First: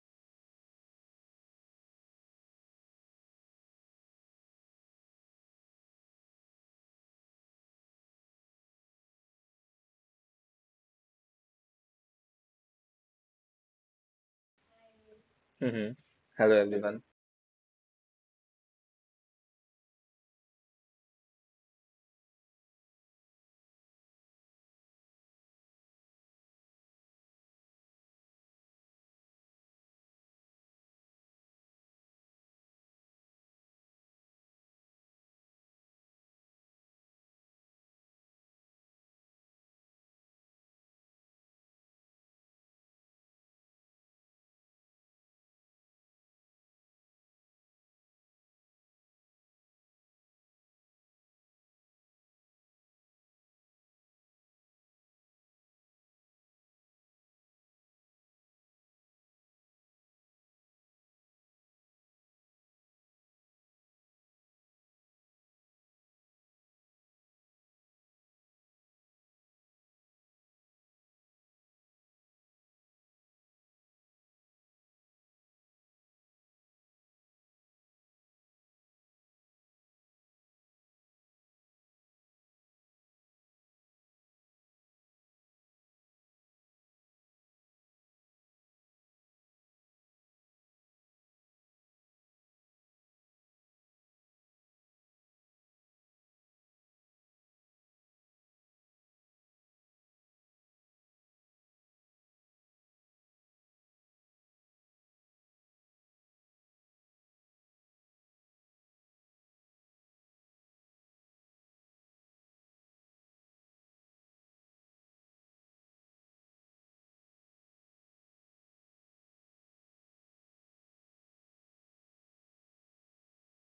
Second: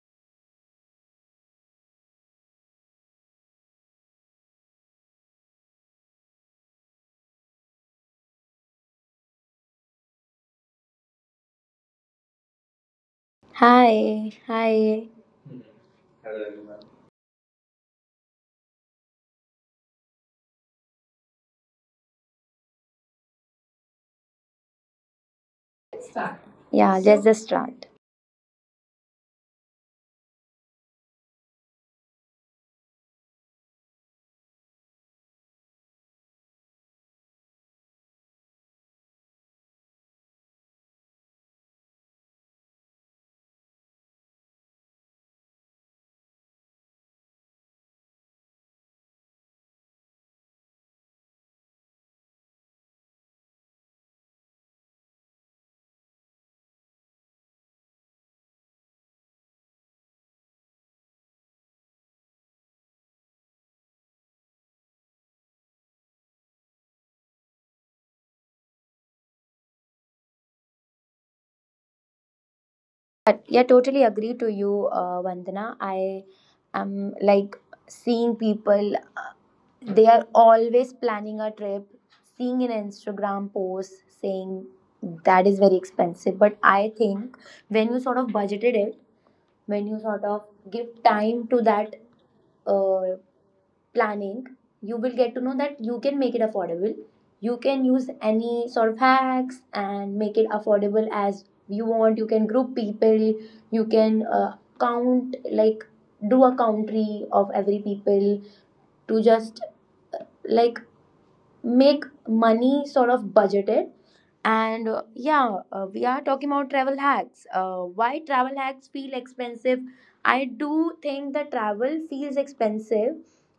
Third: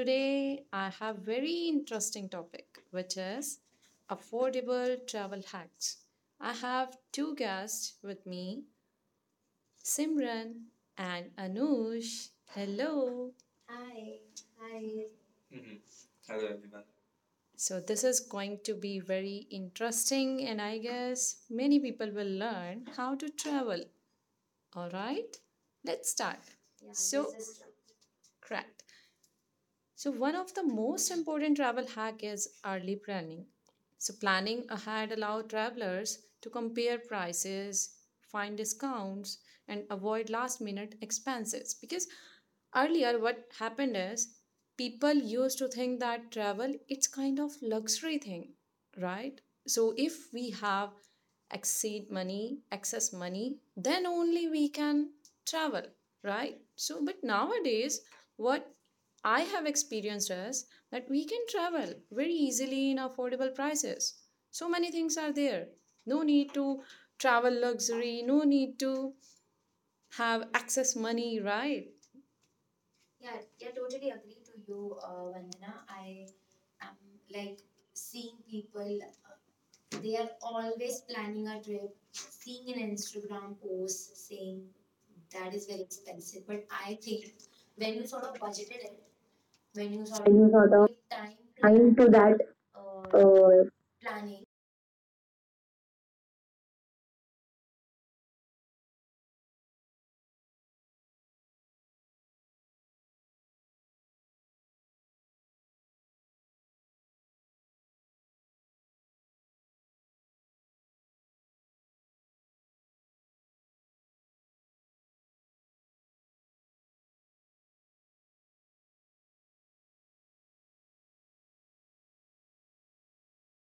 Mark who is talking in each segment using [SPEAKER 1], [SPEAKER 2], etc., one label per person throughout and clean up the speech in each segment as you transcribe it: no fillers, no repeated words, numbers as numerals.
[SPEAKER 1] today I have very interesting topic which is affordable travel hacks. I have two guests with me, Simran and Anush. Hello.
[SPEAKER 2] Hi, hi.
[SPEAKER 3] Mm-hmm. Hello everyone.
[SPEAKER 1] So this is going to be very interesting and I guess many people will learn how to travel. All right? Let's start. Yeah,
[SPEAKER 2] Yeah, let's
[SPEAKER 1] so
[SPEAKER 2] just
[SPEAKER 1] this is true.
[SPEAKER 2] start.
[SPEAKER 1] Correct. So, one of the most important travel hack is early planning. So, planning ahead allows travelers to compare prices, find discounts, and avoid last minute expenses. Because earlier, what happened is people used to think that travel it's kind of luxury thing, right? So, if we have exceed money, excess money, then only we can travel, right? So, but nowadays, what I have experienced is that we can travel very easily in affordable prices. So many things are there. No need to travel luxury, no need to have excess money, right? Yeah,
[SPEAKER 2] But yeah,
[SPEAKER 1] yeah,
[SPEAKER 2] totally
[SPEAKER 1] totally
[SPEAKER 2] agree
[SPEAKER 1] agree to
[SPEAKER 2] to you,
[SPEAKER 1] you, Vandana.
[SPEAKER 2] Vandana.
[SPEAKER 1] I
[SPEAKER 2] I
[SPEAKER 1] am
[SPEAKER 2] am
[SPEAKER 1] like
[SPEAKER 2] like
[SPEAKER 1] seeing
[SPEAKER 2] seeing
[SPEAKER 1] people,
[SPEAKER 2] people, they
[SPEAKER 1] they are
[SPEAKER 2] are always
[SPEAKER 1] always
[SPEAKER 2] planning
[SPEAKER 1] planning
[SPEAKER 2] a
[SPEAKER 1] a
[SPEAKER 2] trip,
[SPEAKER 1] trip,
[SPEAKER 2] seeing
[SPEAKER 1] seeing
[SPEAKER 2] an
[SPEAKER 1] an Instagram
[SPEAKER 2] Instagram post
[SPEAKER 1] post saying
[SPEAKER 2] saying that
[SPEAKER 1] that
[SPEAKER 2] is
[SPEAKER 1] is very
[SPEAKER 2] very expensive.
[SPEAKER 1] expensive.
[SPEAKER 2] But
[SPEAKER 1] But I
[SPEAKER 2] I
[SPEAKER 1] think
[SPEAKER 2] think
[SPEAKER 1] when
[SPEAKER 2] when you
[SPEAKER 1] you
[SPEAKER 2] sort
[SPEAKER 1] sort
[SPEAKER 2] of
[SPEAKER 1] of budgeted
[SPEAKER 2] budgeted
[SPEAKER 1] it,
[SPEAKER 2] it, when
[SPEAKER 1] when
[SPEAKER 2] you
[SPEAKER 1] you sort
[SPEAKER 2] sort
[SPEAKER 1] when of
[SPEAKER 2] of
[SPEAKER 1] you sort of give
[SPEAKER 2] give time to
[SPEAKER 1] time
[SPEAKER 2] that
[SPEAKER 1] to that uh,
[SPEAKER 2] uh,
[SPEAKER 1] uh,
[SPEAKER 2] planning,
[SPEAKER 1] planning.
[SPEAKER 2] you will get to know that you can make it affordable. You can use any sort of hacks and make it affordable as you want. You can group people, you can count like do a country of every people to just like make money sort of budgeted. And yeah, we are talking about travel hacks. Why travel hacks feel expensive? I do think that travel feels expensive.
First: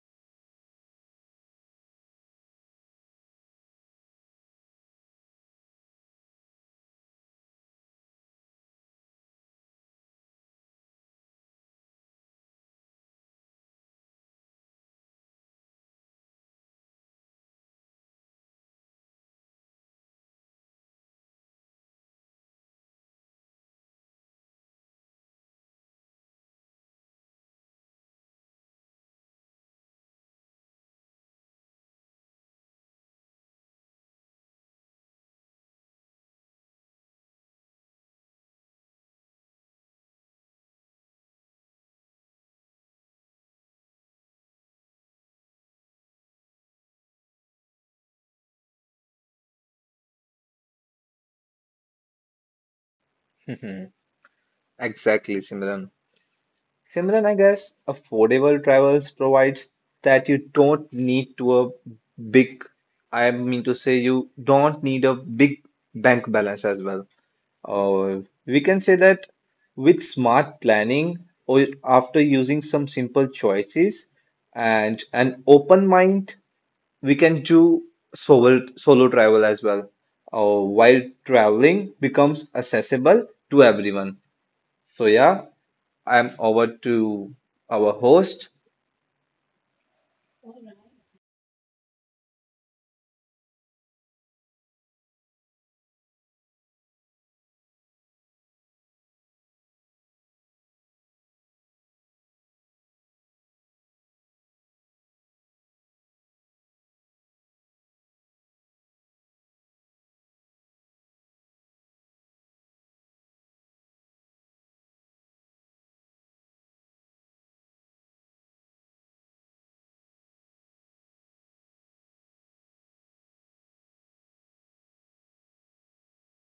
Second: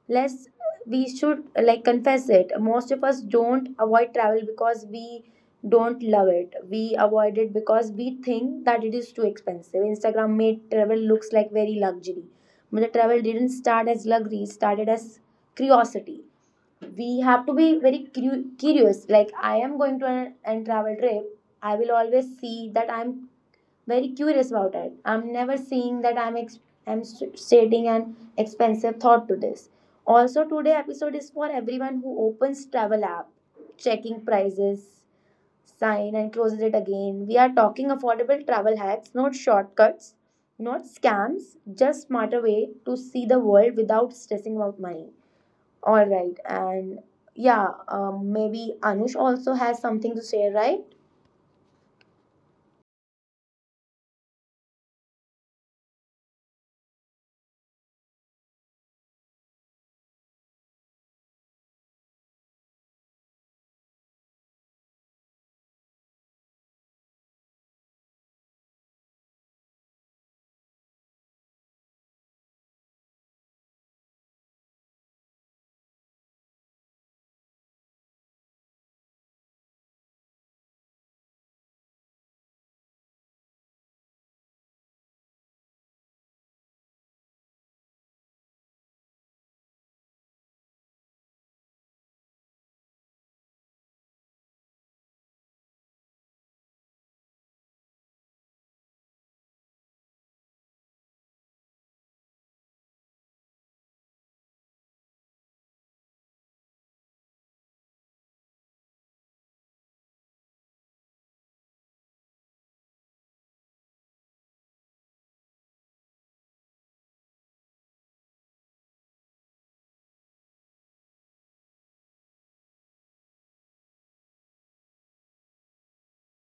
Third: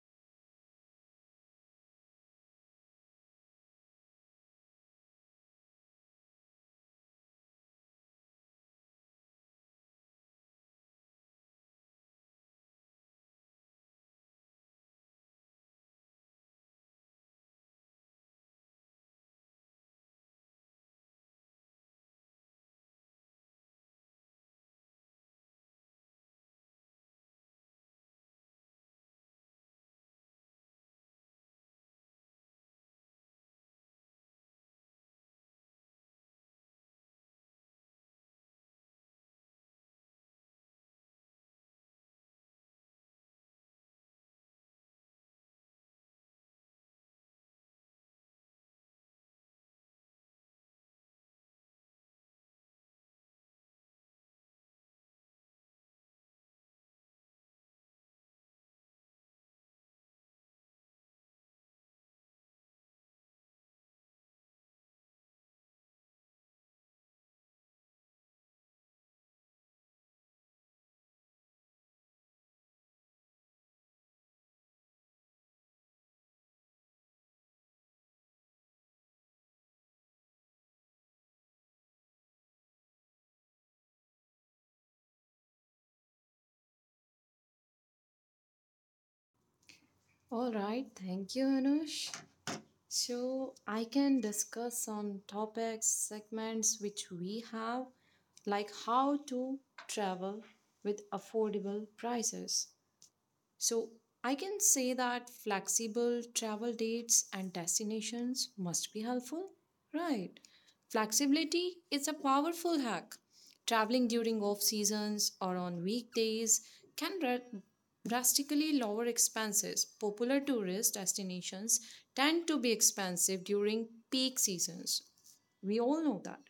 [SPEAKER 2] Less we should like confess it. Most of us don't avoid travel because we don't love it. We avoid it because we think that it is too expensive. Instagram made travel looks like very luxury, but the travel didn't start as luxury. It started as curiosity. We have to be curious. Like, I am going to an travel trip, I will always see that I'm very curious about it. I'm never seeing that I'm stating an expensive thought to this. Also, today episode is for everyone who opens travel app, checking prices sign and closes it again. We are talking affordable travel hacks, not shortcuts, not scams, just smarter way to see the world without stressing about money. All right, and yeah, maybe Anush also has something to say, right?
[SPEAKER 3] Mm-hmm. Exactly, Simran. Simran, I guess affordable travels provides that you don't need to a big, I mean to say you don't need a big bank balance as well. Uh, we can say that with smart planning or after using some simple choices and an open mind, we can do solo travel as well. While traveling becomes accessible to everyone. So yeah, I'm over to our host.
[SPEAKER 1] All right, thank you, Anush. So I can discuss on topics, segments which we have, like how to travel with affordable prices. So I can say that flexible travel dates and destinations must be helpful. Right. Flexibility is a powerful hack. Traveling during off seasons or on weekdays can drastically lower expenses. Popular tourist destinations tend to be expensive during peak seasons. We all know that.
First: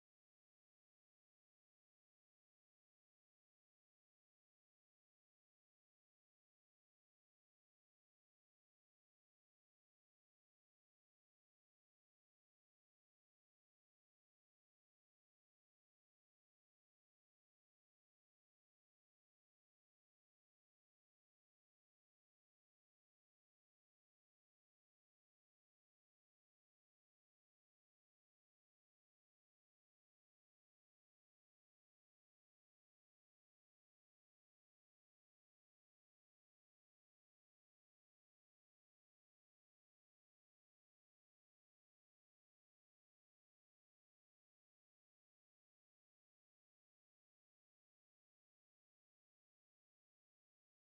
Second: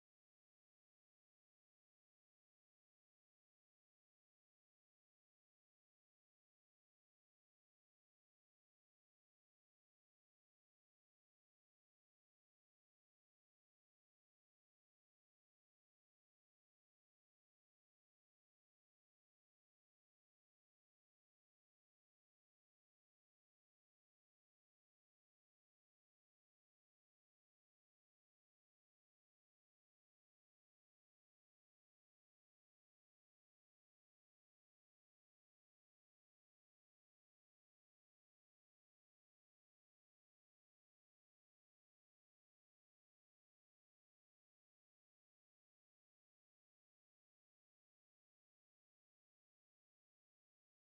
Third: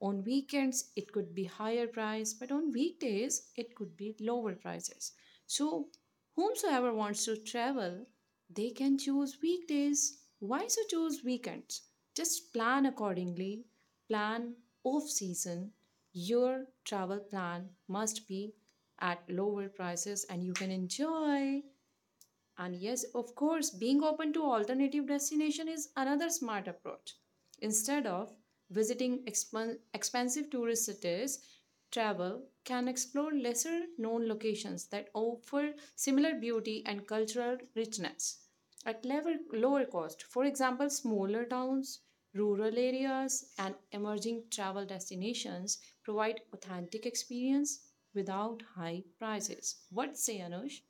[SPEAKER 1] On weekends, it could be higher price, but on weekdays, it could be lower prices. So whomsoever wants to travel, they can choose weekdays. Why so choose weekends? Just plan accordingly. Plan off season. Your travel plan must be at lower prices and you can enjoy. And yes, of course, being open to alternative destination is another smart approach. Instead of visiting expensive tourist cities, travel can explore lesser known locations that offer similar beauty and cultural richness at level, lower cost. For example, smaller towns, rural areas, and emerging travel destinations provide authentic experience without high prices. What say Anush?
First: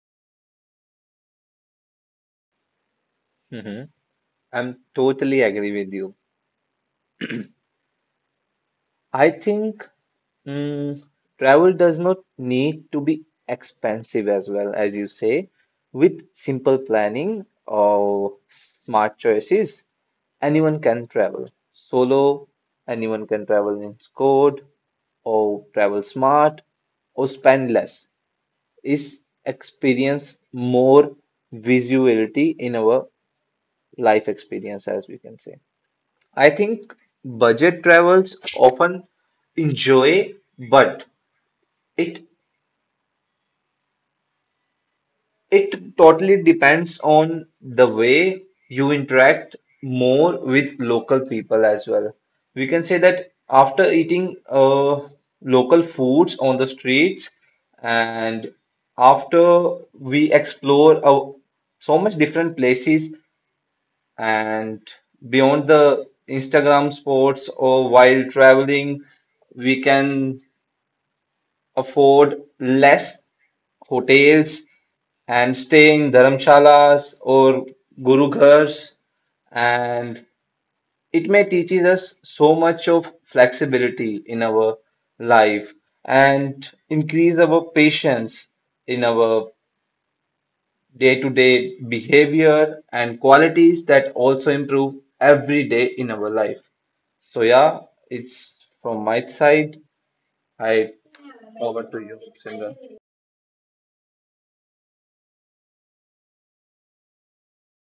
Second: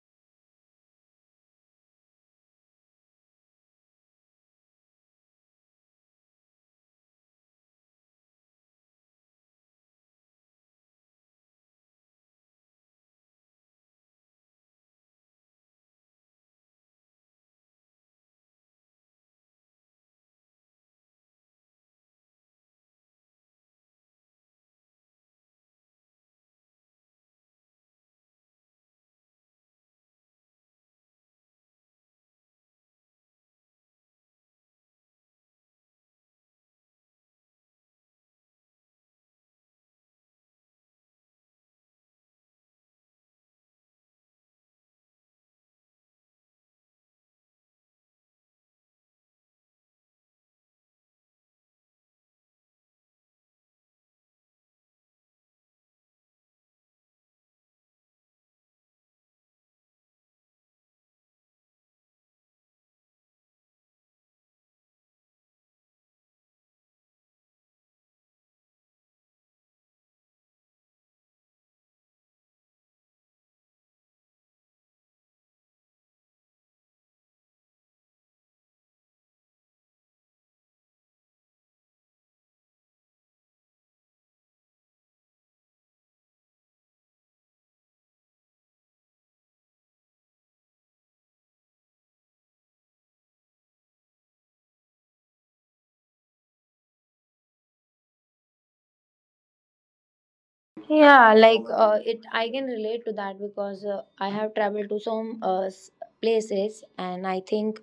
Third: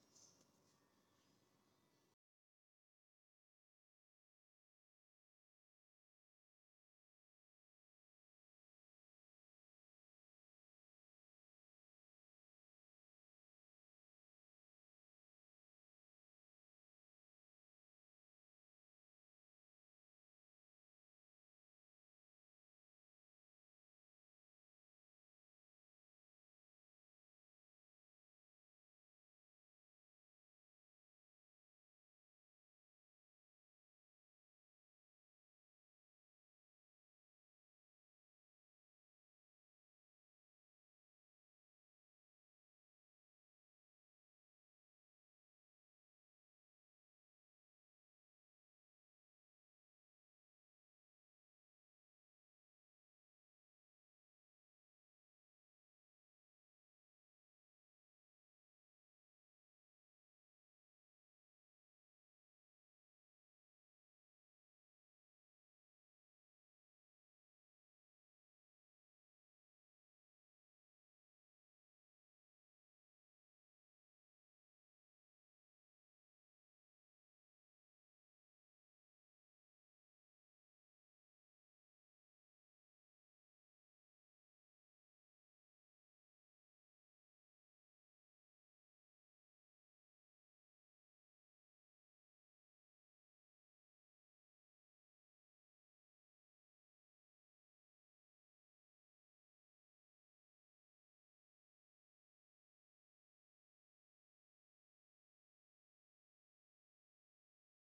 [SPEAKER 3] hmm I'm totally agree with you. I think mm, travel does not need to be expensive as well as you say. With simple planning or smart choices, anyone can travel solo, anyone can travel in squad or travel smart or spend less. Is experience more visuality in our life experience, as we can say. I think budget travels often enjoy, but it It totally depends on the way you interact more with local people as well. We can say that after eating local foods on the streets, and after we explore so much different places, and beyond the Instagram spots or while traveling, we can afford less hotels and stay in dharamshalas or gurughars, and it may teaches us so much of flexibility in our life and increase our patience in our day-to-day behavior and qualities that also improve every day in our life. So yeah, it's from my side. I
[SPEAKER 2] Yeah, like
[SPEAKER 3] over to you,
[SPEAKER 2] it. I can
[SPEAKER 3] Simran.
[SPEAKER 2] relate to that because I have traveled to some places, and I think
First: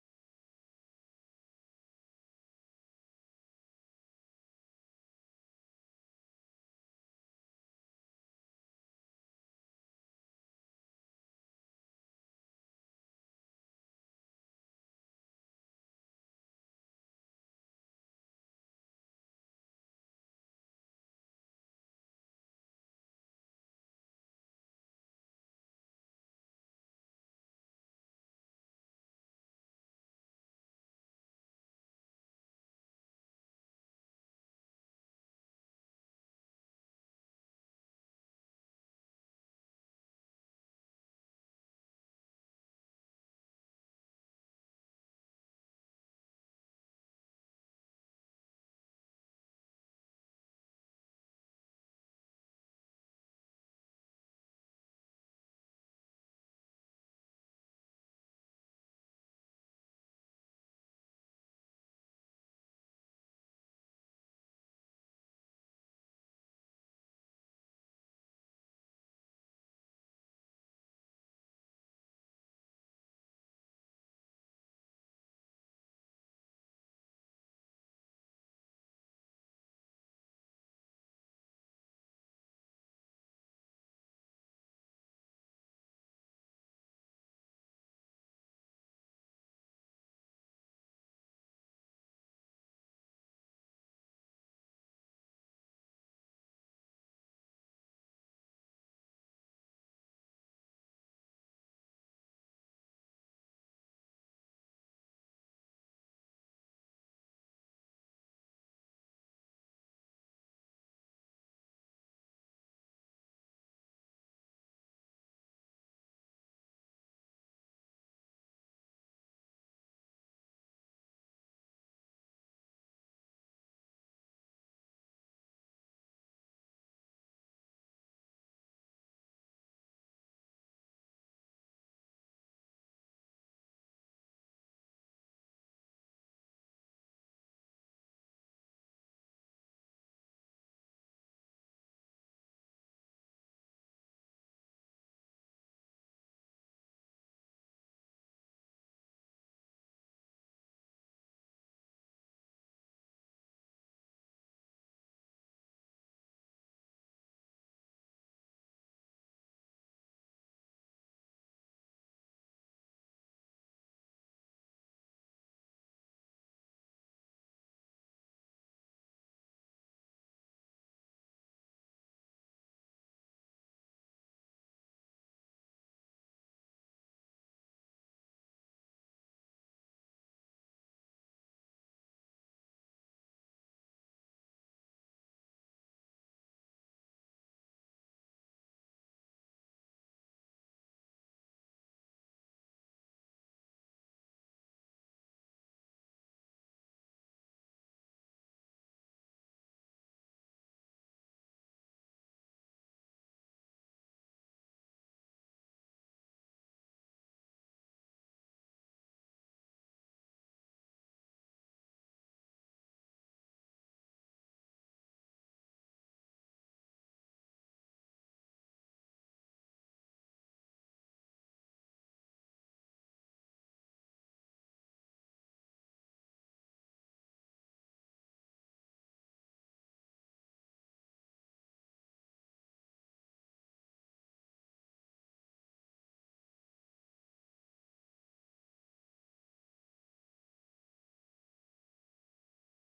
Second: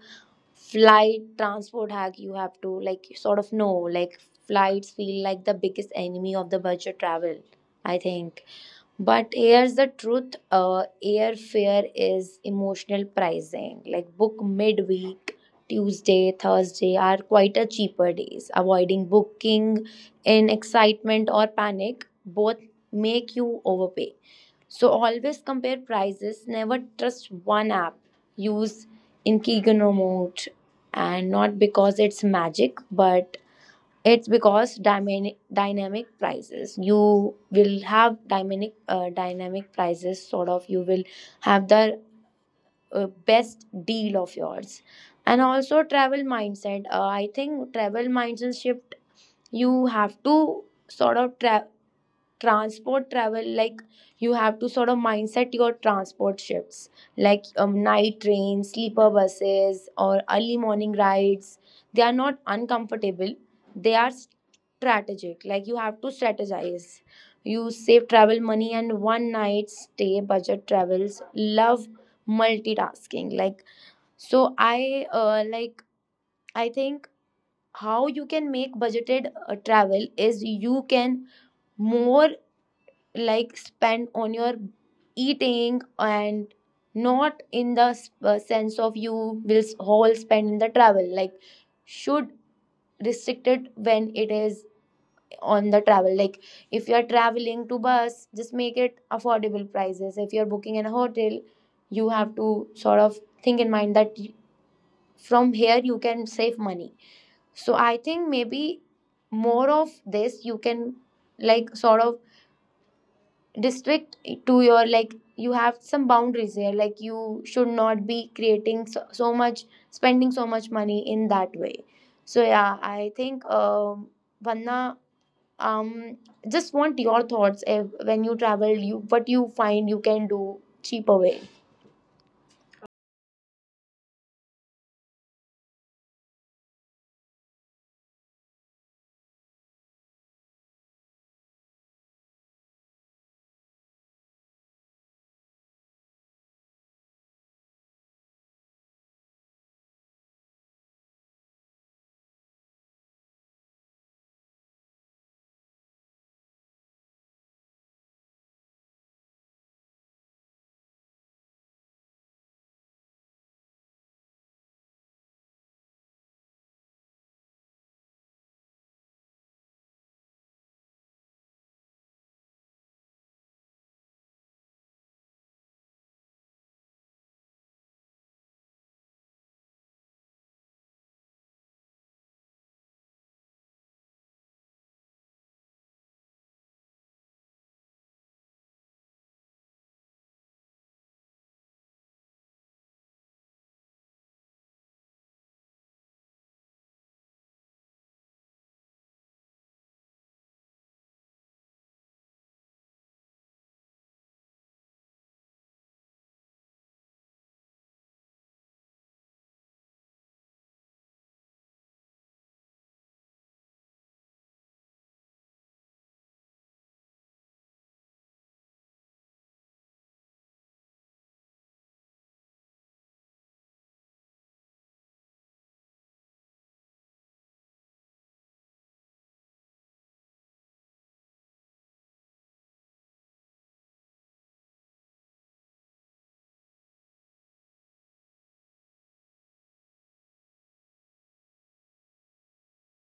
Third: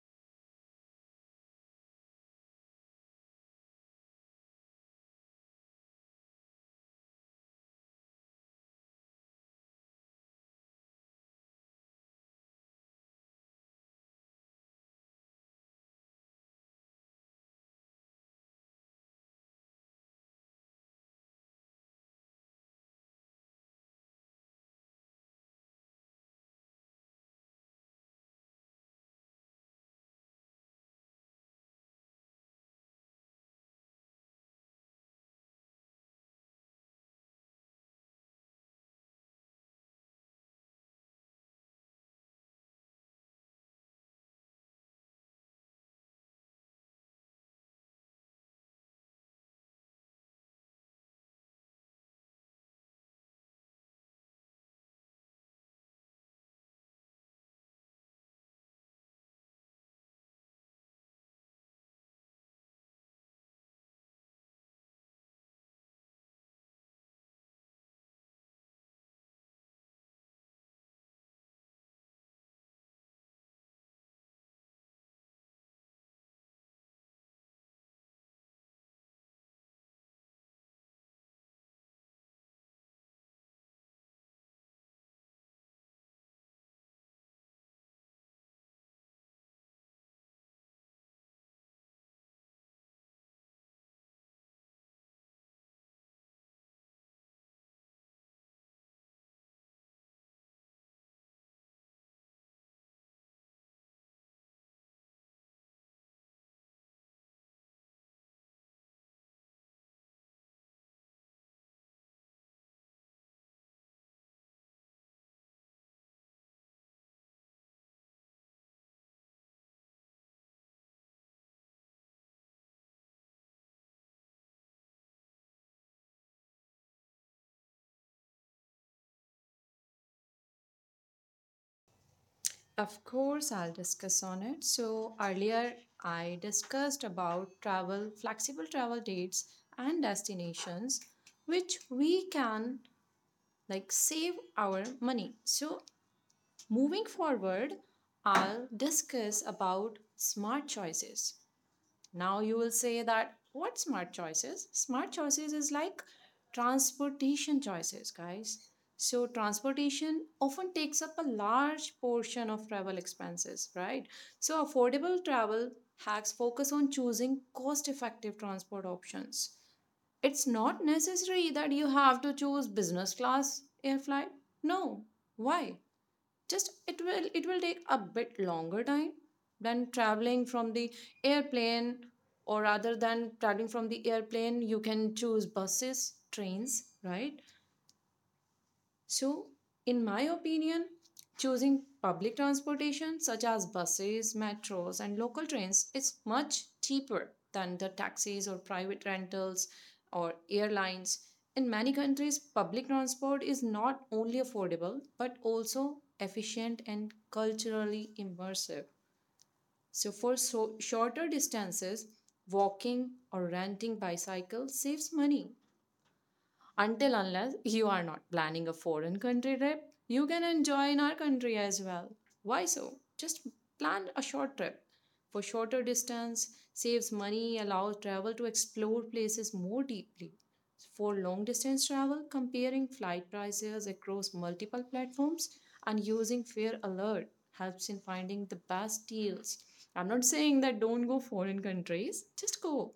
[SPEAKER 2] flight transport hack. You have to like sort of know like flights feel like the biggest enemy of the budget travel. I think. But here's the truth, airfare is emotional pricing. Like, book midweek, Tuesday, Thursday are quite a cheaper days. Avoiding booking in excitement or panic both make you overpay. So, always compare prices, never trust one app. Use Inkiganomode, and not because it's magic, but it's because dynamic prices. You will have dynamic dynamic prices. Sort of, you will have the best deal of yours, and also travel mindset. I think travel mindset shift. You have to sort of travel transport travel like you have to sort of mindset your transport shifts, like night trains, sleeper buses, or early morning rides. They are not uncomfortable, they are strategic. Like, you have to strategize, you save travel money and one night stay. Budget travels love multitasking. Like, so I like I think how you can make budgeted travel is you can more like spend on your eating and not in the sense of you all spend in the travel. Like, should restrict it when it is on the travel. Like, if you are traveling to bus, just make it affordable prices. If you are booking in a hotel, you have to sort of think in mind that from here you can save money. So I think maybe more of this you can like sort of district to your like you have some boundaries here. Like, you should not be creating so much, spending so much money in that way. So yeah, I think Vanna, um just want your thoughts if, when you travel you what you find you can do cheaper way
[SPEAKER 1] Of course, I'll discuss on it. So, earlier I discussed about travel, flexible travel dates and destinations which we can like save our money. So, moving forward, I'll discuss about smart choices. Now you will say that what smart choices? Smart choices is like transportation choices, guys. So transportation often takes up a large portion of travel expenses, right? So affordable travel hacks focus on choosing cost-effective transport options. It's not necessary that you have to choose business class air flight. No. Why? Just it will take a bit longer time than traveling from the airplane, or rather than traveling from the airplane you can choose buses, trains, right? So, in my opinion, choosing public transportation such as buses, metros, and local trains is much cheaper than the taxis or private rentals or airlines. In many countries, public transport is not only affordable but also efficient and culturally immersive. So, for shorter distances, walking or renting bicycle saves money until unless you are not planning a foreign country trip, you can enjoy in our country as well. Why so? Just plan a short trip. For shorter distance, saves money, allows travel to explore places more deeply. For long distance travel, comparing flight prices across multiple platforms and using Fare Alert helps in finding the best deals. I'm not saying that don't go foreign countries, just go.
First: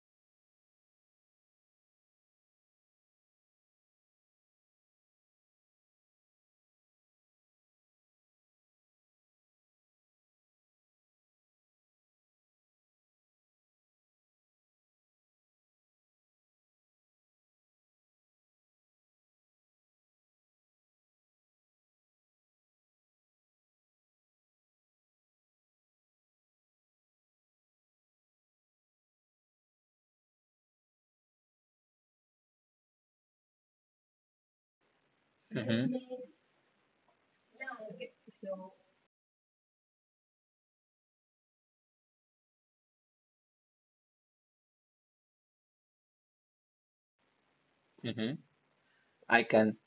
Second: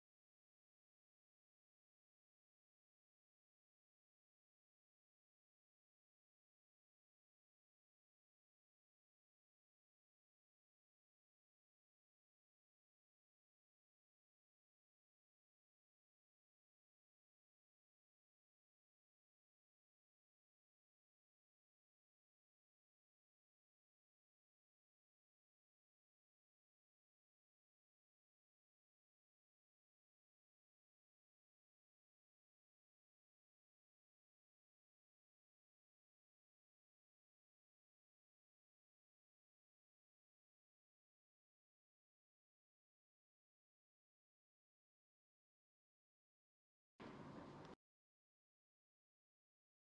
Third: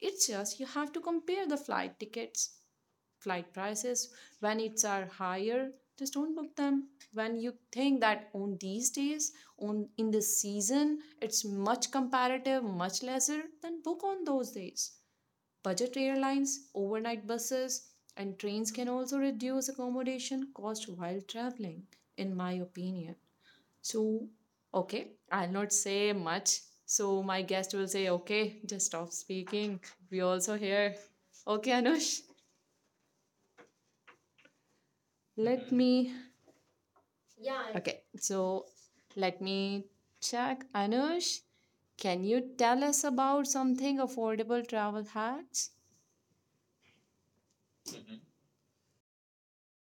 [SPEAKER 1] It's just you have to compare the flight tickets, flight prices. When it's are higher, just don't book them. When you think that on these days, on in the season it's much comparative much lesser, then book on those days. Budget airlines, overnight buses, and trains can also reduce accommodation cost while traveling, in my opinion. So okay, I'll not say much, so my guest will say okay, just stop speaking, we also here. Okay, Anush, let me—
[SPEAKER 3] hmm
[SPEAKER 1] yeah. I— okay, so let me check. Anush, can you tell us about something affordable travel hacks?
[SPEAKER 3] I can.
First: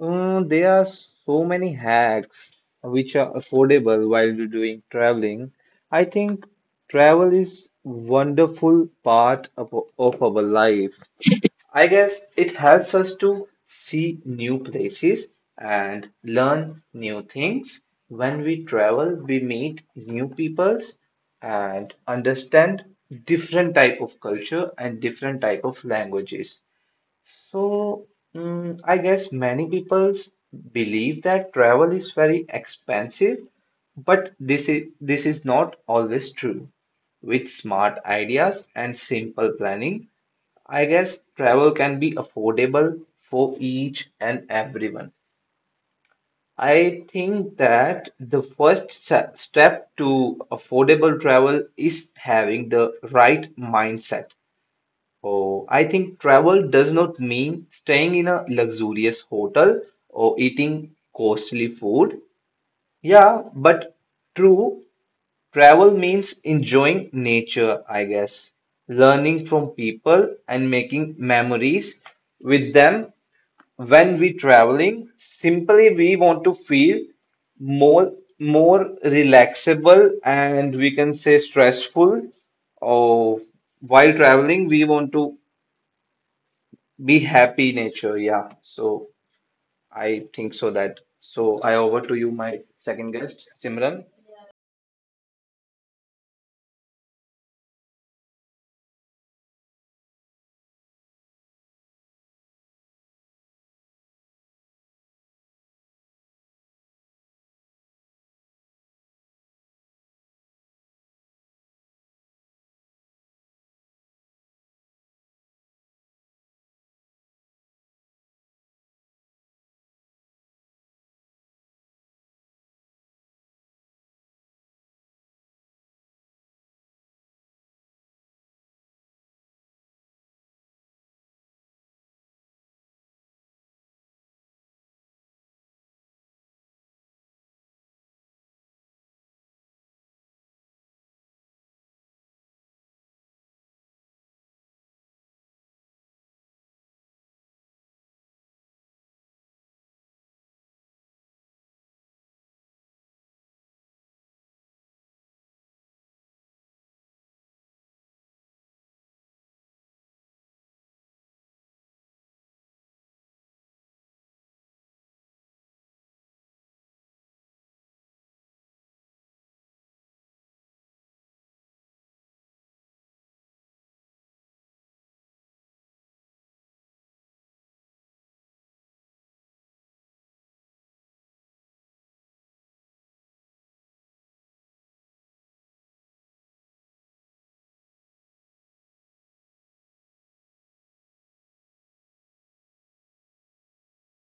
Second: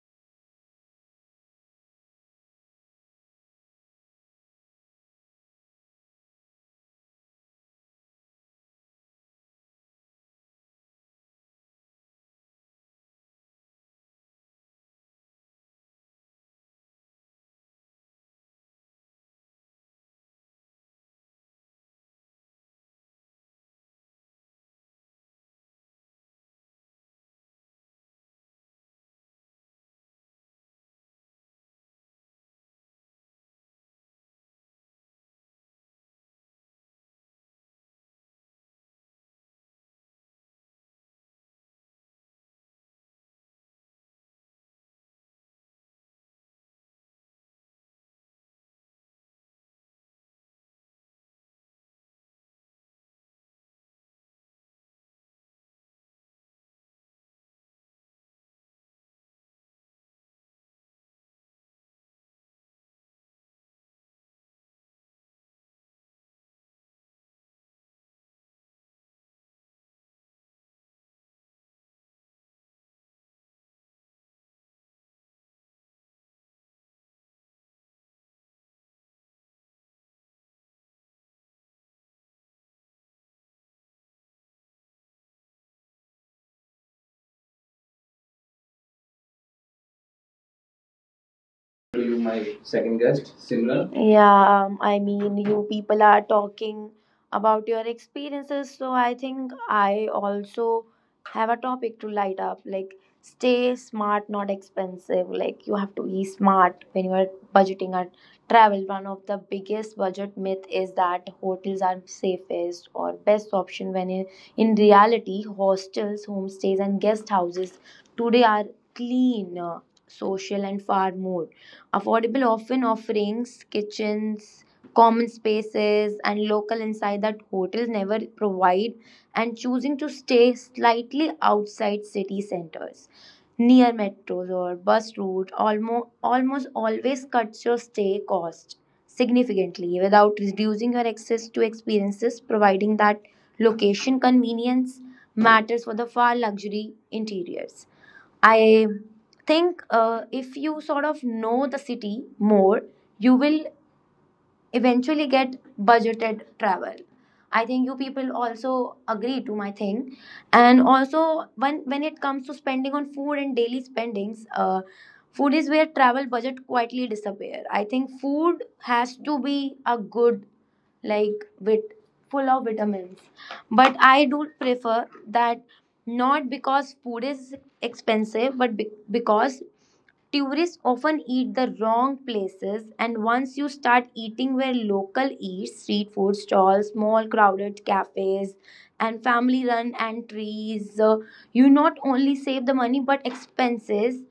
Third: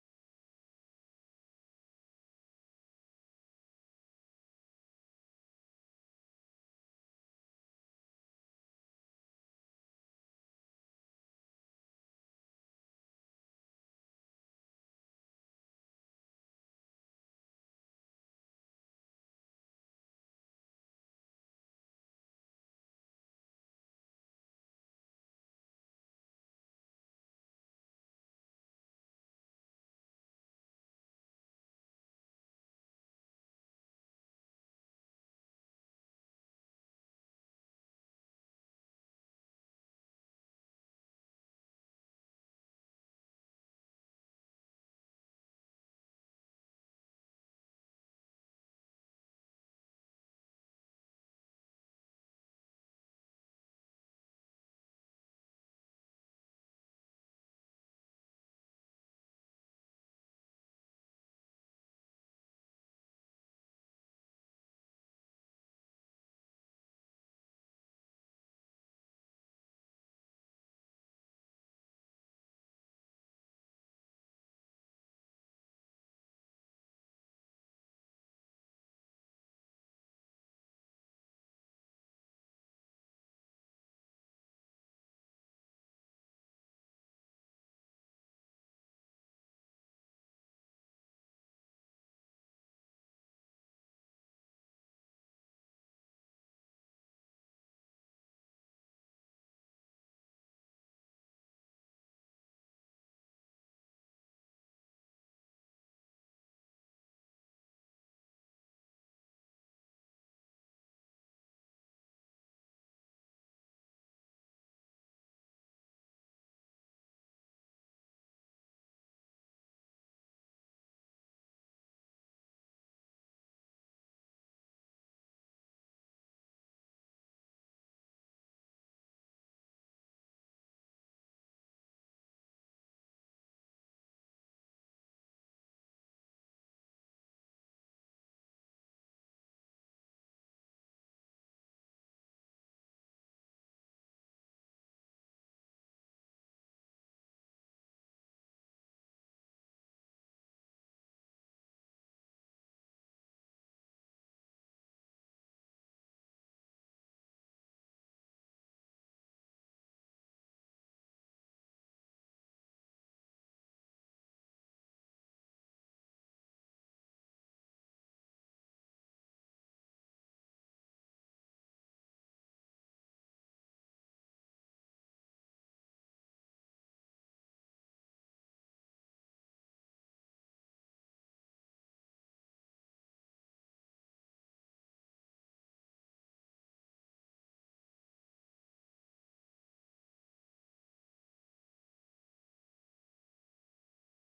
[SPEAKER 3] There are so many hacks which are affordable while you're doing traveling. I think travel is wonderful part of our life. I guess it helps us to see new places and learn new things. When we travel, we meet new peoples and understand different type of culture and different type of languages. So, I guess many people believe that travel is very expensive, but this is not always true. With smart ideas and simple planning, I guess travel can be affordable for each and everyone. I think that the first step to affordable travel is having the right mindset. Oh, I think travel does not mean staying in a luxurious hotel or eating costly food. Yeah, but true, travel means enjoying nature, I guess, learning from people and making memories with them. When we traveling, simply we want to feel more more relaxable and we can say stressful or while traveling we want to be happy nature, yeah. So I think so that. So I
[SPEAKER 2] to
[SPEAKER 3] over
[SPEAKER 2] you,
[SPEAKER 3] to you,
[SPEAKER 2] my
[SPEAKER 3] my
[SPEAKER 2] second
[SPEAKER 3] second
[SPEAKER 2] guest,
[SPEAKER 3] guest,
[SPEAKER 2] Simran.
[SPEAKER 3] Simran.
[SPEAKER 2] Yeah, I mean, you people are talking about your experiences, so I think I also have a topic to light up. Like, stay smart, not expensive. Like, you have to be smart when you are budgeting a travel. One of the biggest budget myth is that hotels are safest or best option when in reality, hostels, homestays, and guest houses today are clean, social, and far more affordable, often offerings, kitchens, common spaces, and local insight that hotels never provide, and choosing to stay slightly outside city centers, near metros or bus route, almost always cuts your stay cost significantly without reducing your access to experiences, providing that location convenience matters for the far luxury interiors. I think if you sort of know the city more, you will eventually get budgeted travel. I think you people also agree to my thing. And also, when it comes to spending on food and daily spendings, food is where travel budget quietly disappear. I think food has to be a good, like with full of vitamins, but I do prefer that. Not because food is expensive, but because tourists often eat the wrong places, and once you start eating where local eat, street food stalls, small crowded cafes, and family run entries, you not only save the money but expenses.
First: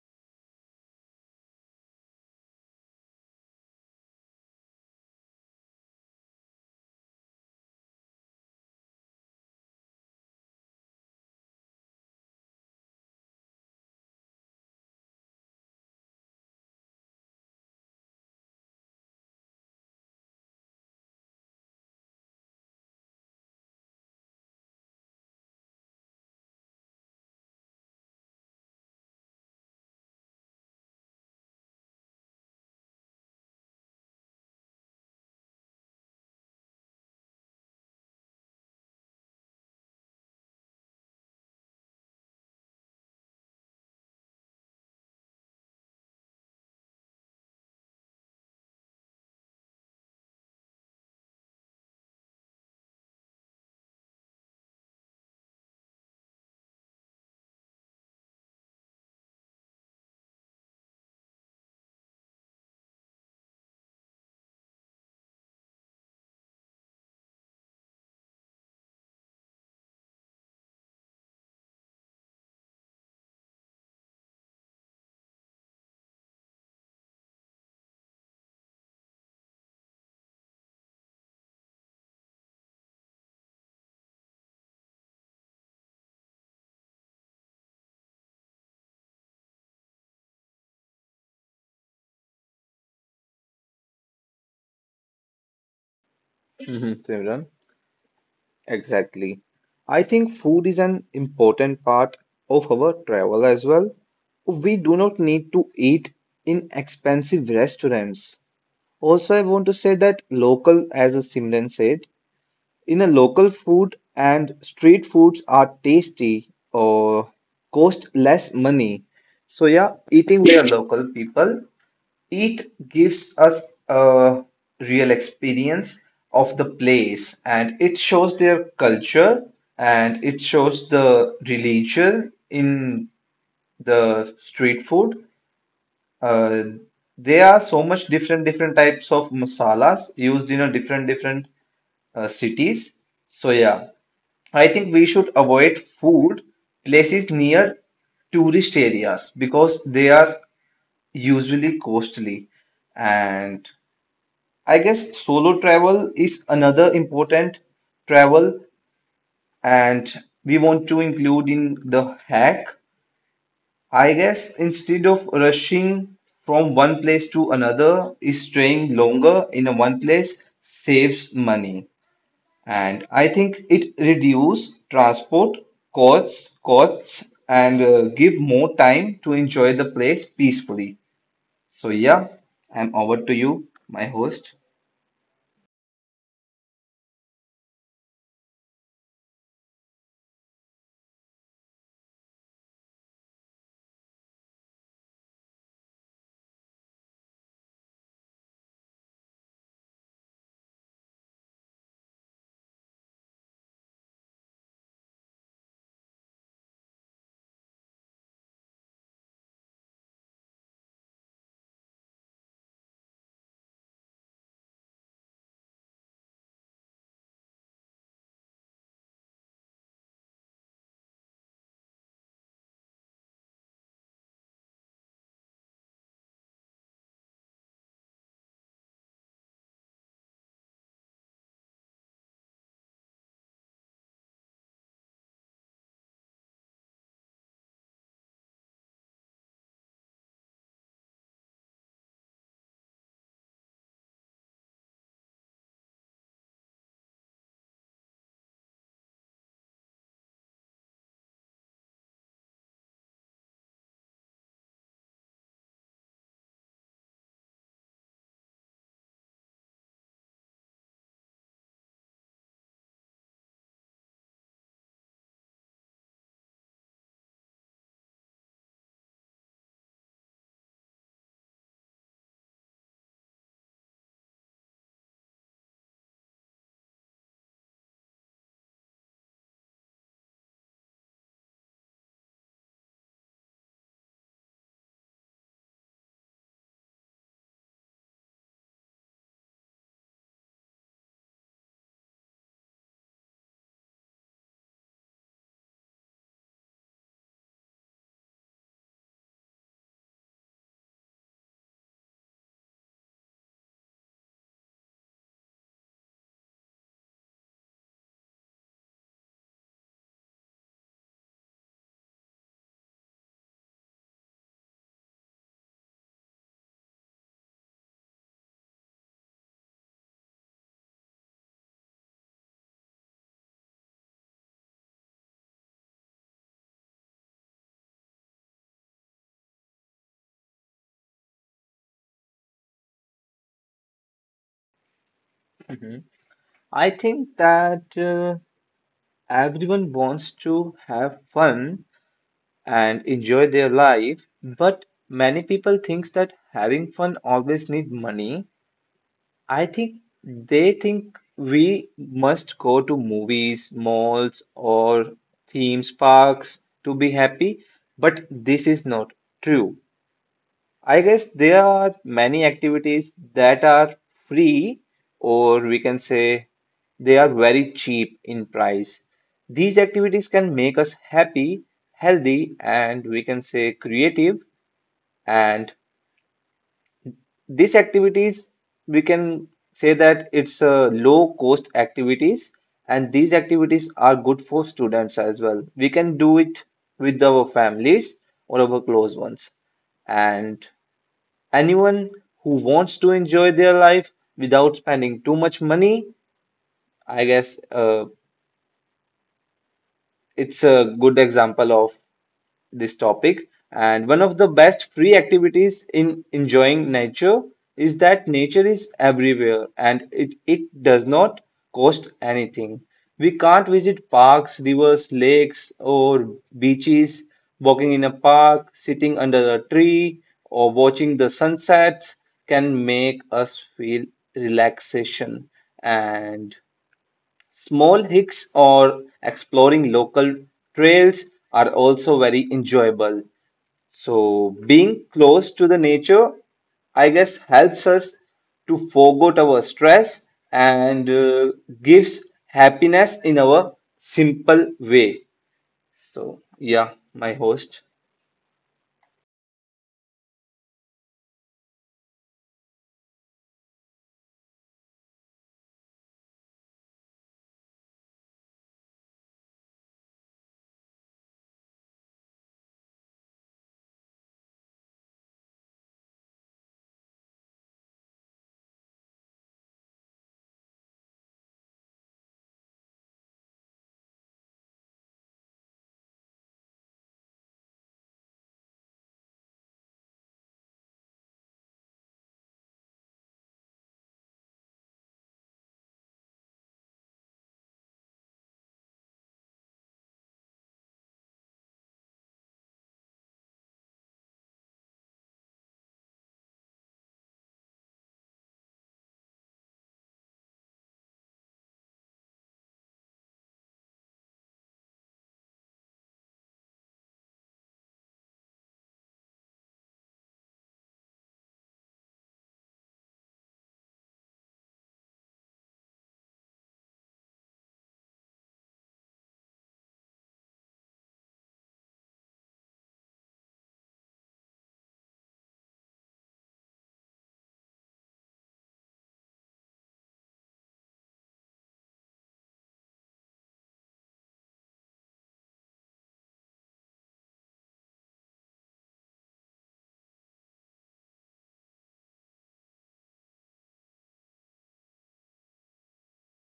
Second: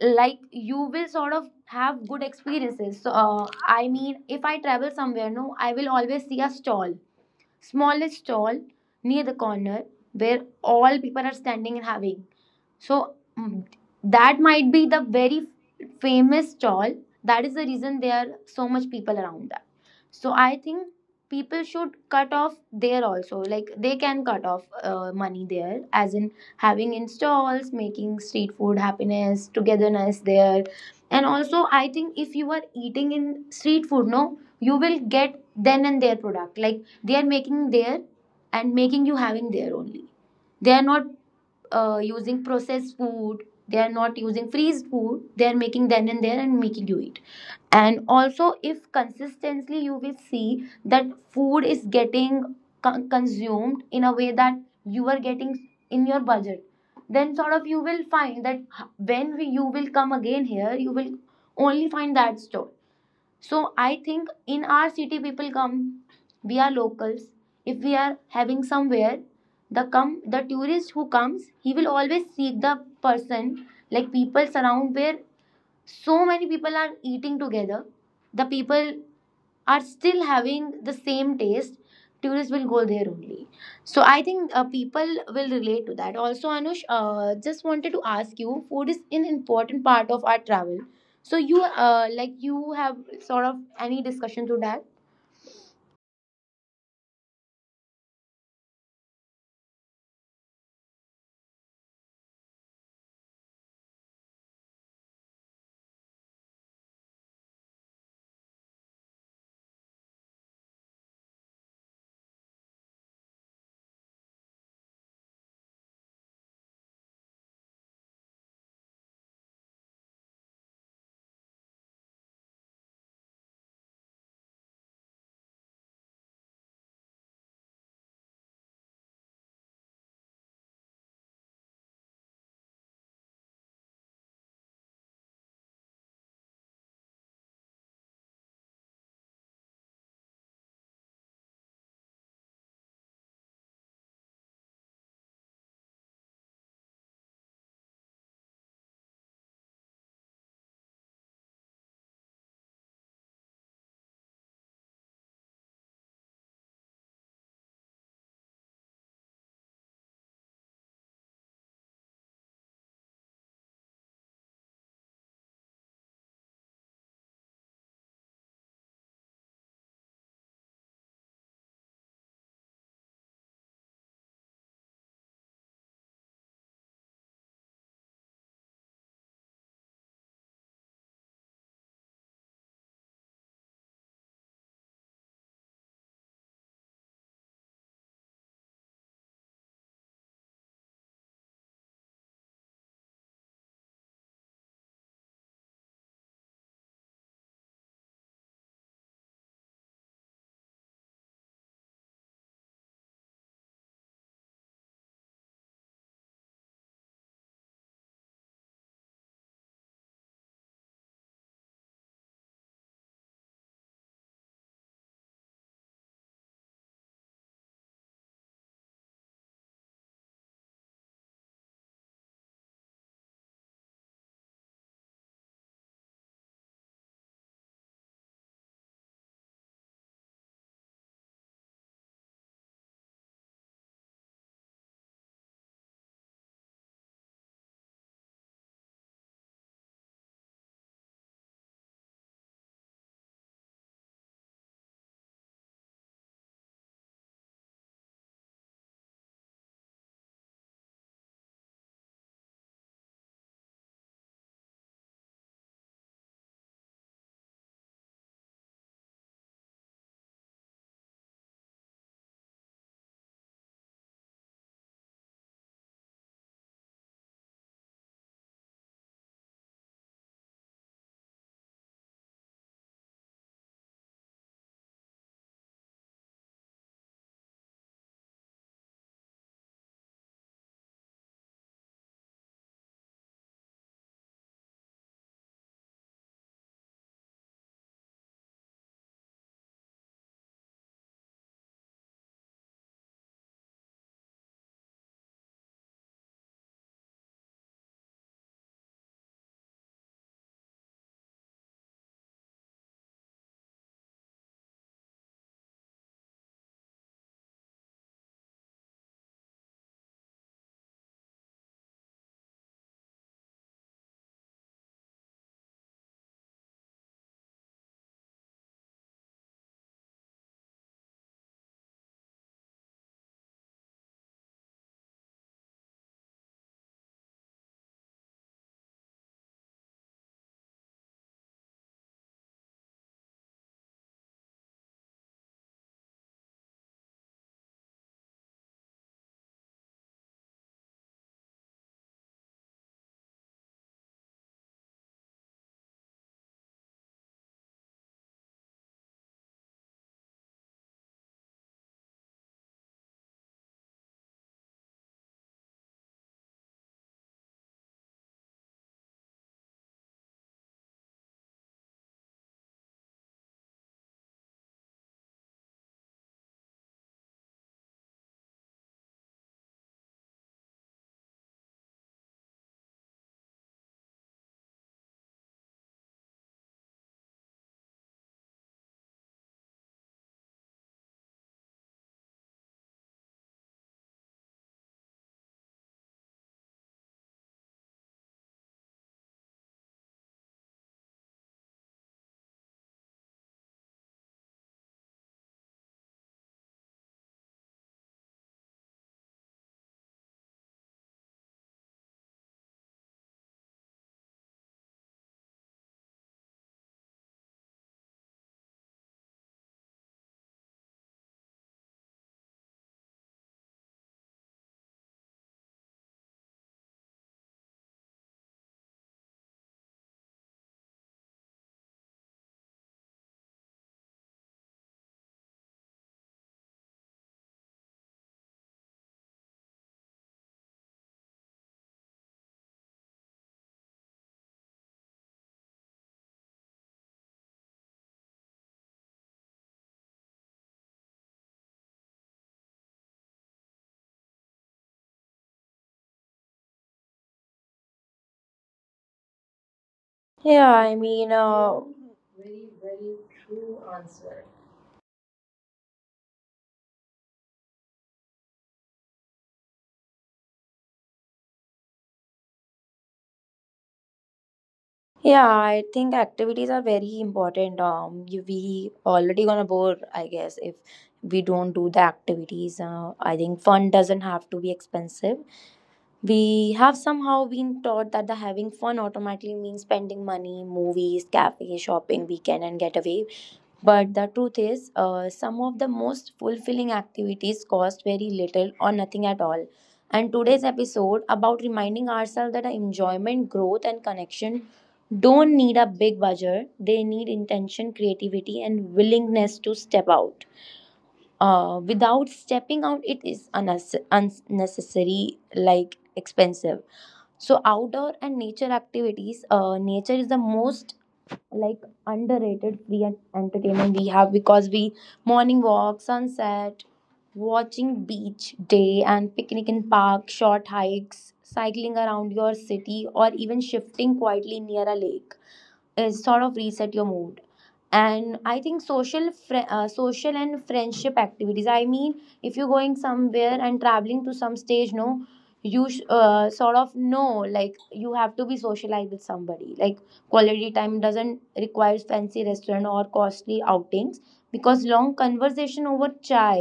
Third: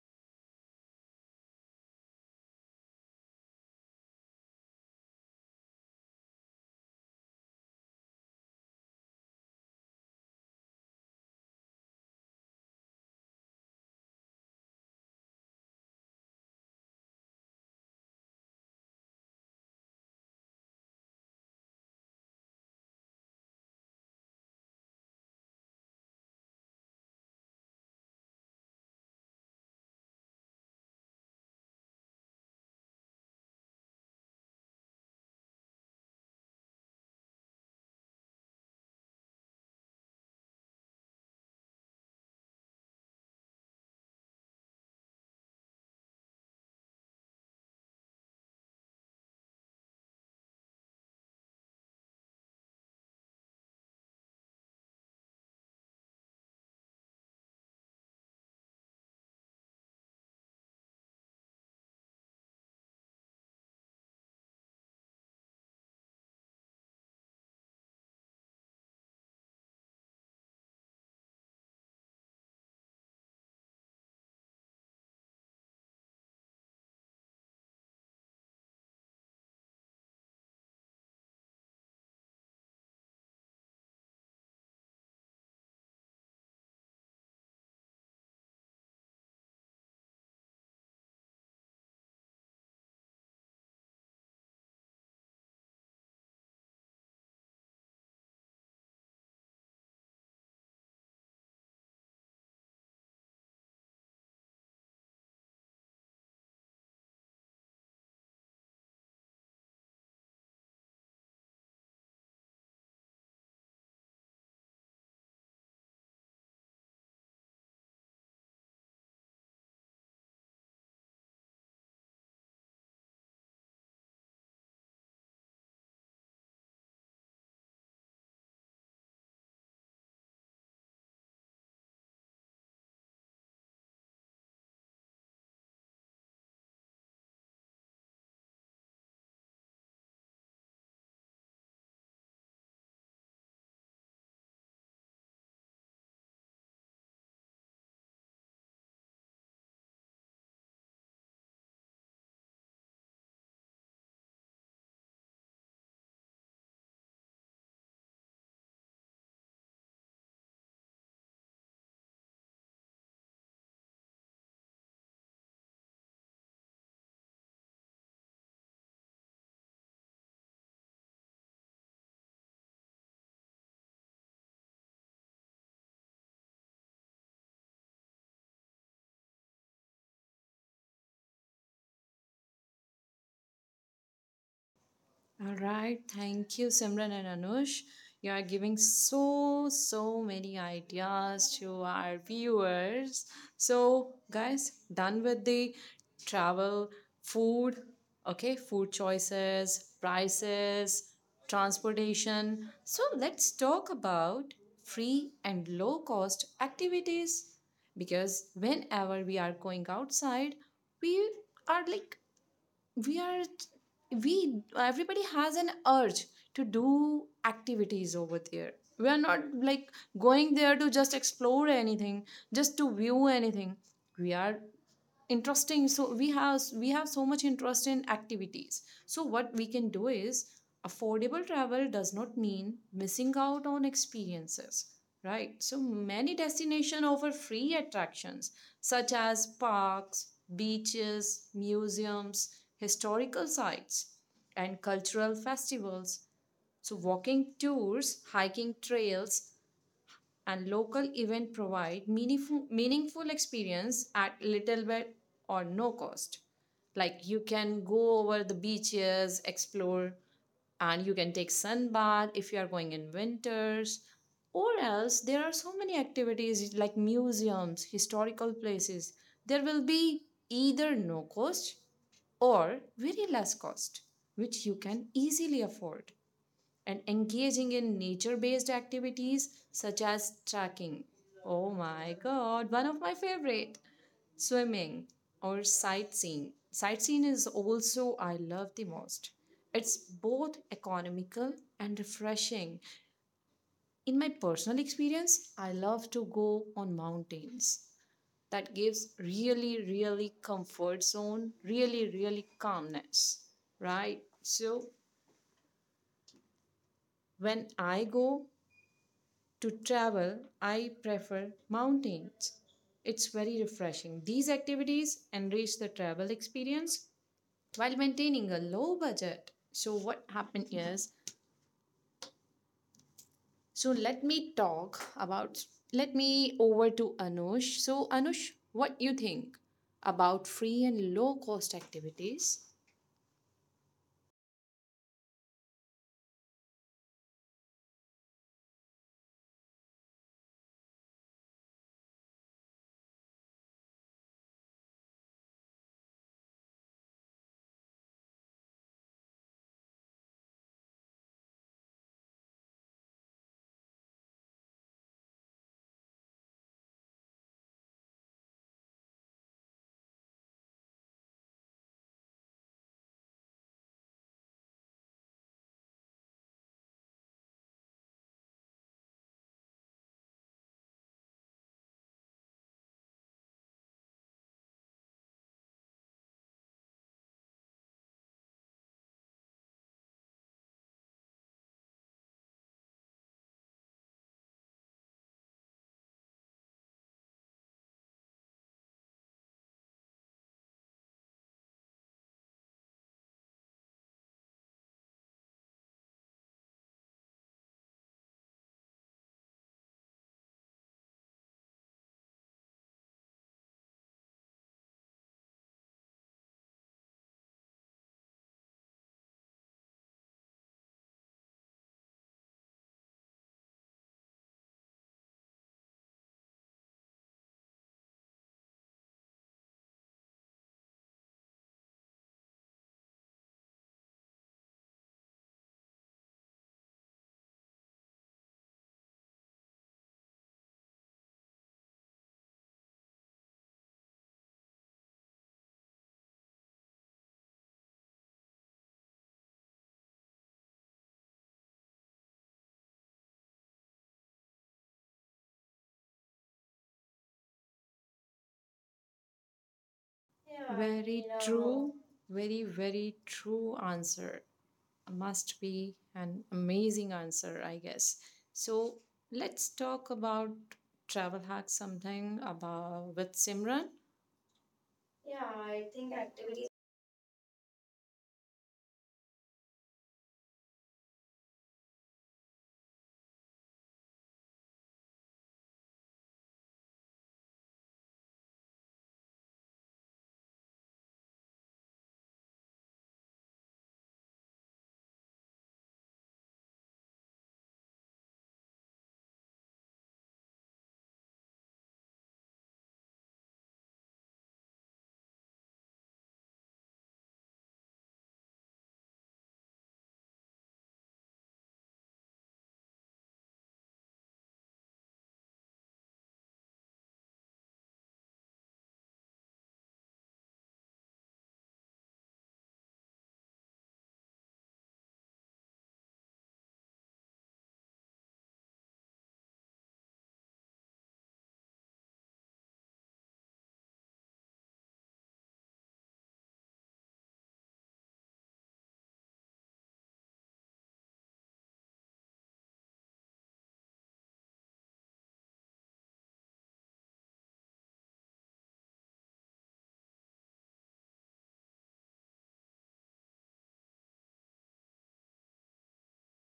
[SPEAKER 2] Like, you will sort of have good experiences. So, I mean, if I travel somewhere, no, I will always see a stall, smallest stall near the corner where all people are standing and having. So, that might be the very famous stall. That is the reason there are so much people around that. So I think people should cut off there also. Like, they can cut off money there, as in having in stalls, making street food happiness, togetherness there. And also, I think if you are eating in street food, no, you will get then and their product. Like, they are making their and making you having their only. They are not using processed food, they are not using freezed food, they are making then and there and making you eat. And also if consistently you will see that food is getting consumed in a way that you are getting in your budget, then sort of you will find that you will come again here, you will only find that store. So I think in our city people come, we are locals. If we are having somewhere, the come the tourist who comes, he will always seek the person like people surround where so many people are eating together. The people are still having the same taste, tourists will go there only. So I think people will relate to that also. Anush, just wanted to ask you, food is an important part of our travel, so you like you have sort of any discussion to that.
[SPEAKER 3] Simran, exactly. I think food is an important part of our travel as well. We do not need to eat in expensive restaurants. Also, I want to say that local, as Simran said, in a local food and street foods are tasty or cost less money. So yeah, eating with local people, it gives us a real experience of the place, and it shows their culture and it shows the religion in the street food. Uh, there are so much different different types of masalas used in a different different cities. So yeah, I think we should avoid food places near tourist areas because they are usually costly. And I guess solo travel is another important travel, and we want to include in the hack. I guess instead of rushing from one place to another, staying longer in a one place saves money. And I think it reduces transport costs and give more time to enjoy the place peacefully. So yeah, I'm over to you, my host.
[SPEAKER 1] All right, thank you, Simran and Anush. You are giving so, so many ideas to our viewers. So, guys, done with the travel, food, okay, food choices, prices, transportation. So, let's talk about free and low cost activities. Because whenever we are going outside, we are like we are we everybody has an urge to do activities over there. We are not like going there to just explore anything, just to view anything. We are interesting, so we have so much interest in activities. So what we can do is affordable travel does not mean missing out on experiences, right? So many destinations offer free attractions such as parks, beaches, museums, historical sites, and cultural festivals. So walking tours, hiking trails, and local event provide meaningful experience at little bit or no cost. Like you can go over the beaches, explore, and you can take sun bath if you are going in winters. Or else there are so many activities like museums, historical places. There will be either no cost or very less cost which you can easily afford. And engaging in nature based activities such as trekking. Oh my god, one of my favorite. Swimming or sightseeing. Sightseeing is also I love the most. It's both economical and refreshing. In my personal experience, I love to go on mountains. That gives really, really comfort zone, really, really calmness, right? So when I go to travel, I prefer mountains. It's very refreshing. These activities enrich the travel experience while maintaining a low budget. So what happened is, so let me talk about, let me over to Anush. So Anush, what you think about free and low cost activities?
[SPEAKER 3] I think that everyone wants to have fun and enjoy their life, but many people thinks that having fun always need money. I think they think we must go to movies, malls, or theme parks to be happy, but this is not true. I guess there are many activities that are free, or we can say they are very cheap in price. These activities can make us happy, healthy, and we can say creative. And these activities, we can say that it's a low cost activities, and these activities are good for students as well. We can do it with our families or our close ones, and anyone who wants to enjoy their life without spending too much money, I guess, it's a good example of this topic. And one of the best free activities in enjoying nature is that nature is everywhere and it does not cost anything. We can't visit parks, rivers, lakes, or beaches. Walking in a park, sitting under a tree, or watching the sunsets can make us feel relaxation. And small hikes or exploring local trails are also very enjoyable. So, being close to the nature, I guess, helps us to forget our stress and gives happiness in our simple way. So, yeah, my host.
[SPEAKER 2] Yeah,
[SPEAKER 1] Yeah,
[SPEAKER 2] I
[SPEAKER 1] very
[SPEAKER 2] mean,
[SPEAKER 1] true, very, very true answer. Must be an amazing answer, I guess. So let's talk about travel hacks something about with Simran.
[SPEAKER 2] yeah,
[SPEAKER 1] Yeah,
[SPEAKER 2] I
[SPEAKER 1] I
[SPEAKER 2] think
[SPEAKER 1] think
[SPEAKER 2] activities
[SPEAKER 1] activities.
[SPEAKER 2] are very important. You, we already gonna bore, I guess, if we don't do the activities. I think fun doesn't have to be expensive. We have somehow been taught that the having fun automatically means spending money, movies, cafe, shopping, weekend, and getaway. But the truth is, some of the most fulfilling activities cost very little or nothing at all. And today's episode about reminding ourselves that enjoyment, growth, and connection don't need a big budget. They need intention, creativity, and willingness to step out. Without stepping out, it is unnecessary, like expensive. So outdoor and nature activities, nature is the most like underrated free and entertainment we have because we morning walk, sunset, watching beach day and picnic in park, short hikes, cycling around your city, or even shifting quietly near a lake is sort of reset your mood. And I think social and friendship activities, I mean, if you're going somewhere and traveling to some stage, no, you sort of know, like you have to be socialized with somebody. Like, quality time doesn't require fancy restaurant or costly outings, because long conversation over chai,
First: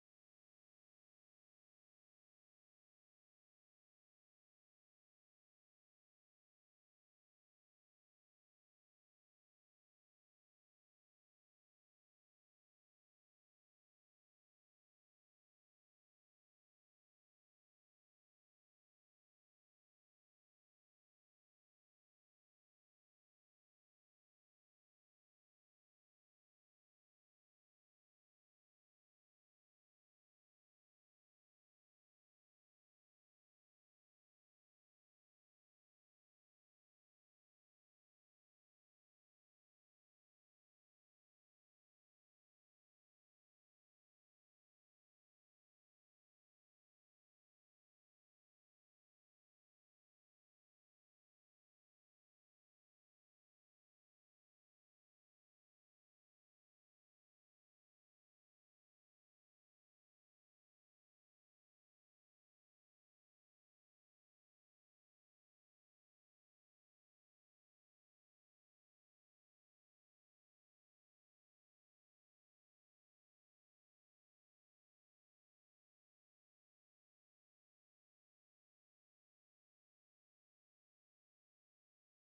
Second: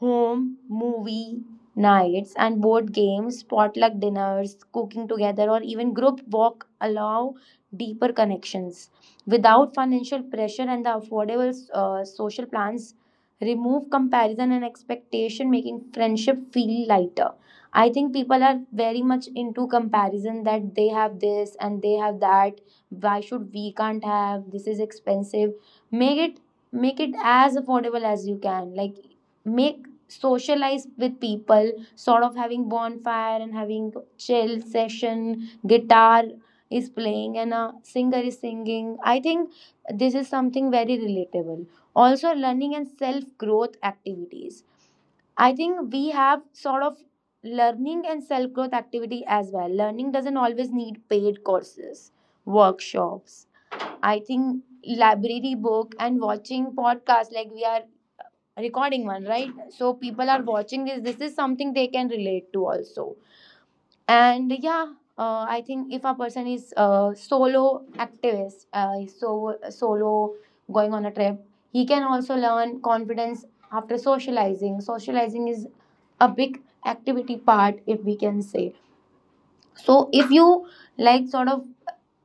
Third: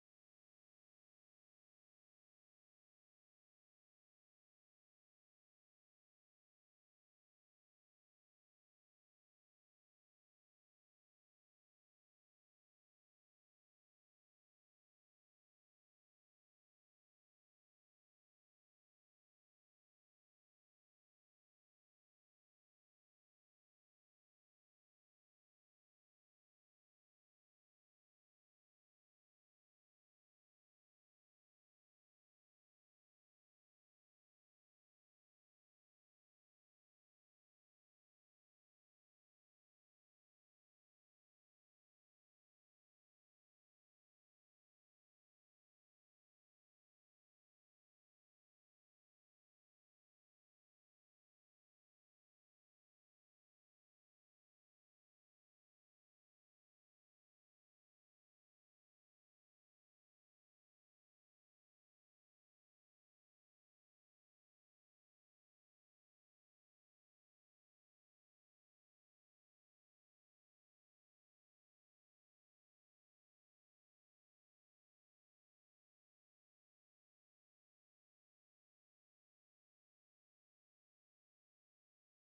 [SPEAKER 2] home movie nights and board games, potluck dinners, cooking together, or even group walk allow deeper connections. Without financial pressure and the affordable social plans, remove comparison and expectation, making friendship feel lighter. I think people are very much into comparison that they have this and they have that. Why should we can't have? This is expensive. Make it, make it as affordable as you can. Like, make socialize with people sort of having bonfire and having chill session, guitar is playing and a singer is singing. I think this is something very relatable. Also learning and self growth activities. I think we have sort of learning and self growth activity as well. Learning doesn't always need paid courses, workshops. I think library book and watching podcasts like we are recording one, right? So people are watching this. This is something they can relate to also. And yeah, I think if a person is solo activist, so solo going on a trip, he can also learn confidence after socializing. Socializing is a big activity part, if we can say. So if you like, sort of,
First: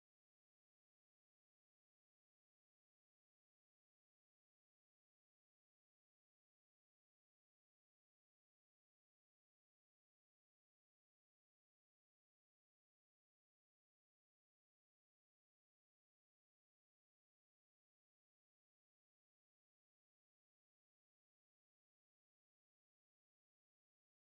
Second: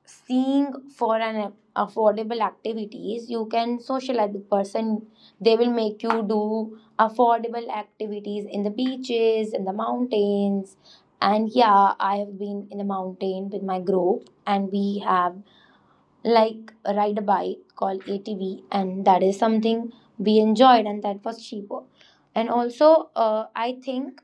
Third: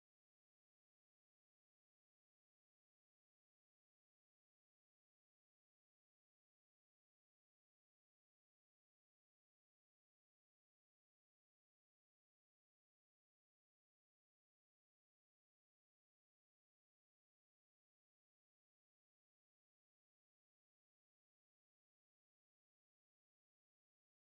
[SPEAKER 2] seeing for an affordable activities, you can socialize with person. They will make you do affordable activities in the beaches, in the mountains. And yeah, I have been in the mountain with my group, and we have, like, ride a bike called atv, and that is something we enjoyed, and that was cheaper. And also I think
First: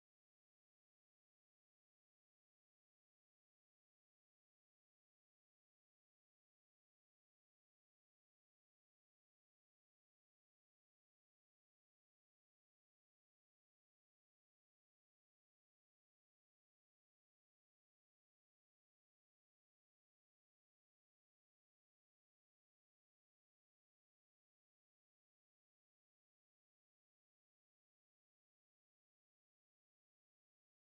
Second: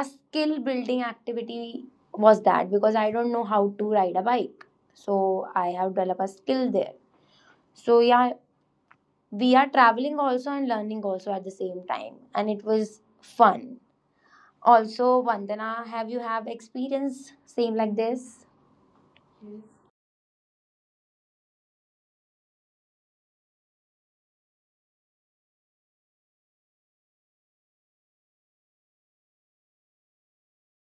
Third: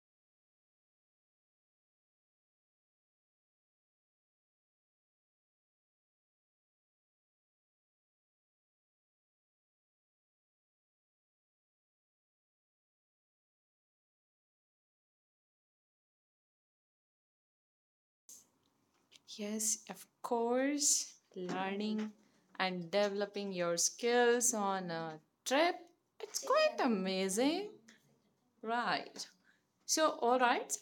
[SPEAKER 2] a skill building activity was that, because I don't know how to ride a bike. So I have developed a skill there. So yeah, we are traveling also and learning also at the same time. And it was fun. Also, Vandana, have you have experience same like this?
[SPEAKER 1] Yes, of course, learning and developing your skills on a trip. It's quite amazing. Right. So, all right,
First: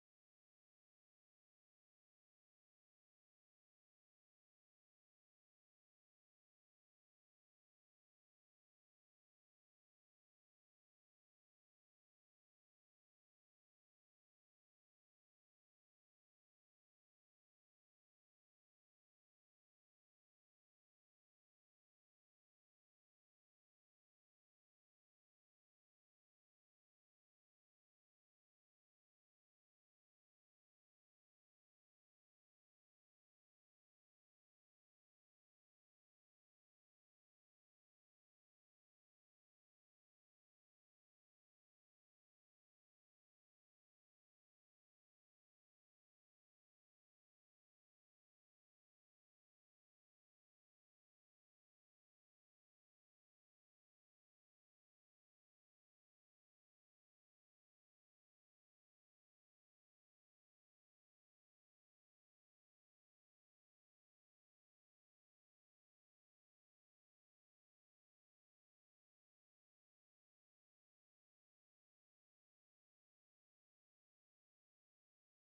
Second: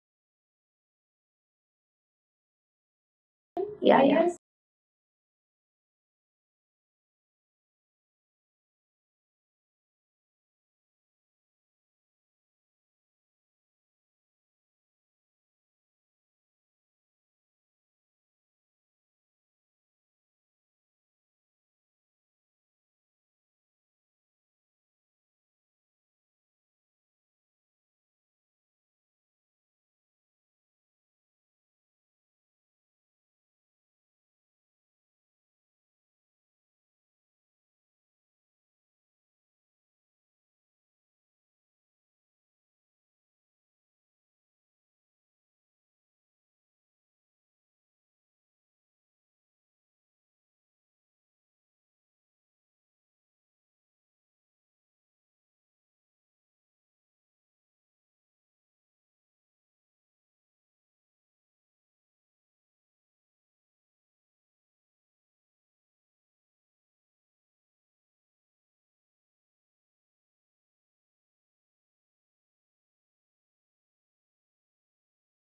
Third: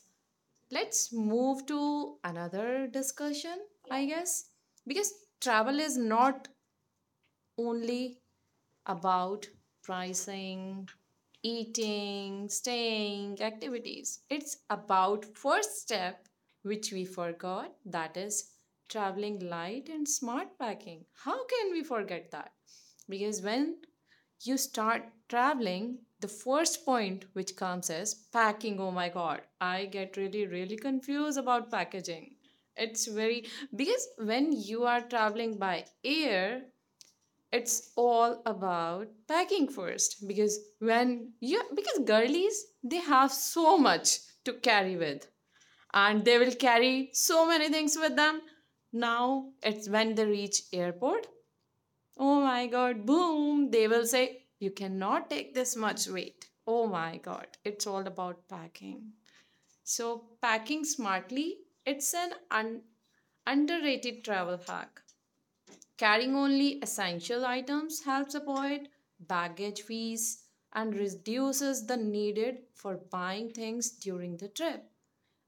[SPEAKER 1] let's move to another discussion,
[SPEAKER 2] Yeah,
[SPEAKER 1] I
[SPEAKER 2] yeah.
[SPEAKER 1] guess, because travel is not only about pricing, eating, staying, activities. It's about first step which we forgot, that is traveling light and smart packing. How can we forget that? Because when you start traveling, the first point which comes is packing. Oh my god, I get really, really confused about packaging. It's very, because when you are traveling by air, it's all about packing first. Because when you, because girlies, they have so much to carry with, and they will carry so many things with them. Now it's when they reach airport, oh my god, boom, they will say you cannot take this much weight. Oh my god, it's all about packing. So packing smartly, it's an underrated travel hack. Carrying only essential items helps avoid baggage fees and reduces the needed for buying things during the trip.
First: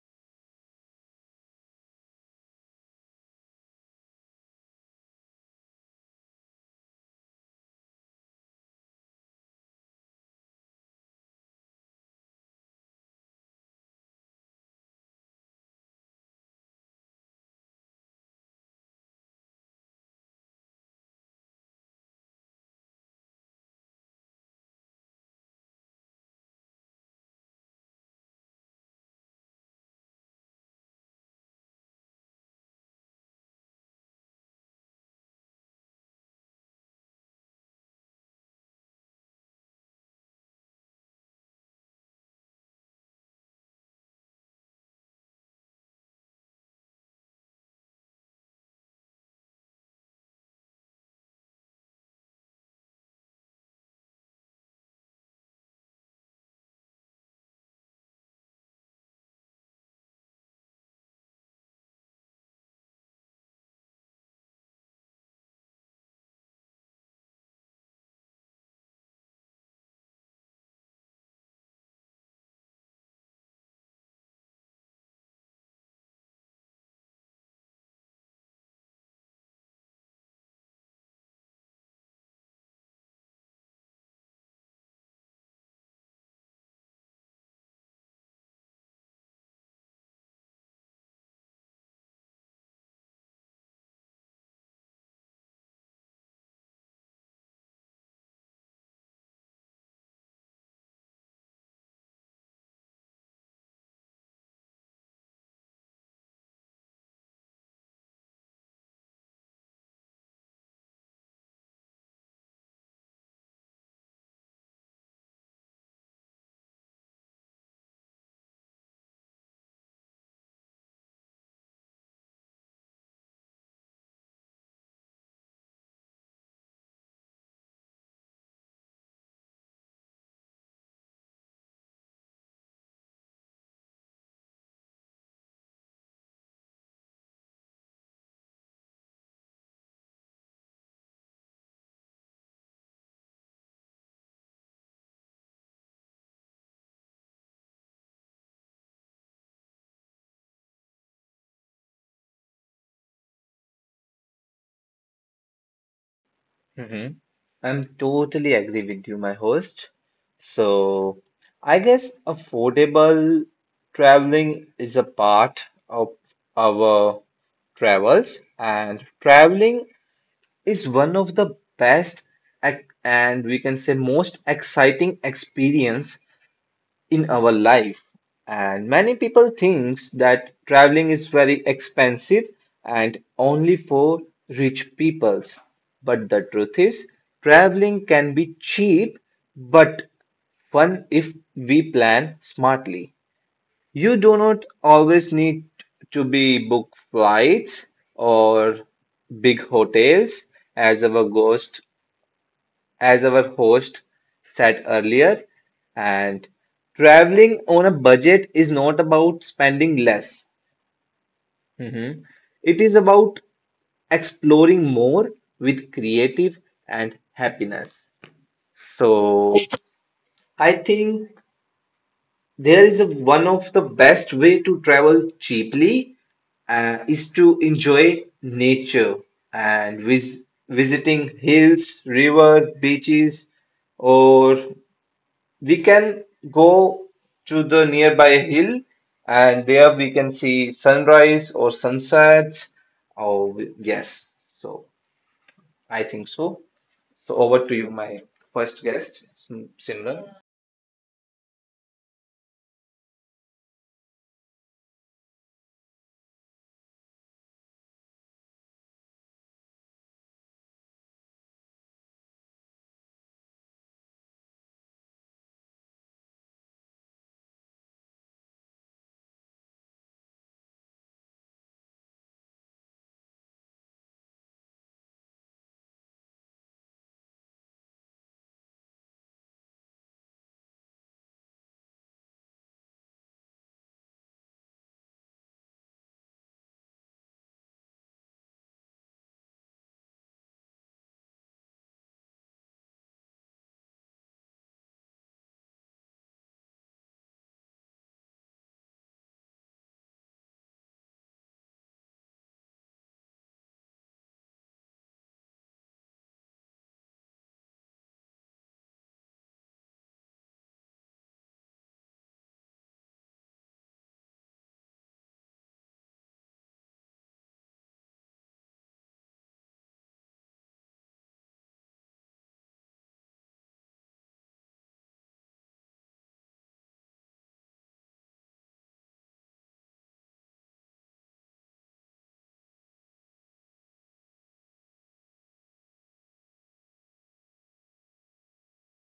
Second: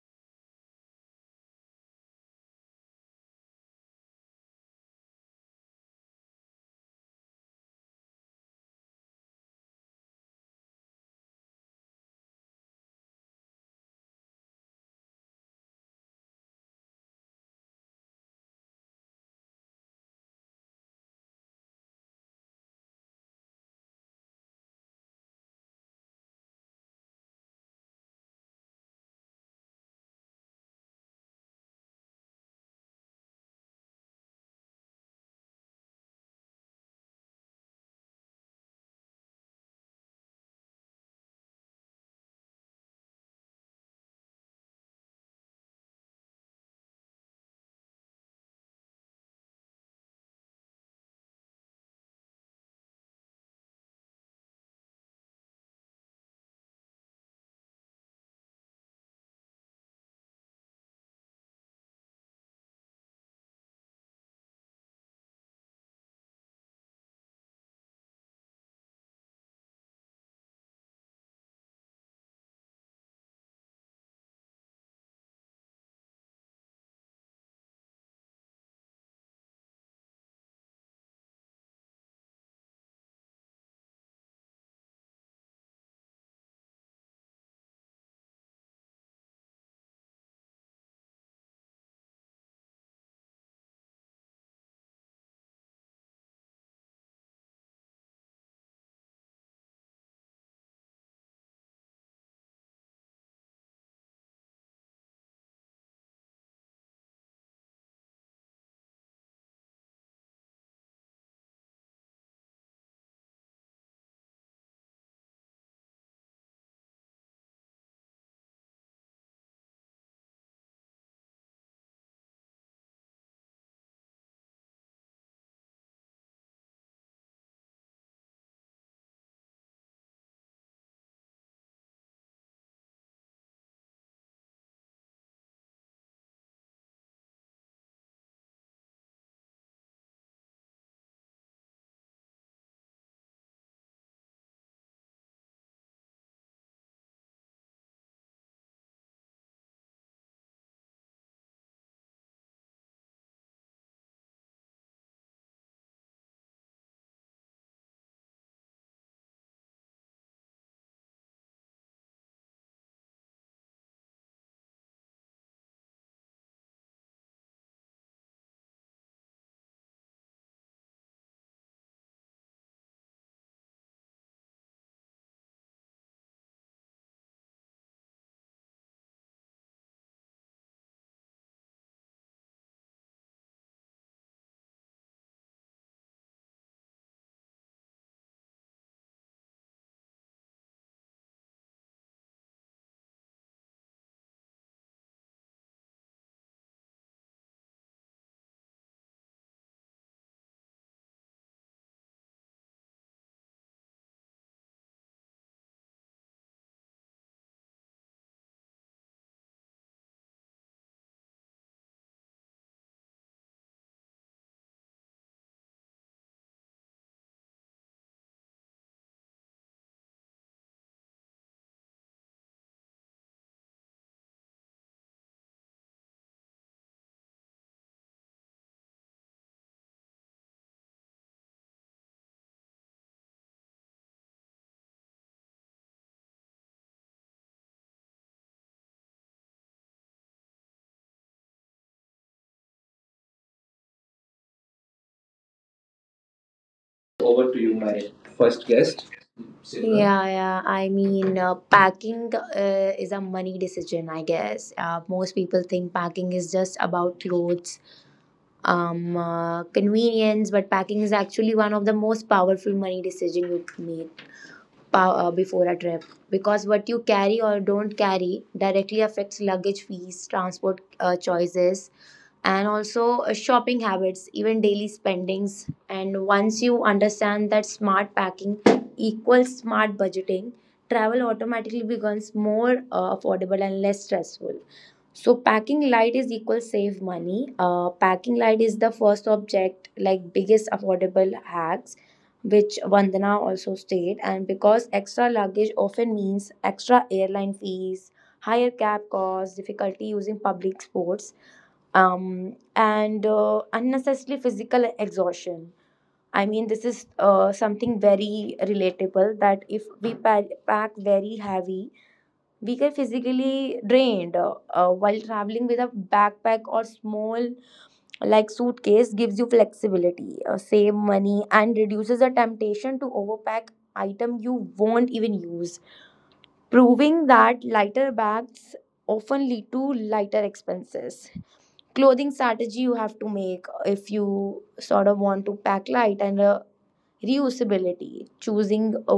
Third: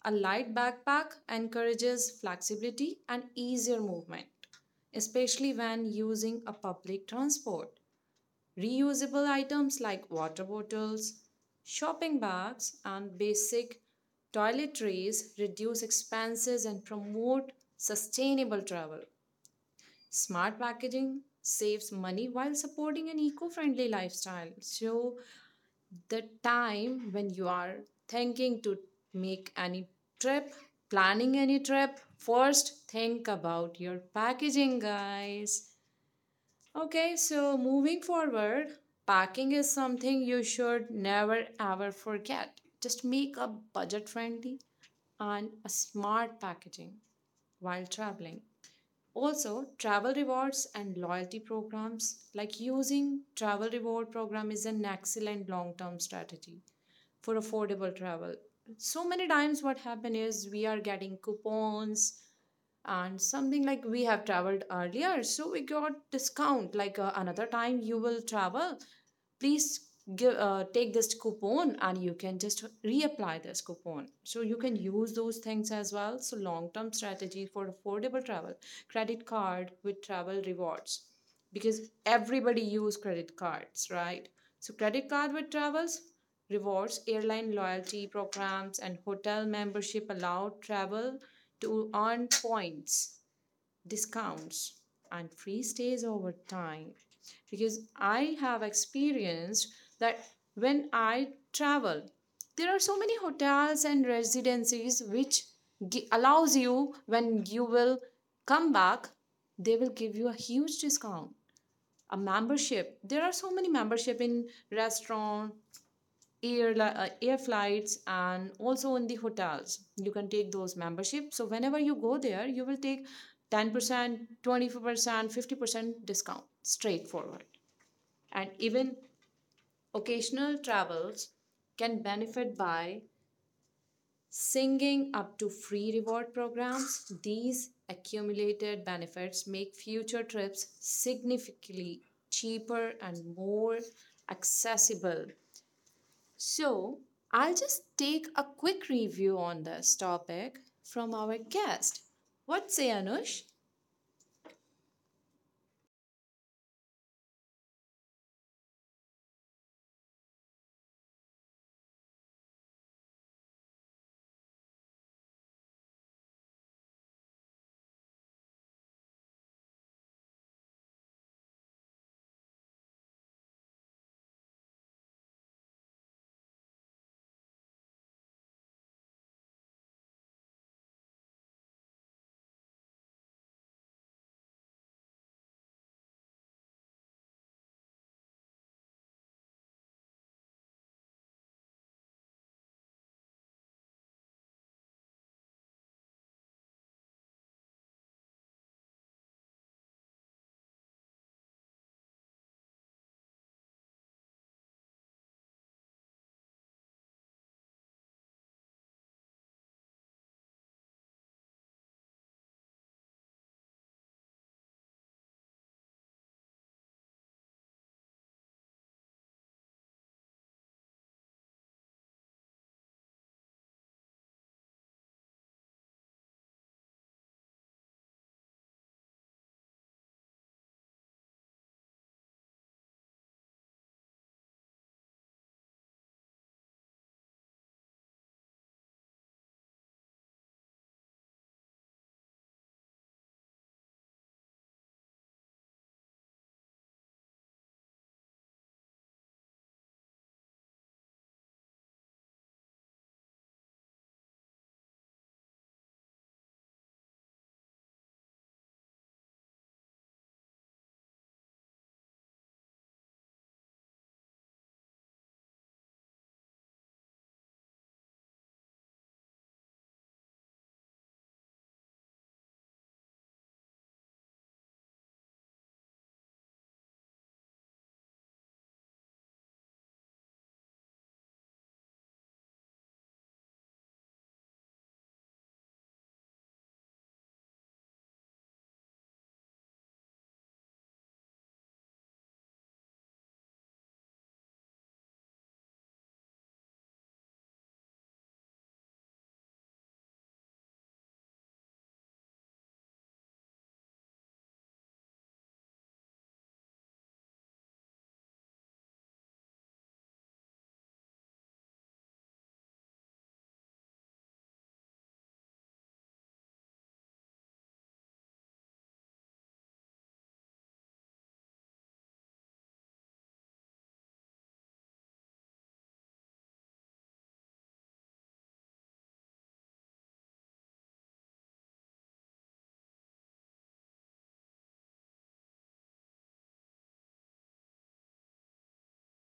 [SPEAKER 1] A light backpack encourages flexibility and easier movement, especially when using a public transport. Reusable items like water bottles, shopping bags, and basic toiletries reduce expenses and promote sustainable travel. Smart packaging saves money while supporting an eco friendly lifestyle. So, the time when you are thinking to make any trip, planning any trip, first think about your packaging, guys. Okay, so moving forward, packing is something you should never ever forget. Just make a budget friendly and a smart packaging while traveling. Also, travel rewards and loyalty programs, like using travel reward program is an excellent long-term strategy for affordable travel. So many times what happen is we are getting coupons and something like we have traveled earlier, so we got discount. Like another time you will travel, please give take this coupon and you can just reapply this coupon, so you can use those things as well. So long term strategy for affordable travel, credit card with travel rewards, because everybody use credit cards, right? So credit card with travels rewards, airline loyalty programs and hotel membership allow travel to earn points, discounts, and free stays over time. Because I have experienced that when I travel, there are so many hotels and residencies which allows you when you will come back, they will give you a huge discount. A membership. There are so many membership in restaurant, air flights, and also in the hotels you can take those membership. So whenever you go there you will take 10% 24% 50% discount straightforward. And even occasional travels can benefit by singing up to free reward programs. These accumulated benefits make future trips significantly cheaper and more accessible. So, I'll just take a quick review on this topic from our guest. What say, Anush?
[SPEAKER 3] hmm I'm totally agree with you, my host. So I guess affordable traveling is a part of our travels, and traveling is one of the best and we can say most exciting experience in our life. And many people thinks that traveling is very expensive and only for rich peoples, but the truth is traveling can be cheap but fun if we plan smartly. You do not always need to be book flights or big hotels, as our ghost as our host said earlier. And traveling on a budget is not about spending less. Mhm. It is about exploring more with creative and happiness. So I think there is a, one of the best way to travel cheaply is to enjoy nature and visiting hills, river, beaches, or we can go to the nearby hill and there we can see sunrise or sunsets, or yes. So I think so. So
[SPEAKER 2] Over to
[SPEAKER 3] over
[SPEAKER 2] you,
[SPEAKER 3] to you,
[SPEAKER 2] my
[SPEAKER 3] my
[SPEAKER 2] first
[SPEAKER 3] first
[SPEAKER 2] guest.
[SPEAKER 3] guest,
[SPEAKER 2] Yeah,
[SPEAKER 3] Simran.
[SPEAKER 2] yeah. I mean, packing is a money decision, I guess. Most people think packing is just about clothes, convenience, but packing is actually one of the most powerful money decision you made. Before a trip, because what you carry or don't carry directly affects luggage fees, transport choices, and also shopping habits, even daily spendings. And once you understand that smart packing equals smart budgeting, travel automatically becomes more affordable and less stressful. So packing light is equal save money. Packing light is the first object, like biggest affordable hacks, which Vandana also stated. And because extra luggage often means extra airline fees, higher cab costs, difficulty using public sports, and unnecessary physical exhaustion. I mean, this is something very relatable that if we pack very heavy, we get physically drained, while traveling with a backpack or small, like, suitcase gives you flexibility, save money and reduces the temptation to overpack item you won't even use, proving that lighter bags often lead to lighter expenses. Clothing strategy you have to make if you sort of want to pack light and, reusability. Choosing a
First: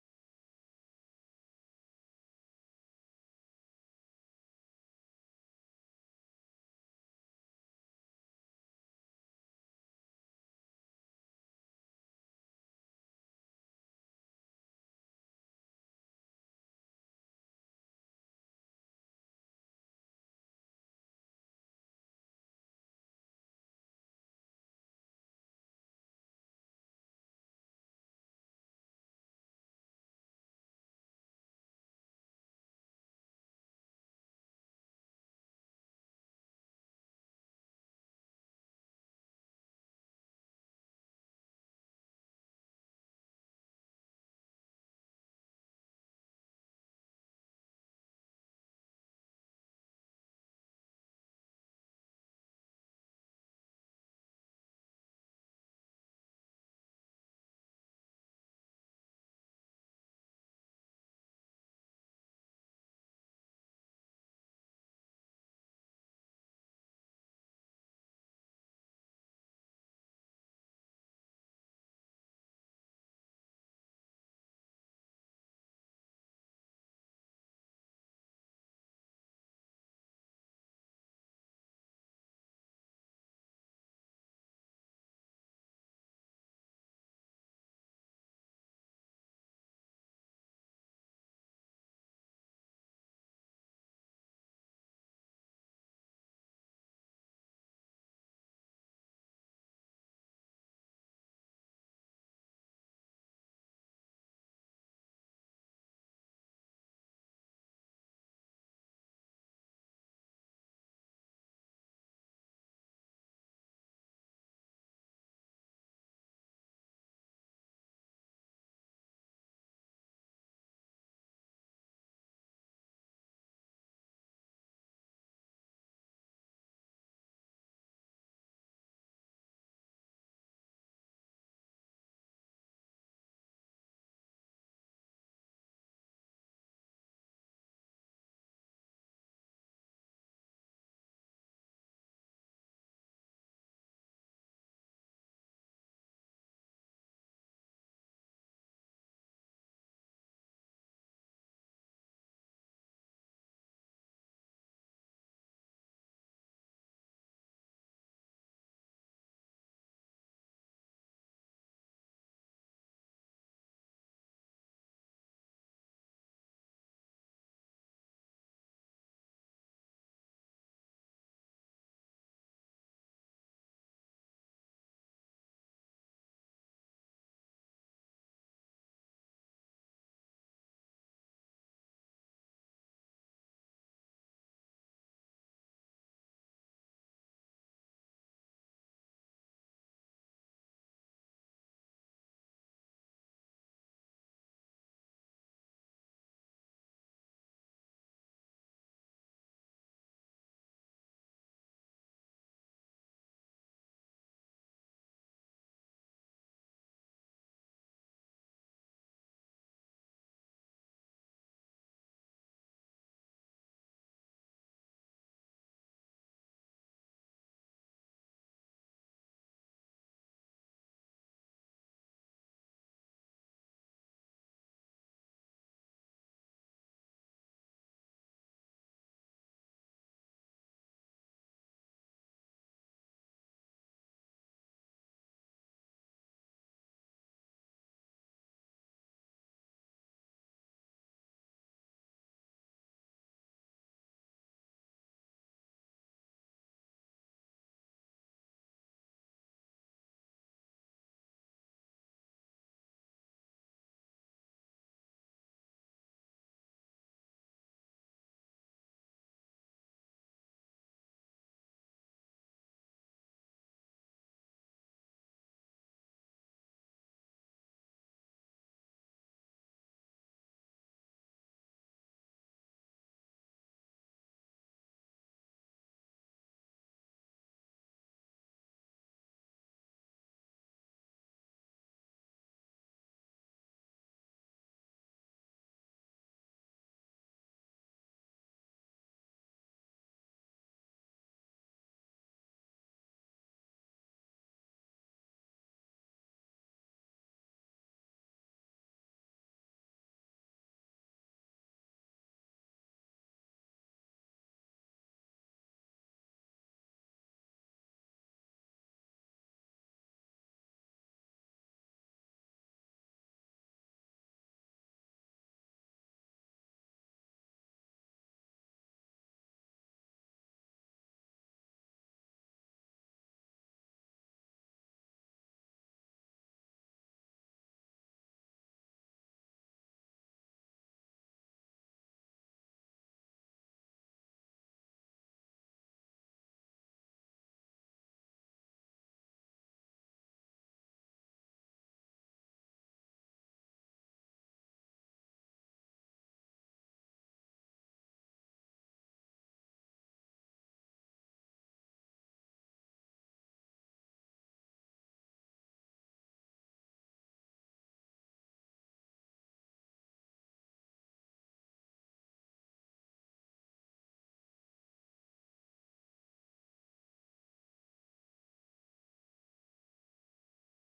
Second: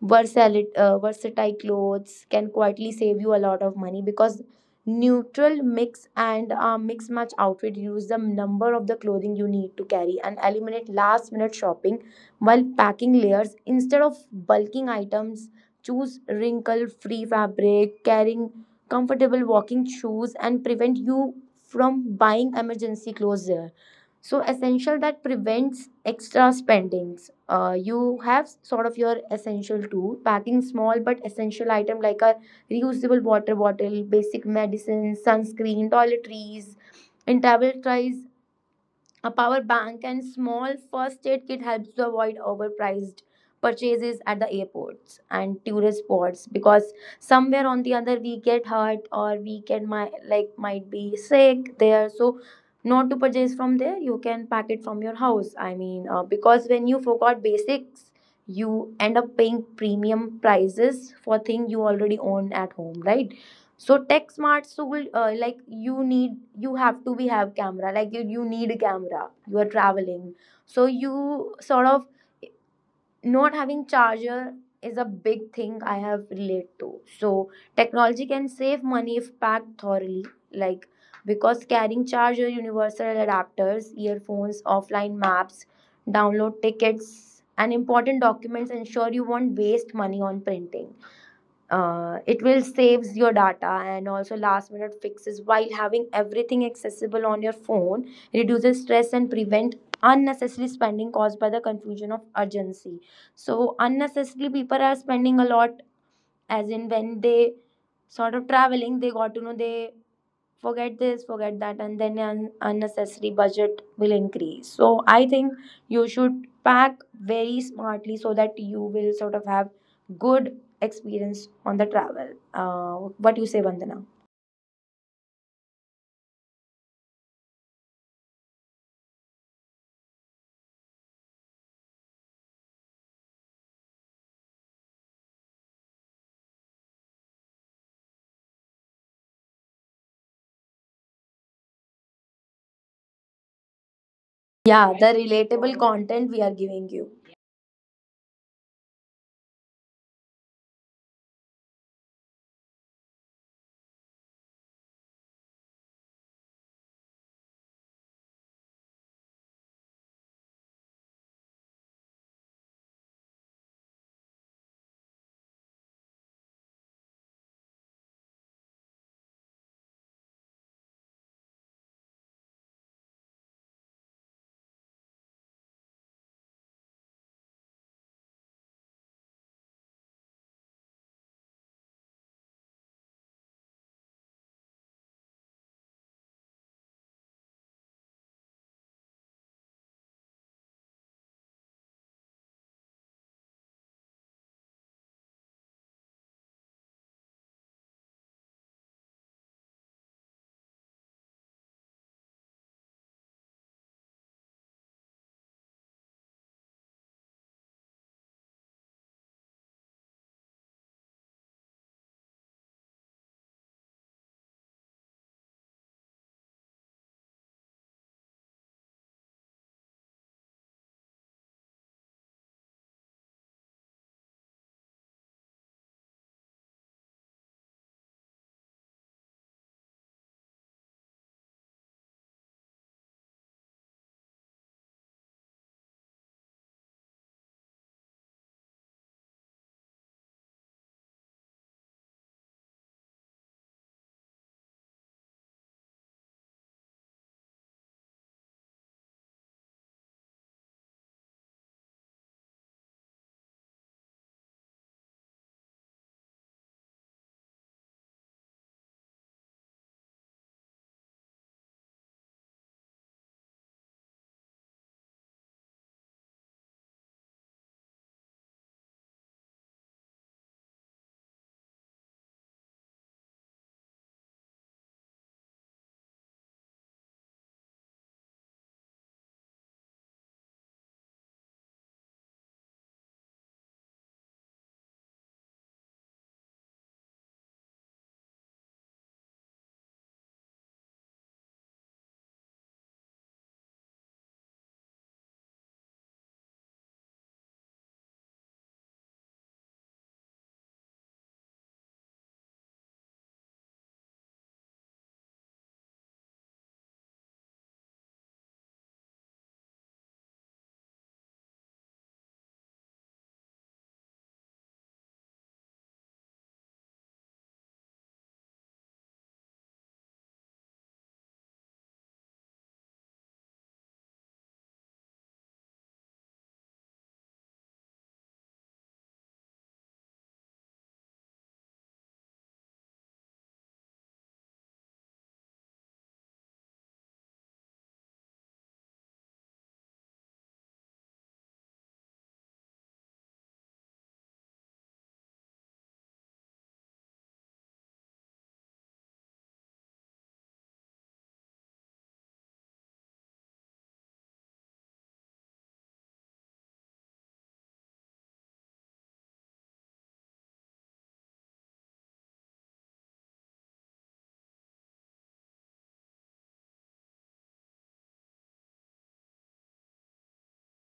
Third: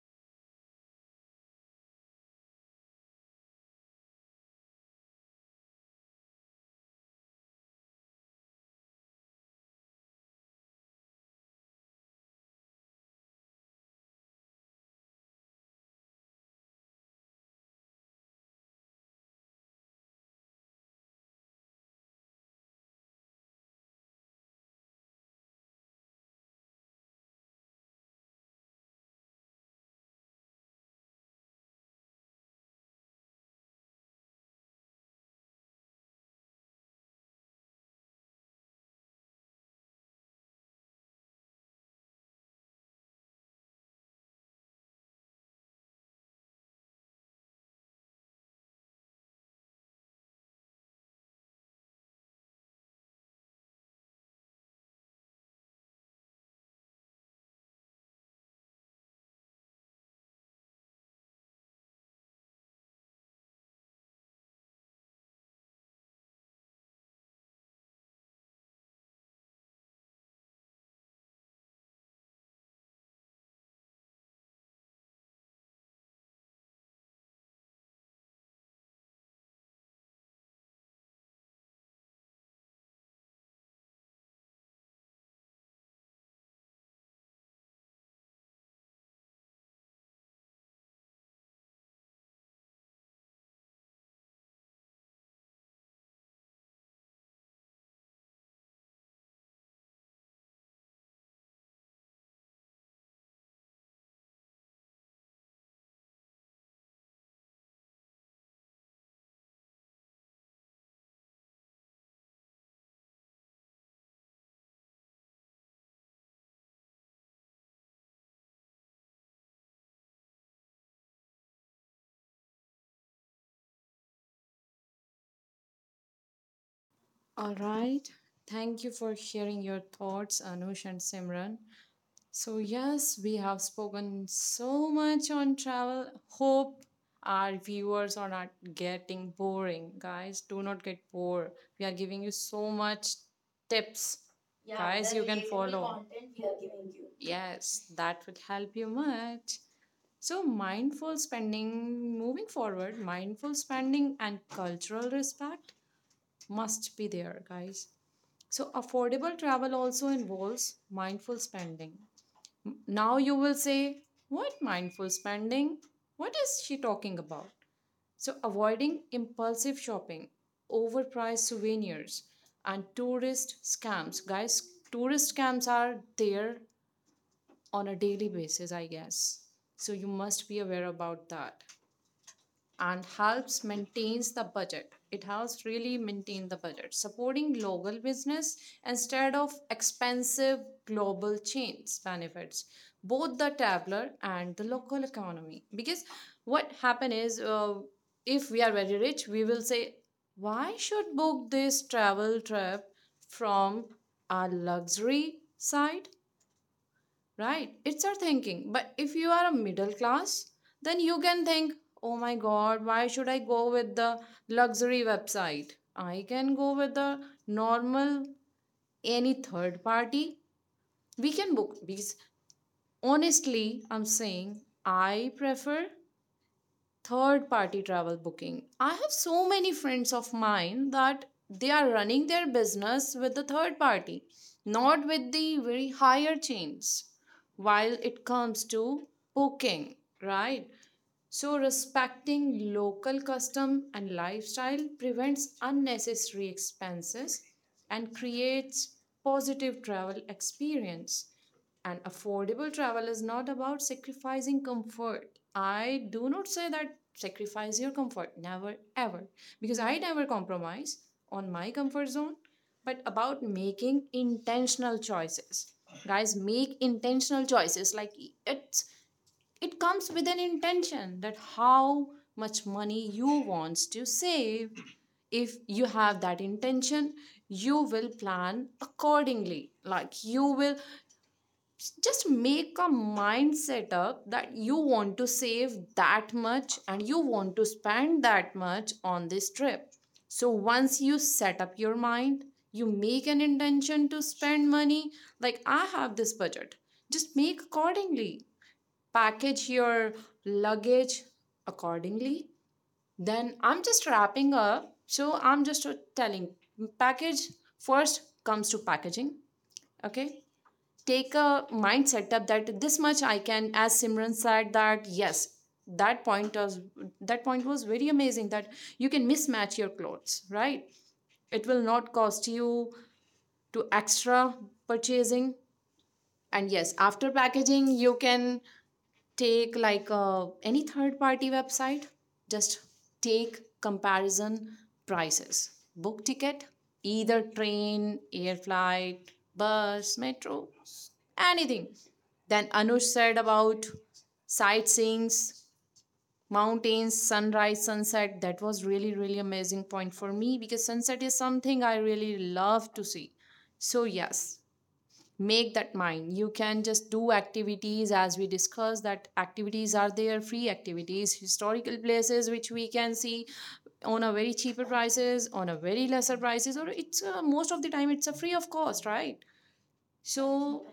[SPEAKER 2] versatile, versatile clothes can quietly save you a lot of money, because neutral mix and mix match outfit reduce the number of the clothing you need to carry and eliminate last minute shopping, while packing layers instead of bulking items, choose wrinkle free fabric, carrying comfortable walking shoes and prevent you from buying emergency clothes there. So essential that prevents extra spendings. You have sort of your essential too, packing small but essential item like a reusable water bottle, basic medicines, sunscreen, toiletries, and travel tries. A power bank and small first aid kit helps to avoid overpriced purchases at the airports and tourist spots, because somewhere on the other we get hurt or we can my, like, might be sick there. So, not to purchase from there, you can pack it from your house. I mean, because when you forgot basics, you end up paying premium prices for thing you already own at home, right? So tech smart tool, like you need, you have to be have camera, like you need a camera, you are traveling, so you sort of not having charger is a big thing I have relate to. So technology can save money if packed thoroughly, like, because carrying charger, universal adapters, earphones, offline maps, download tickets and important documents ensure you won't waste money on printing. It will saves your data and also last minute fixes, while having everything accessible on your phone reduces stress and prevent unnecessary spending caused by the confusion of urgency. So unnecessarily people are spending a lot, as in when they sort of traveling they got to know they forget this, forget that, and then an unnecessary budget will increase. So I think you should pack very smartly, so that you will sort of have good experience on the travel. uh, what do you say, Vandana?
[SPEAKER 1] All right. Thank you for sharing your thoughts, Anush and Simran. So, yes, we have spoken so much on travel. Hope our viewers are not getting boring. Guys, do not get bored. We are giving you so much tips. Yeah,
[SPEAKER 2] Yeah, the
[SPEAKER 1] guys, the you can relatable
[SPEAKER 2] relatable
[SPEAKER 1] follow.
[SPEAKER 2] content
[SPEAKER 1] Content
[SPEAKER 2] we
[SPEAKER 1] we
[SPEAKER 2] are
[SPEAKER 1] are
[SPEAKER 2] giving
[SPEAKER 1] giving you.
[SPEAKER 2] you.
[SPEAKER 1] Yes, that would help you much. So, mindful spending, moving forward, mindful spending and cultural respect must be there, guys. So, affordable travel also involves mindful spending. Now, you will say, what mindful spending? What is she talking about? So, avoiding impulsive shopping, overpriced souvenirs, and tourist scams. Guys, tourist scams are there on a daily basis, I guess. So, you must be aware about that. And helps maintains the budget, it helps really maintain the budget, supporting local business instead of expensive global chains benefits both the traveler and the local economy. Because what happen is if we are very rich we will say, why should book this travel trip from our luxury side? Right, it's our thinking. But if you are a middle class, then you can think, oh my god, why should I go with the luxury website? I can go with the normal, any third party. We can book these. Honestly, I'm saying I prefer third party travel booking. I have so many friends of mine that they are running their business with the third party, not with the very higher chains. While it comes to booking, right? So, respecting local custom and lifestyle prevents unnecessary expenses and creates positive travel experience. And affordable travel is not about sacrificing comfort. I do not say that sacrifice your comfort, never ever, because I never compromise on my comfort zone, but about making intentional choices. Guys, make intentional choices, like it's, it comes with an intention that how much money you wants to save. If you have that intention, you will plan accordingly. Like you will just make a mindset up that you want to save that much and you want to spend that much on this trip. So once you set up your mind, you make an intention to spend money, like I have this budget, just make accordingly, package your luggage accordingly. Then I'm just wrapping up. So I'm just Telling package, first comes to packaging. Okay. Take a mind setup that this much I can, as Simran said, that yes, that point was that point was very amazing, that you can mismatch your clothes, right? It will not cost you to extra purchasing. And yes, after packaging, you can take any third party website, just take comparison prices, book ticket, either train, air flight, bus, metro, anything. Then Anush said about sightseeing, mountains, sunrise, sunset. That was really really amazing point for me, because sunset is something I really love to see. So yes, make that mind. You can just do activities, as we discussed, that activities are there, free activities, historical places, which we can see on a very cheaper prices, on a very lesser prices, or it's most of the time it's a free of cost, right? So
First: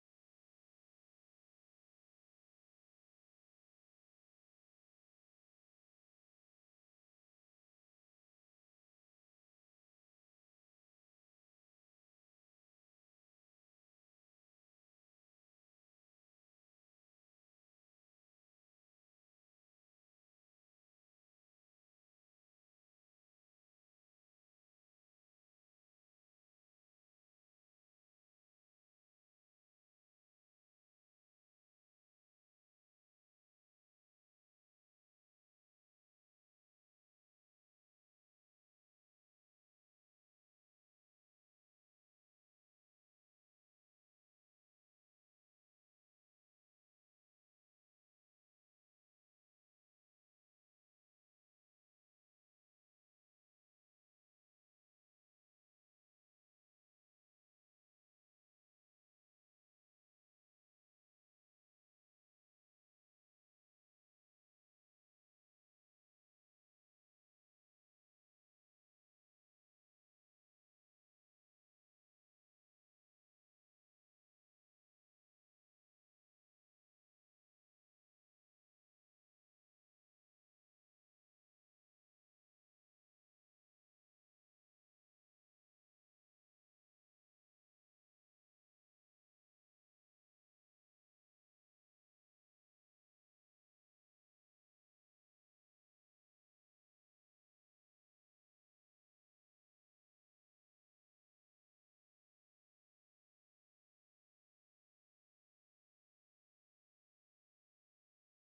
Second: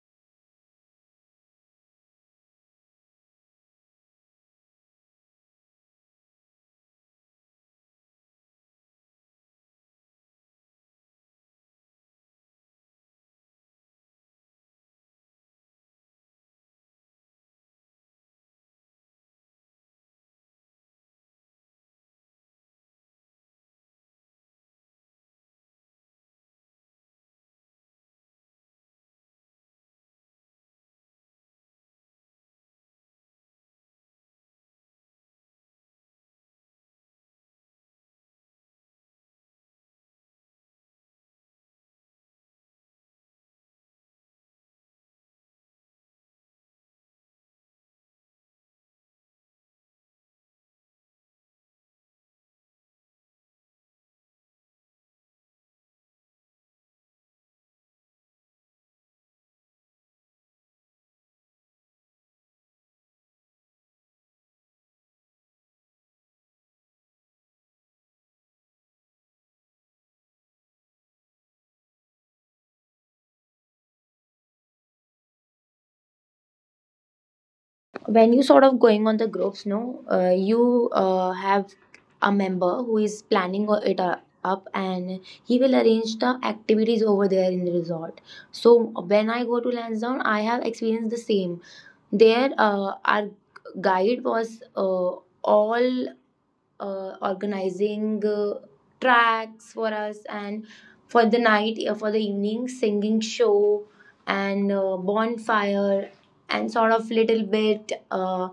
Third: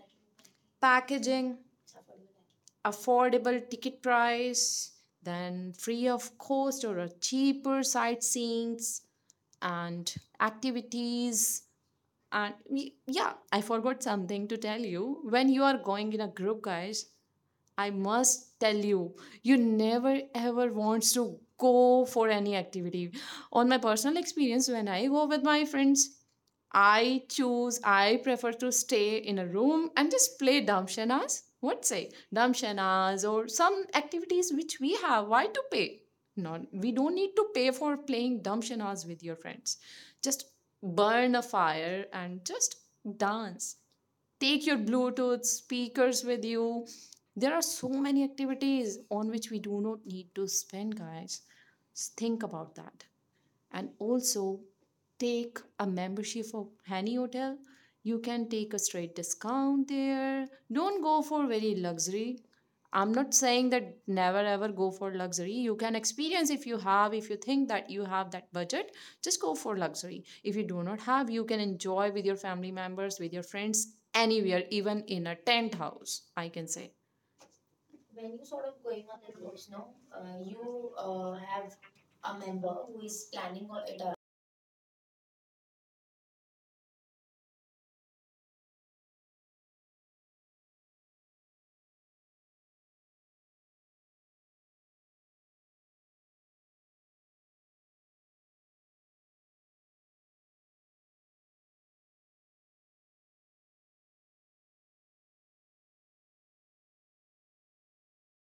[SPEAKER 1] packaging, affordable ticket price, then free of cost or a cheaper sightseeings and activities. And yeah, I forgot something to tell you. When you are going in a group, guys, I must tell you, you never ever wants to go for any activity. On my personal experience, when I go with my friends, I prefer to stay in a room and just play damshanas. What say? Damshanas or some activities which we have. Why to pay? No, we don't need to pay for playing damshanas with your friends. Just burn a fire, and just dance. Take your Bluetooth speakers with you. There are so many activities on which we do not need to spend, guys. Think about that. And also take a membership of Hani Hotel. You can take a straight discount there. Don't go for very luxury. I'm not saying that never ever go for luxury. You can experience if you have, if you think that you have that budget, just go for luxury. If you do not have, you can enjoy with your family members, with your friends, anywhere, even in a tent house, I can say.
[SPEAKER 2] When
[SPEAKER 1] When
[SPEAKER 2] you
[SPEAKER 1] you sort
[SPEAKER 2] sort
[SPEAKER 1] of
[SPEAKER 2] of
[SPEAKER 1] going
[SPEAKER 2] going on
[SPEAKER 1] on
[SPEAKER 2] the
[SPEAKER 1] the roads,
[SPEAKER 2] groups,
[SPEAKER 1] no,
[SPEAKER 2] no, you
[SPEAKER 1] you
[SPEAKER 2] have
[SPEAKER 1] have
[SPEAKER 2] a
[SPEAKER 1] a member
[SPEAKER 2] member who
[SPEAKER 1] who
[SPEAKER 2] is
[SPEAKER 1] is planning
[SPEAKER 2] planning o-
[SPEAKER 1] on
[SPEAKER 2] it
[SPEAKER 1] it.
[SPEAKER 2] up, and he will arrange the activities over there in the resort. So when I go to Lansdowne, I have experienced the same. There our guide was, all organizing tracks for us, and for the night, for the evening singing show and bonfire and sort of little bit uh,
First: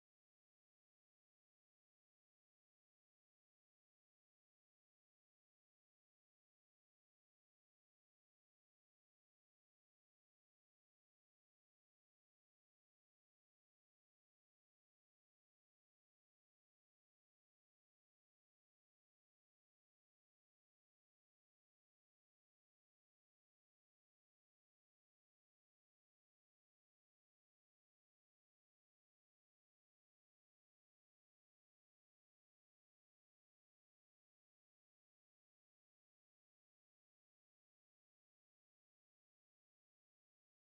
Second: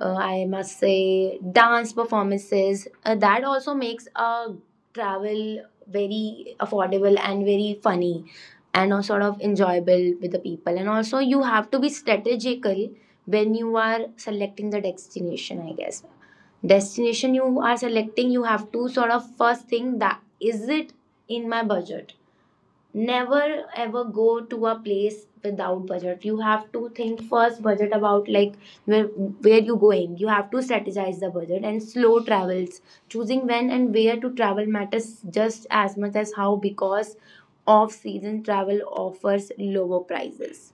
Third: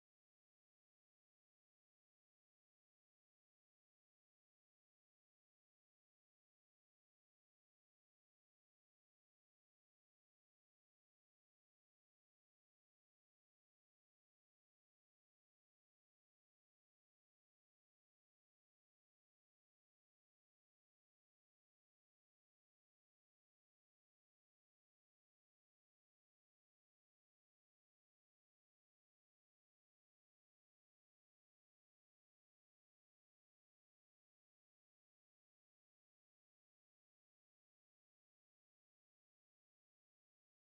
[SPEAKER 2] uh, I must say, dance performances. That also makes a travel very affordable and very funny and sort of enjoyable with the people. And also, you have to be strategical when you are selecting the destination, I guess. Destination you are selecting, you have to sort of first think that, is it in my budget? Never ever go to a place without budget. You have to think first budget about, like, where you going. You have to strategize the budget and slow travels. Choosing when and where to travel matters just as much as how, because off season travel offers lower prices,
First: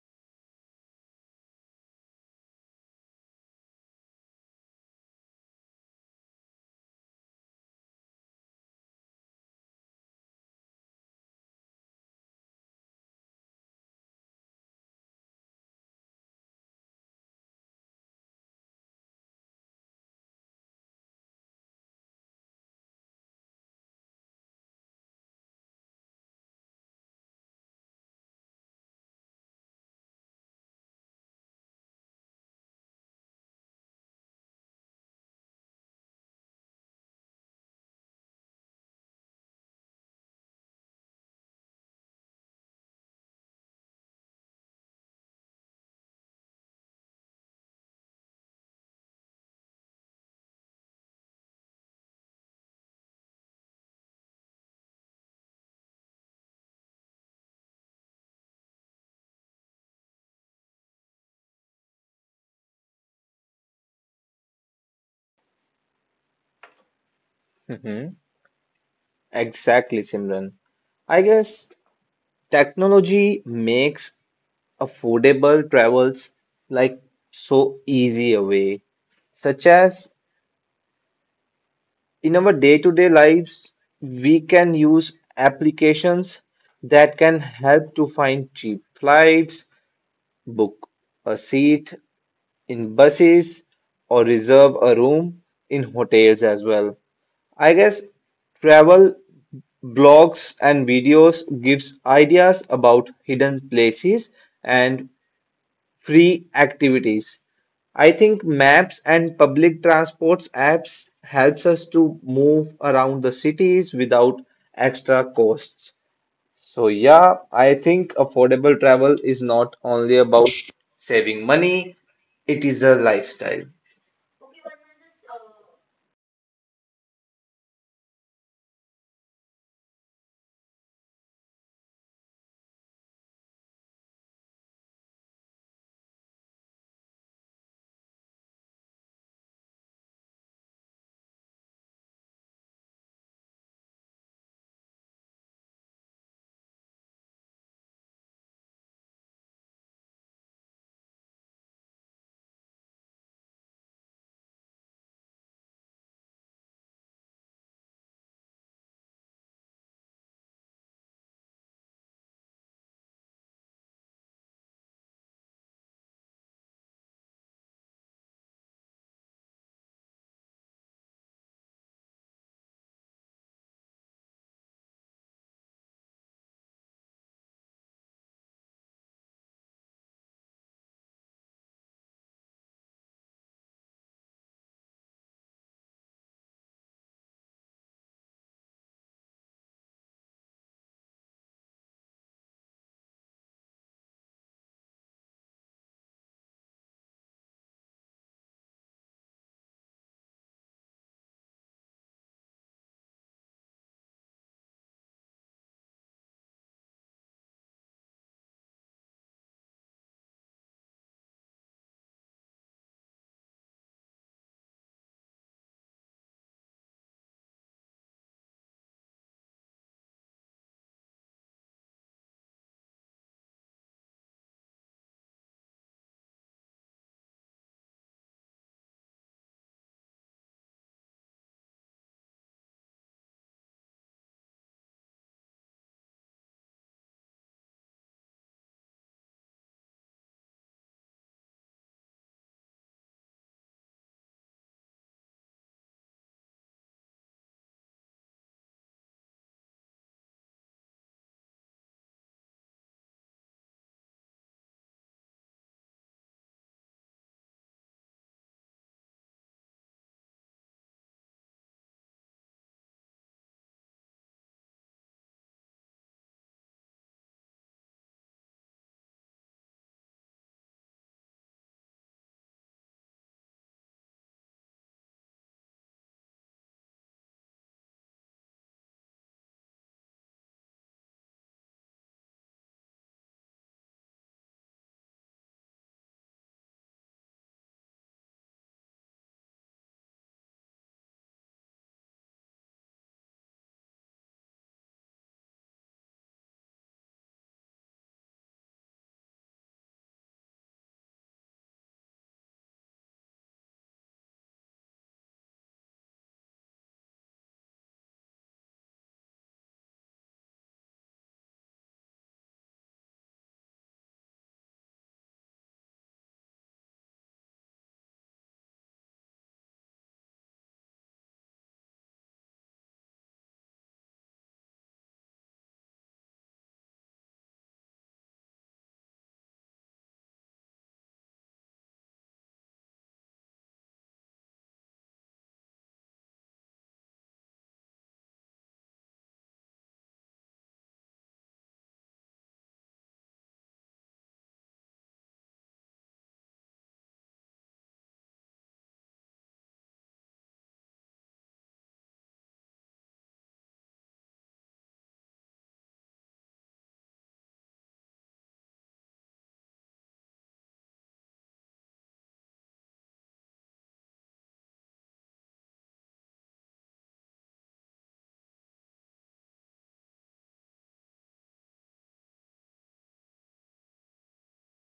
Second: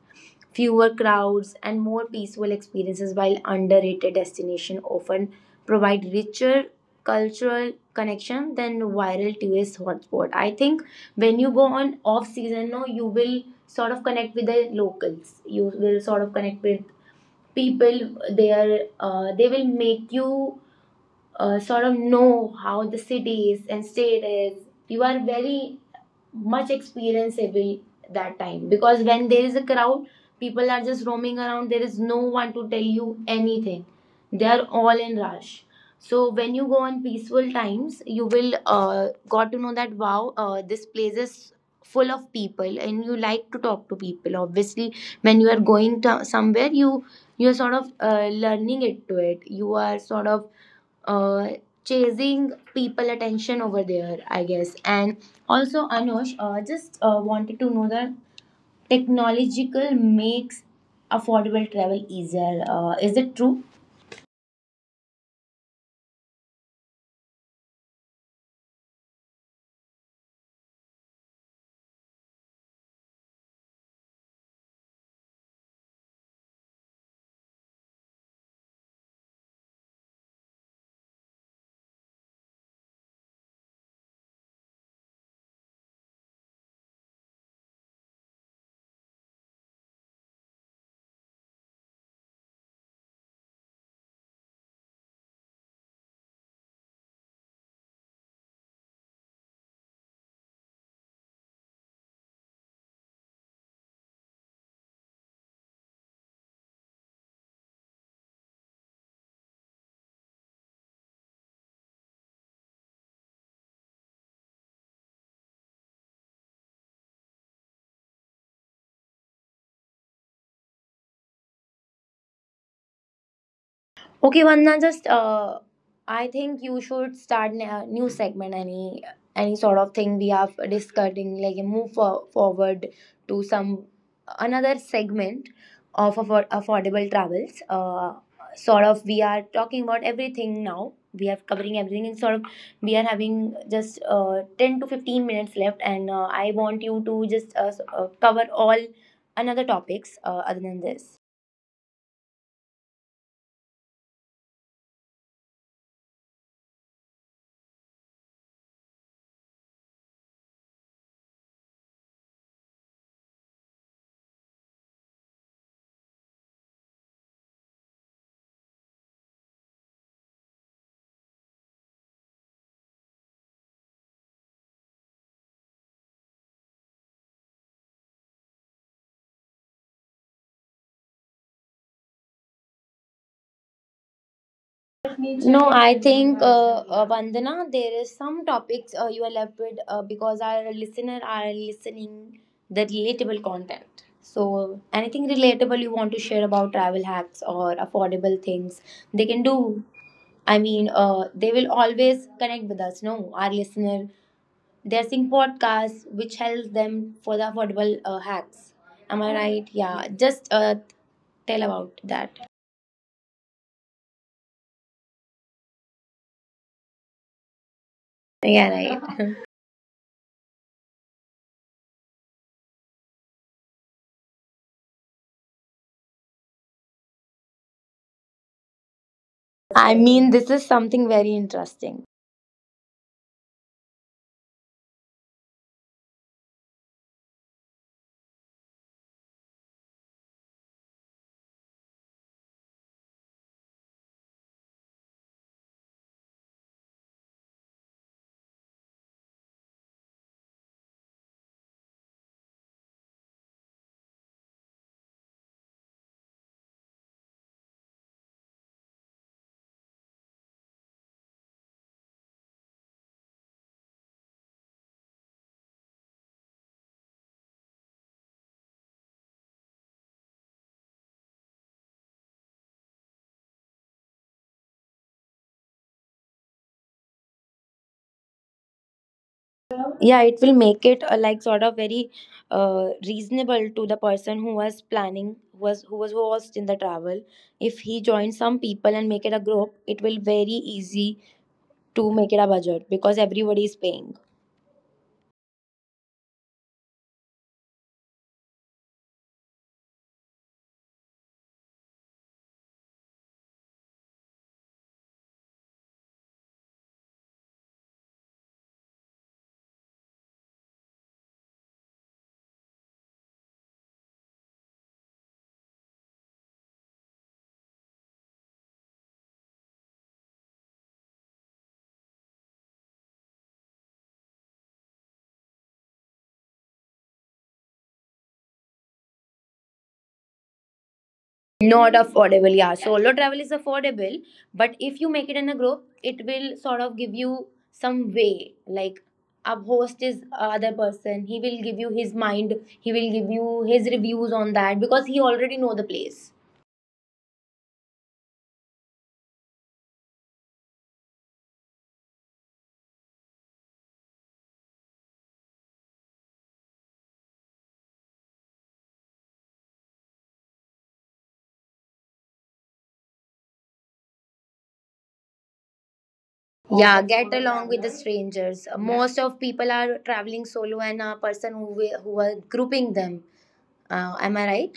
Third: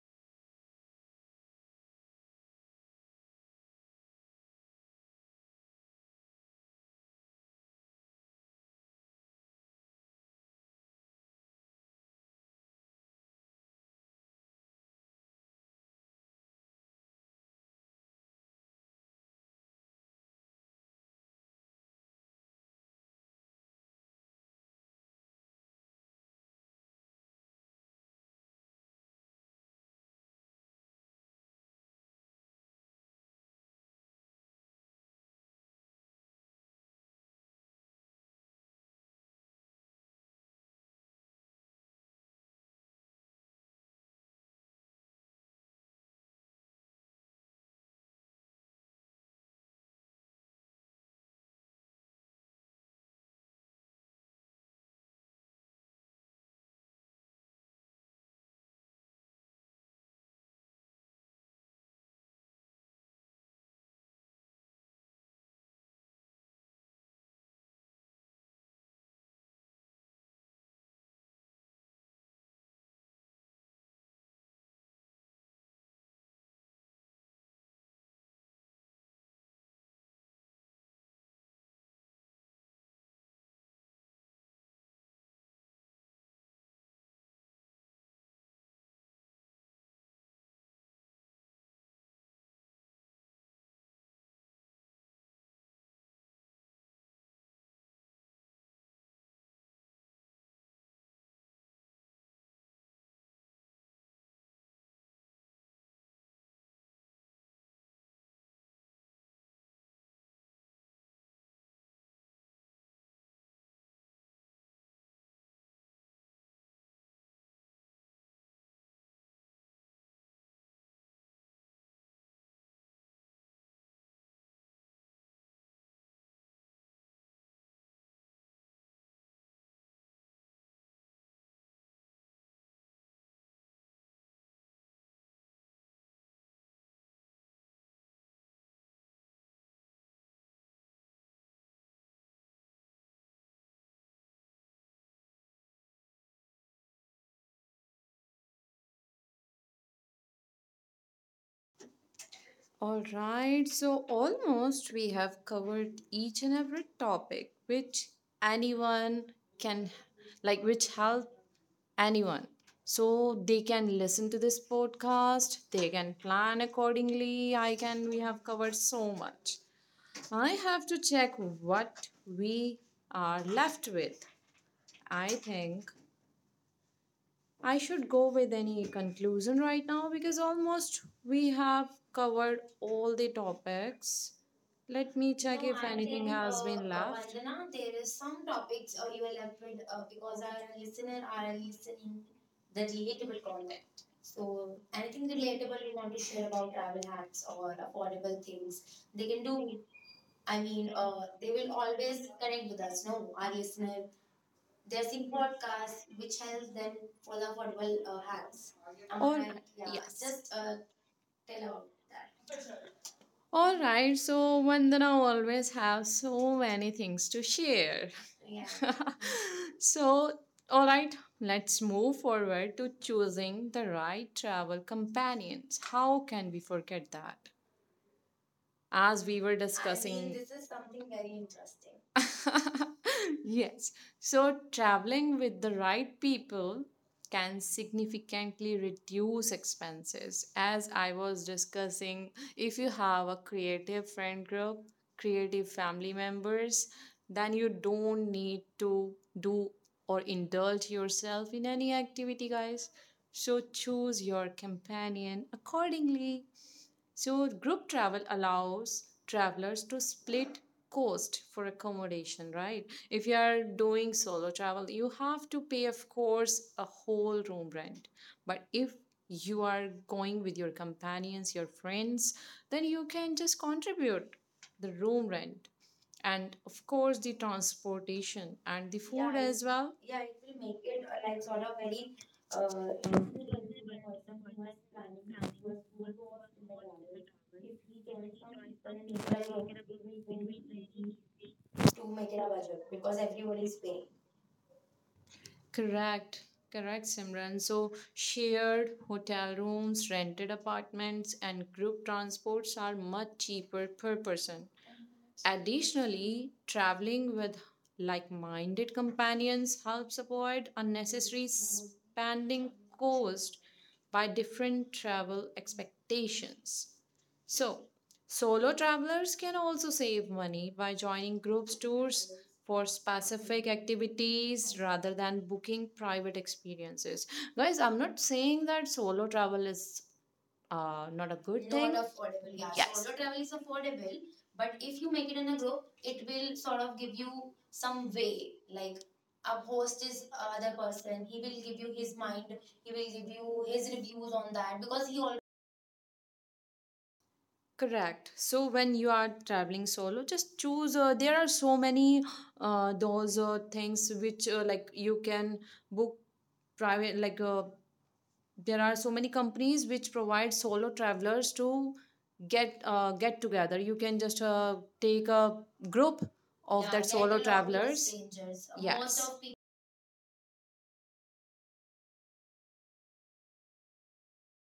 [SPEAKER 2] fewer crowds and more peaceful experiences, while underrated destination often provide richer cultural connection than viral tourist hotspot. I think when you go on off season, no, you will sort of connect with the locals, you will sort of connect with people. They are, they will make you sort of know how the city is and state is. You are very much experienceable that time, because when there is a crowd, people are just roaming around. There is no one to tell you anything. They are all in rush. So when you go on peaceful times, you will got to know that, wow, this place is full of people, and you like to talk to people. Obviously, when you are going to somewhere, you are sort of learning it to it. You are sort of uh, chasing people attention over there, I guess. And also, Anush, just wanted to know that technological makes affordable travel easier, is it true?
[SPEAKER 3] hmm Exactly, Simran. I guess technology makes affordable travels like so easy a way, such as in our day-to-day lives, we can use applications that can help to find cheap flights, book a seat in buses, or reserve a room in hotels as well. I guess travel blogs and videos gives ideas about hidden places and free activities. I think maps and public transports apps helps us to move around the cities without extra costs. So yeah, I think affordable travel is not only about saving money, it is a lifestyle.
[SPEAKER 2] Okay, Vandana, just, I think you should start a new segment. Any sort of thing we are discussing, like move forward to some another segment of affordable travels. Sort of we are talking about everything now. We are covering everything, and sort of we are having just 10 to 15 minutes left. And I want you to just, cover all another topics, other than this.
[SPEAKER 1] All right, so almost we have covered each and every topic which anyone can, like, which help anyone. So they can listen to this podcast, they can plan accordingly. I can, we have covered so much. I have to check what we are left with. I think I should go with any conclusion right now, because almost we have covered all the topics. Let me check
[SPEAKER 2] No,
[SPEAKER 1] If I
[SPEAKER 2] I
[SPEAKER 1] anything think,
[SPEAKER 2] think,
[SPEAKER 1] has been left.
[SPEAKER 2] Vandana,
[SPEAKER 1] Vandana,
[SPEAKER 2] there
[SPEAKER 1] there
[SPEAKER 2] is
[SPEAKER 1] is
[SPEAKER 2] some
[SPEAKER 1] some
[SPEAKER 2] topics
[SPEAKER 1] topics
[SPEAKER 2] you
[SPEAKER 1] you
[SPEAKER 2] are
[SPEAKER 1] will have
[SPEAKER 2] left with,
[SPEAKER 1] read
[SPEAKER 2] because
[SPEAKER 1] because our
[SPEAKER 2] our listener
[SPEAKER 1] listener
[SPEAKER 2] are
[SPEAKER 1] are listening
[SPEAKER 2] listening
[SPEAKER 1] the
[SPEAKER 2] the relatable
[SPEAKER 1] relatable content.
[SPEAKER 2] content.
[SPEAKER 1] So
[SPEAKER 2] So anything
[SPEAKER 1] anything
[SPEAKER 2] relatable
[SPEAKER 1] relatable
[SPEAKER 2] you
[SPEAKER 1] you
[SPEAKER 2] want
[SPEAKER 1] want
[SPEAKER 2] to
[SPEAKER 1] to
[SPEAKER 2] share
[SPEAKER 1] share
[SPEAKER 2] about
[SPEAKER 1] about travel
[SPEAKER 2] travel hacks
[SPEAKER 1] hacks
[SPEAKER 2] or
[SPEAKER 1] or
[SPEAKER 2] affordable
[SPEAKER 1] affordable
[SPEAKER 2] things,
[SPEAKER 1] things,
[SPEAKER 2] they
[SPEAKER 1] they
[SPEAKER 2] can
[SPEAKER 1] can do.
[SPEAKER 2] do. I mean, they
[SPEAKER 1] They
[SPEAKER 2] will
[SPEAKER 1] will
[SPEAKER 2] always
[SPEAKER 1] always
[SPEAKER 2] connect
[SPEAKER 1] connect
[SPEAKER 2] with
[SPEAKER 1] with
[SPEAKER 2] us.
[SPEAKER 1] us.
[SPEAKER 2] No,
[SPEAKER 1] No,
[SPEAKER 2] our
[SPEAKER 1] our listener
[SPEAKER 2] listener, they're
[SPEAKER 1] there's are
[SPEAKER 2] seeing
[SPEAKER 1] simple
[SPEAKER 2] podcasts which
[SPEAKER 1] which helps
[SPEAKER 2] helps
[SPEAKER 1] them
[SPEAKER 2] them for the
[SPEAKER 1] follow
[SPEAKER 2] affordable
[SPEAKER 1] affordable
[SPEAKER 2] hacks.
[SPEAKER 1] hacks.
[SPEAKER 2] Am
[SPEAKER 1] Am I
[SPEAKER 2] I
[SPEAKER 1] All right. right?
[SPEAKER 2] right?
[SPEAKER 1] Yeah,
[SPEAKER 2] Yeah,
[SPEAKER 1] Yes.
[SPEAKER 2] just
[SPEAKER 1] just
[SPEAKER 2] tell
[SPEAKER 1] tell about
[SPEAKER 2] about that.
[SPEAKER 1] that. All right. So Vandana always have so many things to share. Yeah.
[SPEAKER 2] Yeah, right.
[SPEAKER 1] So all right, let's move forward to choosing the right travel companions. How can we forget that? As we were
[SPEAKER 2] I mean,
[SPEAKER 1] discussing
[SPEAKER 2] this
[SPEAKER 1] this
[SPEAKER 2] is
[SPEAKER 1] is something
[SPEAKER 2] something
[SPEAKER 1] very
[SPEAKER 2] very interesting.
[SPEAKER 1] interesting. Yes. So traveling with the right people can significantly reduce expenses, as I was discussing. If you have a creative friend group, creative family members, then you don't need to do or indulge yourself in any activity, guys. So choose your companion accordingly. So, group travel allows travelers to split cost for accommodation, right? If you are doing solo travel, you have to pay, of course, a whole room rent. But if you are going with your companions, your friends, then you can just contribute the room rent and, of course, the transportation and the yeah food yeah, it, as well.
[SPEAKER 2] Yeah,
[SPEAKER 1] Yeah
[SPEAKER 2] it
[SPEAKER 1] it
[SPEAKER 2] will
[SPEAKER 1] will
[SPEAKER 2] make
[SPEAKER 1] make
[SPEAKER 2] it,
[SPEAKER 1] it
[SPEAKER 2] like
[SPEAKER 1] like
[SPEAKER 2] sort
[SPEAKER 1] sort
[SPEAKER 2] of
[SPEAKER 1] of very
[SPEAKER 2] very reasonable
[SPEAKER 1] including
[SPEAKER 2] to the
[SPEAKER 1] Illinois
[SPEAKER 2] person who
[SPEAKER 1] Central
[SPEAKER 2] was
[SPEAKER 1] West County,
[SPEAKER 2] planning,
[SPEAKER 1] West
[SPEAKER 2] who was
[SPEAKER 1] Woodward,
[SPEAKER 2] host in
[SPEAKER 1] and
[SPEAKER 2] the travel.
[SPEAKER 1] Madison.
[SPEAKER 2] If
[SPEAKER 1] If
[SPEAKER 2] he
[SPEAKER 1] he can
[SPEAKER 2] joins some people
[SPEAKER 1] find
[SPEAKER 2] and
[SPEAKER 1] any
[SPEAKER 2] make it a group,
[SPEAKER 1] budget,
[SPEAKER 2] it will
[SPEAKER 1] we will
[SPEAKER 2] very
[SPEAKER 1] need like
[SPEAKER 2] easy
[SPEAKER 1] between twenty to
[SPEAKER 2] to make
[SPEAKER 1] make it
[SPEAKER 2] it
[SPEAKER 1] a
[SPEAKER 2] a
[SPEAKER 1] budget,
[SPEAKER 2] budget, because
[SPEAKER 1] because
[SPEAKER 2] everybody
[SPEAKER 1] everybody
[SPEAKER 2] is
[SPEAKER 1] is paying.
[SPEAKER 2] paying.
[SPEAKER 1] Correct, correct, Simran. So, shared hotel rooms, rented apartments, and group transports are much cheaper per person. Additionally, traveling with like minded companions helps avoid unnecessary spending cost by different travel expectations. So, solo travelers can also save money by joining groups tours for specific activities rather than booking private experiences. Guys, I'm not saying that solo travel is not a good not
[SPEAKER 2] Not
[SPEAKER 1] thing.
[SPEAKER 2] affordable,
[SPEAKER 1] Affordable. Yeah,
[SPEAKER 2] yeah. So,
[SPEAKER 1] yes.
[SPEAKER 2] solo
[SPEAKER 1] Solo
[SPEAKER 2] travel
[SPEAKER 1] travel
[SPEAKER 2] is
[SPEAKER 1] is
[SPEAKER 2] affordable,
[SPEAKER 1] affordable,
[SPEAKER 2] but
[SPEAKER 1] but
[SPEAKER 2] if
[SPEAKER 1] if
[SPEAKER 2] you
[SPEAKER 1] you
[SPEAKER 2] make
[SPEAKER 1] make
[SPEAKER 2] it
[SPEAKER 1] it
[SPEAKER 2] in
[SPEAKER 1] in
[SPEAKER 2] a
[SPEAKER 1] a
[SPEAKER 2] group,
[SPEAKER 1] group,
[SPEAKER 2] it
[SPEAKER 1] it
[SPEAKER 2] will
[SPEAKER 1] will
[SPEAKER 2] sort
[SPEAKER 1] sort
[SPEAKER 2] of
[SPEAKER 1] of
[SPEAKER 2] give
[SPEAKER 1] give you
[SPEAKER 2] you some
[SPEAKER 1] some
[SPEAKER 2] way.
[SPEAKER 1] way.
[SPEAKER 2] Like
[SPEAKER 1] Like
[SPEAKER 2] a
[SPEAKER 1] a
[SPEAKER 2] host
[SPEAKER 1] host
[SPEAKER 2] is
[SPEAKER 1] is
[SPEAKER 2] other
[SPEAKER 1] other
[SPEAKER 2] person,
[SPEAKER 1] person,
[SPEAKER 2] he
[SPEAKER 1] he
[SPEAKER 2] will
[SPEAKER 1] will
[SPEAKER 2] give
[SPEAKER 1] give
[SPEAKER 2] you
[SPEAKER 1] you
[SPEAKER 2] his
[SPEAKER 1] his mind,
[SPEAKER 2] mind,
[SPEAKER 1] he
[SPEAKER 2] he will
[SPEAKER 1] will give
[SPEAKER 2] give you
[SPEAKER 1] you
[SPEAKER 2] his
[SPEAKER 1] his
[SPEAKER 2] reviews
[SPEAKER 1] reviews
[SPEAKER 2] on
[SPEAKER 1] on
[SPEAKER 2] that
[SPEAKER 1] that
[SPEAKER 2] because
[SPEAKER 1] because he
[SPEAKER 2] he
[SPEAKER 1] always.
[SPEAKER 2] already know the place.
[SPEAKER 1] Correct. So when you are traveling solo, just choose. There are so many those things which like you can book private there are so many companies which provide solo travelers to get together. You can just take a group of Yeah, that
[SPEAKER 2] Yeah,
[SPEAKER 1] get solo
[SPEAKER 2] get
[SPEAKER 1] along with
[SPEAKER 2] along with the
[SPEAKER 1] travelers
[SPEAKER 2] strangers.
[SPEAKER 1] strangers. Most
[SPEAKER 2] Most
[SPEAKER 1] yes
[SPEAKER 2] of
[SPEAKER 1] of people.
[SPEAKER 2] people are traveling solo and a person who who are grouping them. Am I right?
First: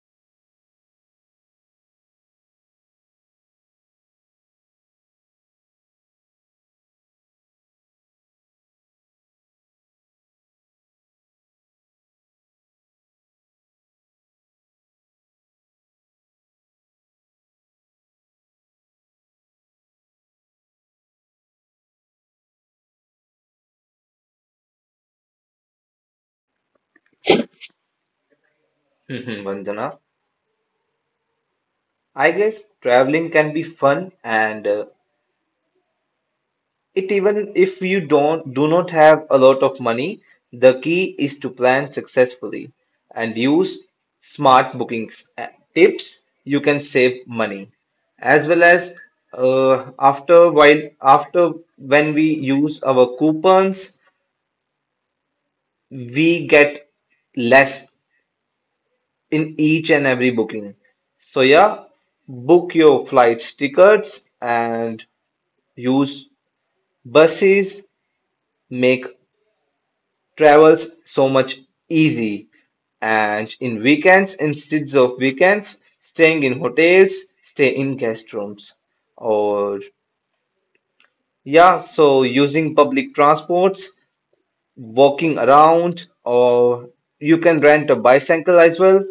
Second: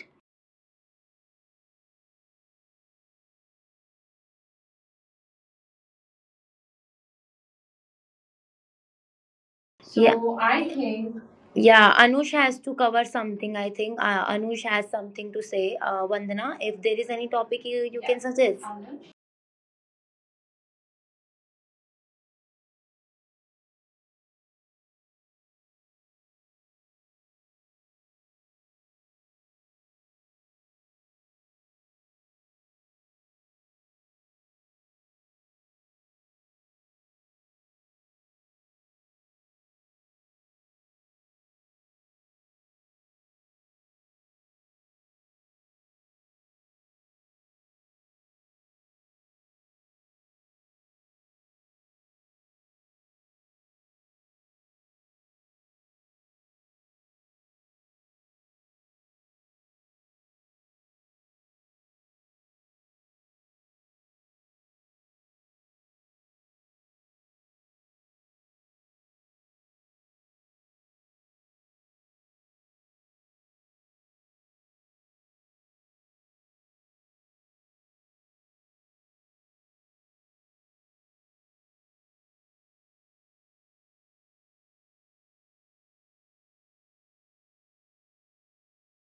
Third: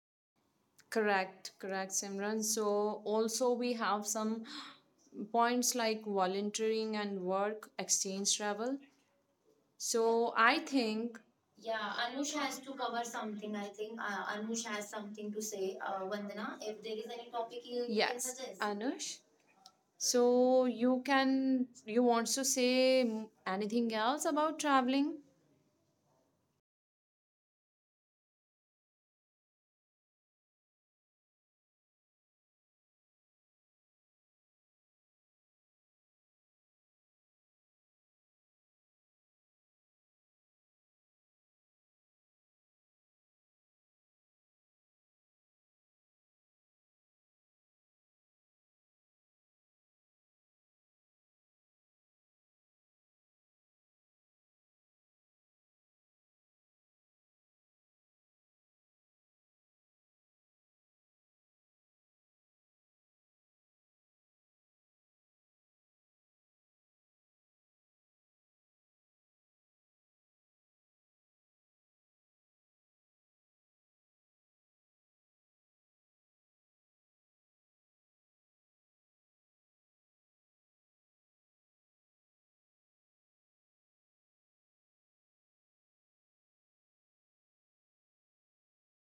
[SPEAKER 1] Correct, correct, Simran. So also we have some points like volunteering and work exchange travel, so
[SPEAKER 2] Yeah.
[SPEAKER 1] I
[SPEAKER 2] Yeah,
[SPEAKER 1] think Yeah,
[SPEAKER 2] Yeah,
[SPEAKER 1] Anush
[SPEAKER 2] Anush
[SPEAKER 1] has
[SPEAKER 2] has
[SPEAKER 1] to
[SPEAKER 2] to
[SPEAKER 1] cover
[SPEAKER 2] cover
[SPEAKER 1] something.
[SPEAKER 2] something.
[SPEAKER 1] I
[SPEAKER 2] I think
[SPEAKER 1] think
[SPEAKER 2] Anush
[SPEAKER 1] Anush has
[SPEAKER 2] has
[SPEAKER 1] something
[SPEAKER 2] something to
[SPEAKER 1] to say.
[SPEAKER 2] say.
[SPEAKER 1] Vandana,
[SPEAKER 2] Vandana,
[SPEAKER 1] if
[SPEAKER 2] if
[SPEAKER 1] there
[SPEAKER 2] there
[SPEAKER 1] is
[SPEAKER 2] is any
[SPEAKER 1] any topic
[SPEAKER 2] topic
[SPEAKER 1] you can
[SPEAKER 2] you, yeah, can
[SPEAKER 1] yes suggest.
[SPEAKER 2] suggest.
[SPEAKER 1] Anush, so you can you want to say anything else about traveling?
[SPEAKER 3] Mhm. Vandana, I guess traveling can be fun and it even if you don't do not have a lot of money, the key is to plan successfully and use smart bookings tips. You can save money as well as after when we use our coupons, we get less in each and every booking. So yeah, book your flight tickets and use buses, make travel's so much easy, and in weekends instead of weekends staying in hotels, stay in guest rooms, or yeah, so using public transports, walking around, or you can rent a bicycle as well.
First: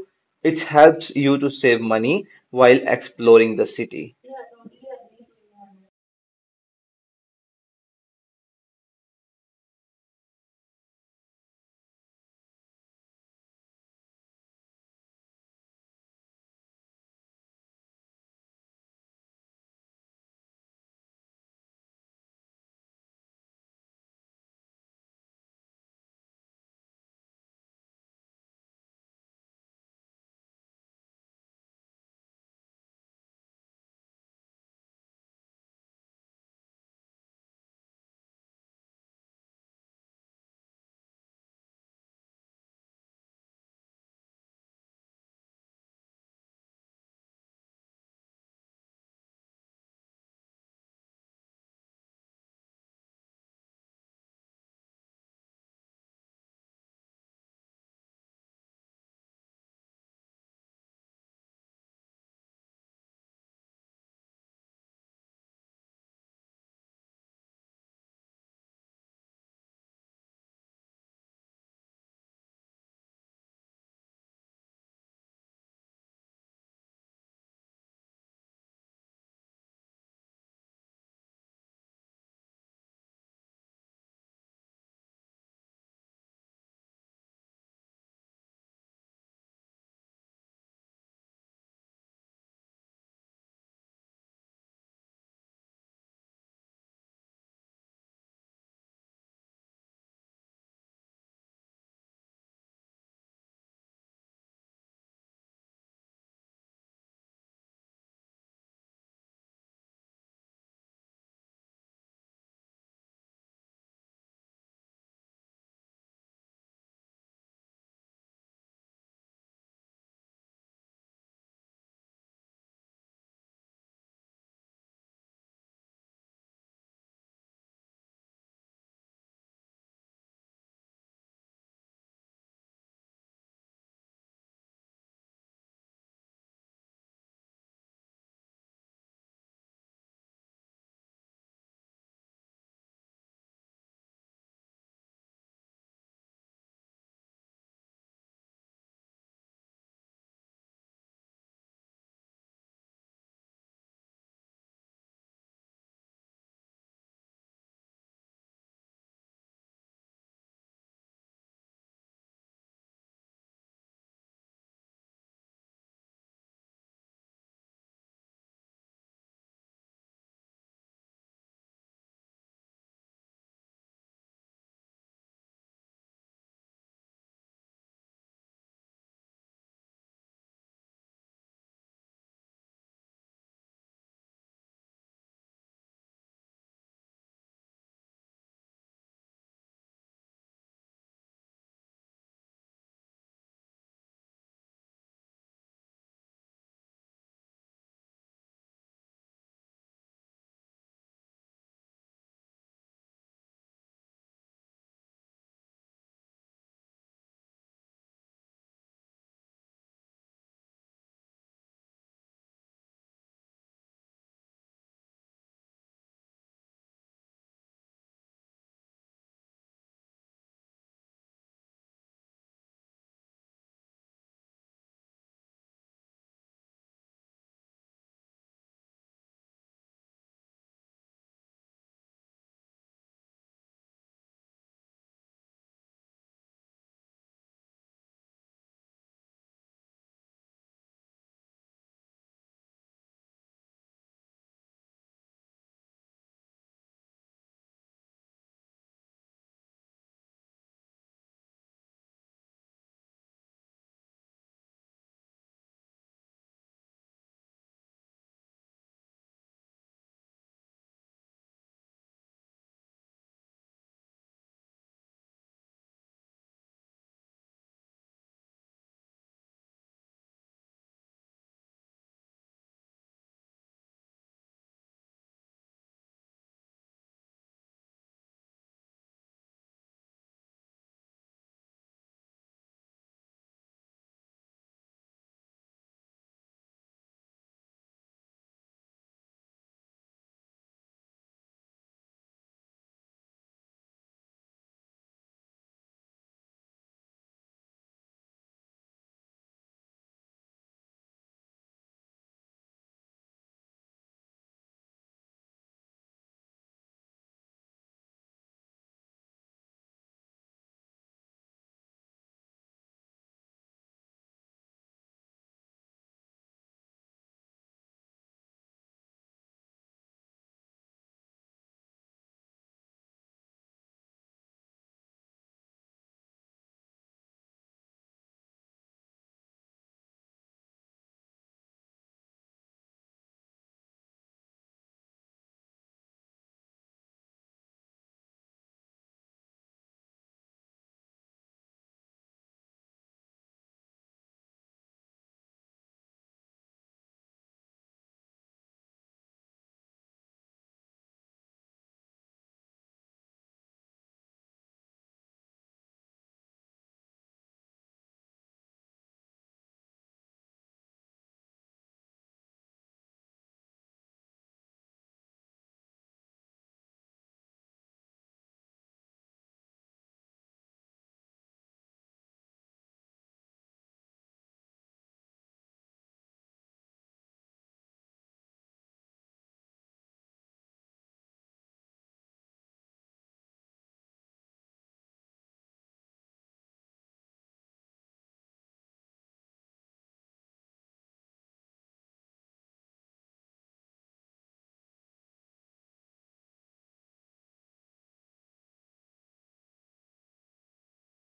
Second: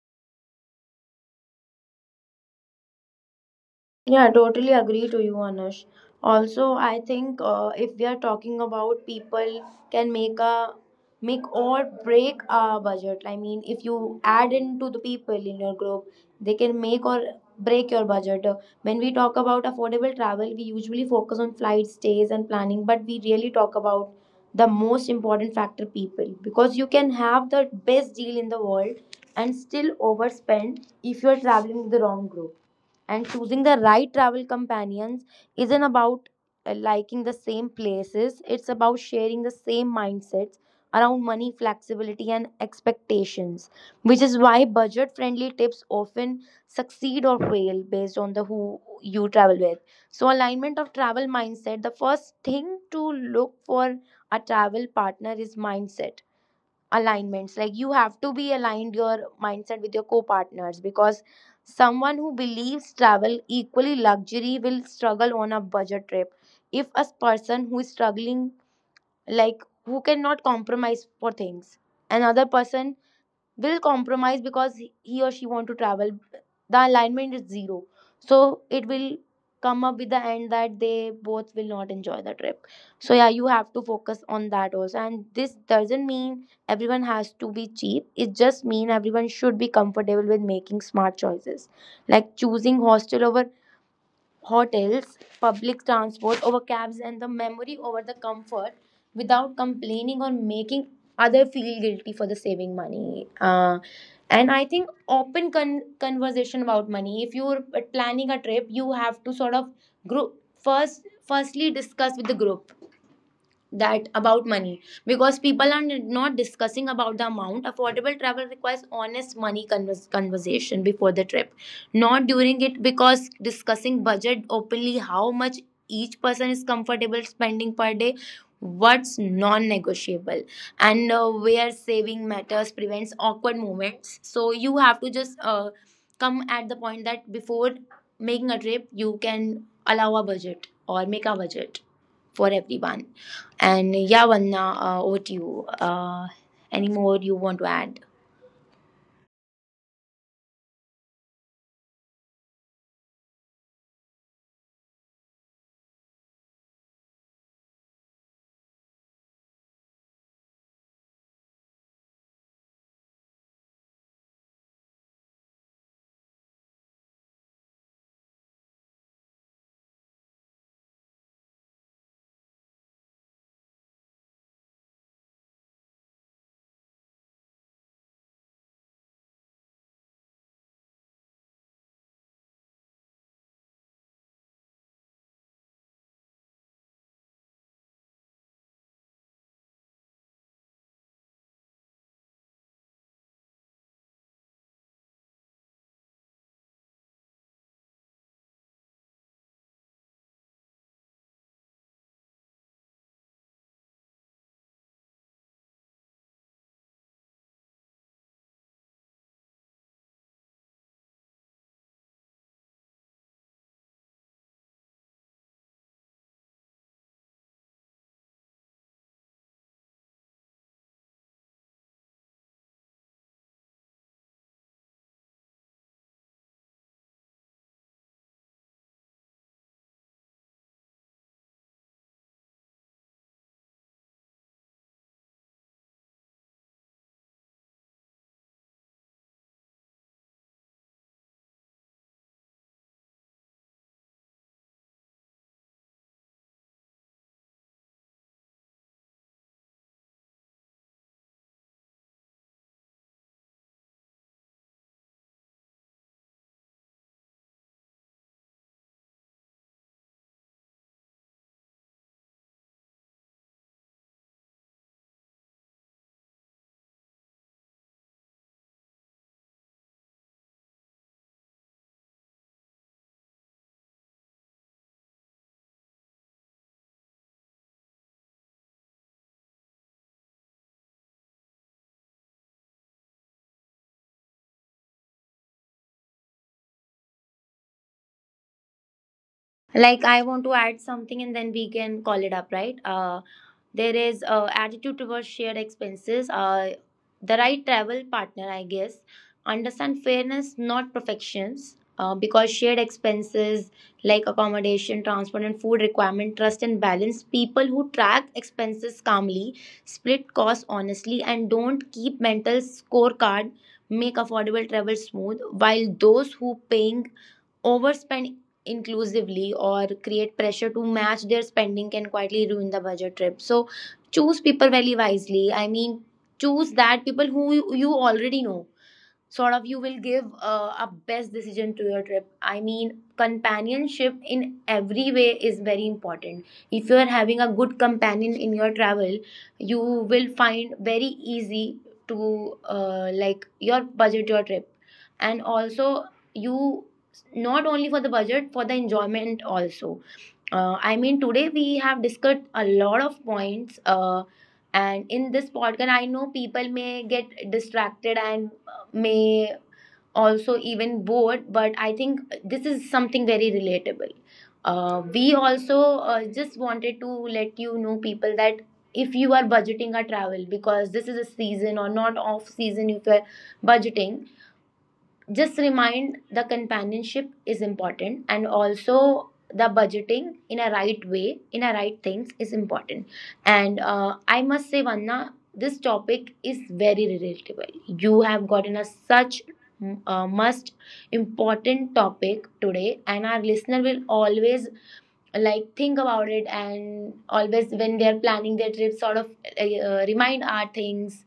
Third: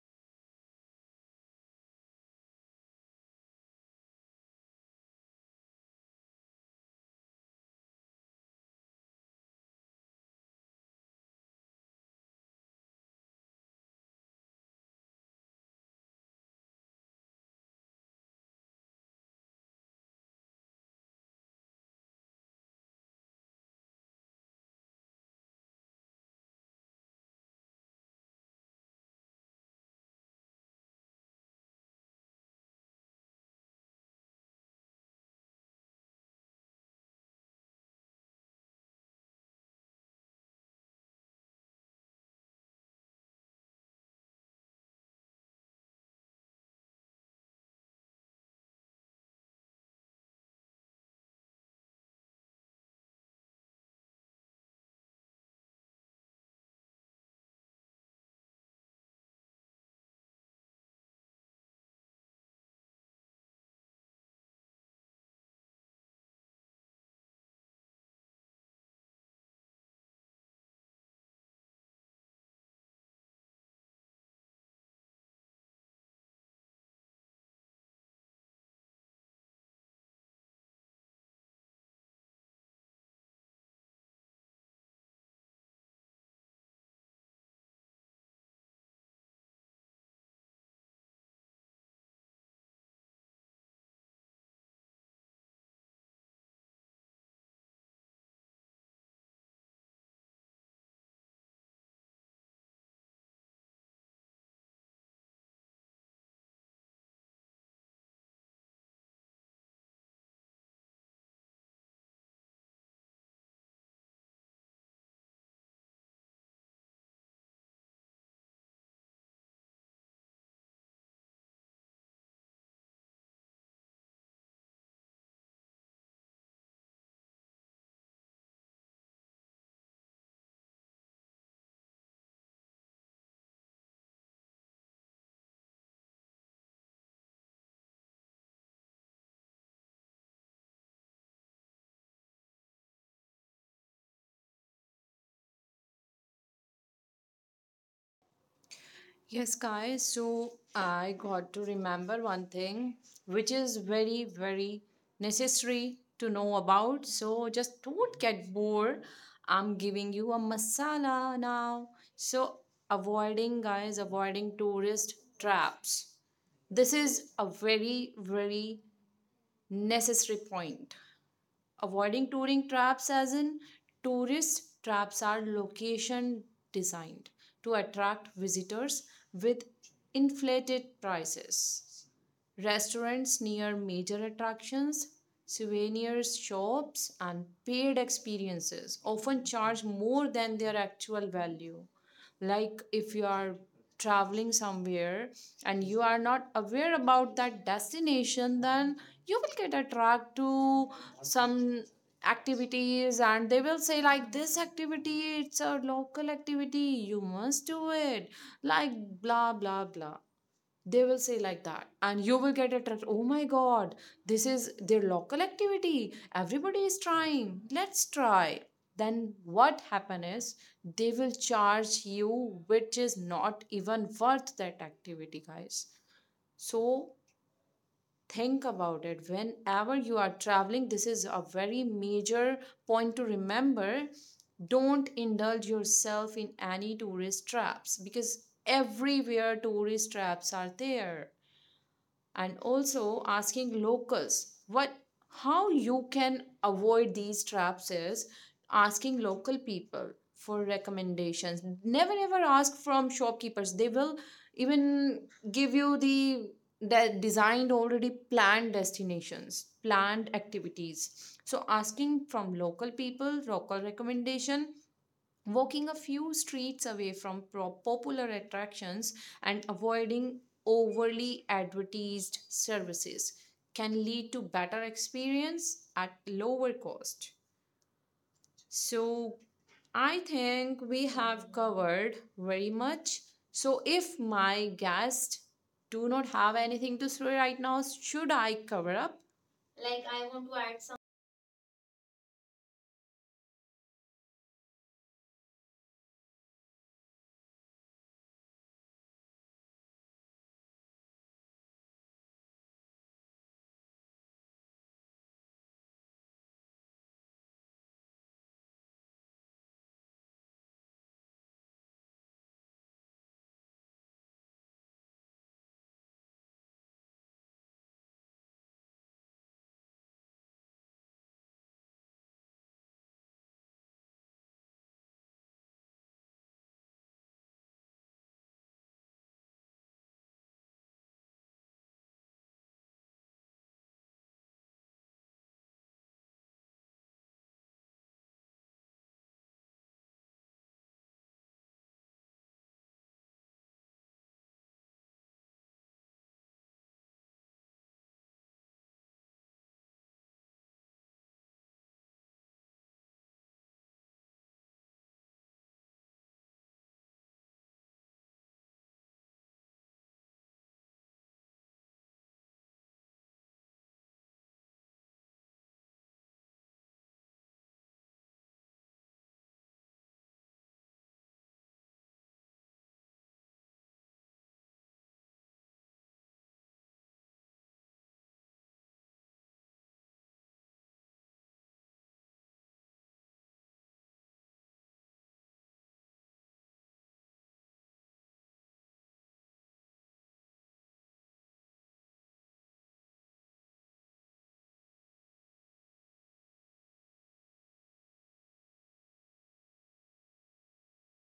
[SPEAKER 3] It helps you to save money while exploring the city.
[SPEAKER 2] Yeah, I totally agree to you, Anush. Also, I think if we are talking about people can make a make or break a budget. I mean, if you add into the people in your group, they can make or break your budget. When we talk about affordable travel, we usually focus on flight stays and planning, but we really talk about the most important factor, people, because you can have the best deal in the world and still overspend if you are traveling with the wrong group, and choosing the right travel companions isn't about liking the same places. It's about sharing the same mindsets around money, flexibility and expectations, which is why budget friendly tips often succeed or fail based on the who you travel with. So alignment of travel mindset, the first thing to look for a travel partner is mindset alignments. Like you have to be aligned your mindset with your co-partners, because someone who believes travel equally luxury will struggle on a budget trip. If a person who is struggling, like who cannot compromise for things, another person will compromise because he or she want to travel, the alignment is zero, so it will come up with the end that they both will not enjoy the trip. So yeah, you have to focus on that also, and this doesn't mean everyone has to be cheap, it just mean everyone should be comfortable with making smart choices, like choosing hostel over hotels, public transport over cabs, and the memory over the comfort, without complaining or making other feel guilty for the saving money. And I think open conversation about money. If you're planning a trip, you have to sort of group first. Firstly, discuss with the group that about money, because people are not discussing about the amount. Affordable travel requires honest money conversation before the trip, not during it, because discussing budget openly, how much each person is comfortable spending per day, what's non-negotiable, and where saving matters prevents awkward moments. So you have to just come at the point that before making a trip you can allow a budget or make a budget for everyone. And yeah, Vanna, over to you. Any more you want to add?
[SPEAKER 1] Yes, guys. So I got to remember one thing, which is very very necessary to know about. So just don't get bored. I'm giving you a masala now. So avoiding, guys, avoiding tourist traps. This is a very very necessary point. Avoiding touring traps, as in tourist traps, are location designed to attract visitors with inflated prices. Restaurants near major attractions, souvenir shops, and paid experiences often charge more than their actual value. Like if you are traveling somewhere and you are not aware about that destination, then you will get attracted to some activities, and they will say like this activity, it's a local activity, you must do it, like blah blah blah. They will say like that and you will get attracted, oh my god, this is their local activity, everybody is trying, let's try. Then what happen is, they will charge you which is not even worth that activity, guys. So think about it whenever you are traveling. This is a very major point to remember. Don't indulge yourself in any tourist traps, because everywhere tourist traps are there. And also asking locals what, how you can avoid these traps is asking local people for recommendations. Never ever ask from shopkeepers, they will even give you the designed already planned destinations, planned activities. So asking from local people, local recommendation, walking a few streets away from popular attractions and avoiding overly advertised services can lead to better experience at lower cost. So I think we have covered very much. So if my guests do not have anything to say right now, should I cover up? Like
[SPEAKER 2] Like
[SPEAKER 1] I
[SPEAKER 2] I
[SPEAKER 1] want
[SPEAKER 2] want to
[SPEAKER 1] to add
[SPEAKER 2] add
[SPEAKER 1] some.
[SPEAKER 2] something and then we can call it up, right? There is attitude towards shared expenses. The right travel partner, I guess, understand fairness, not perfections. Because shared expenses like accommodation, transport, and food requirement, trust and balance. People who track expenses calmly, split costs honestly, and don't keep mental scorecard make affordable travel smooth. While those who paying overspend inclusively or create pressure to match their spending can quietly ruin the budget trip. So choose people very wisely. I mean, choose that people who you already know, sort of you will give a best decision to your trip. I mean, companionship in every way is very important. If you are having a good companion in your travel, you will find very easy to like your budget your trip, and also you, not only for the budget, for the enjoyment also. I mean today we have discussed a lot of points, and in this podcast I know people may get distracted and may also even bored, but I think this is something very relatable. We also just wanted to let you know people that if you are budgeting a travel, because this is a season or not off season, if you're budgeting, just remind the companionship is important, and also the budgeting in a right way in a right things is important. And I must say Vanna, this topic is very relatable. You have gotten a such must important topic today, and our listener will always like think about it, and always when they are planning their trip, sort of remind our things,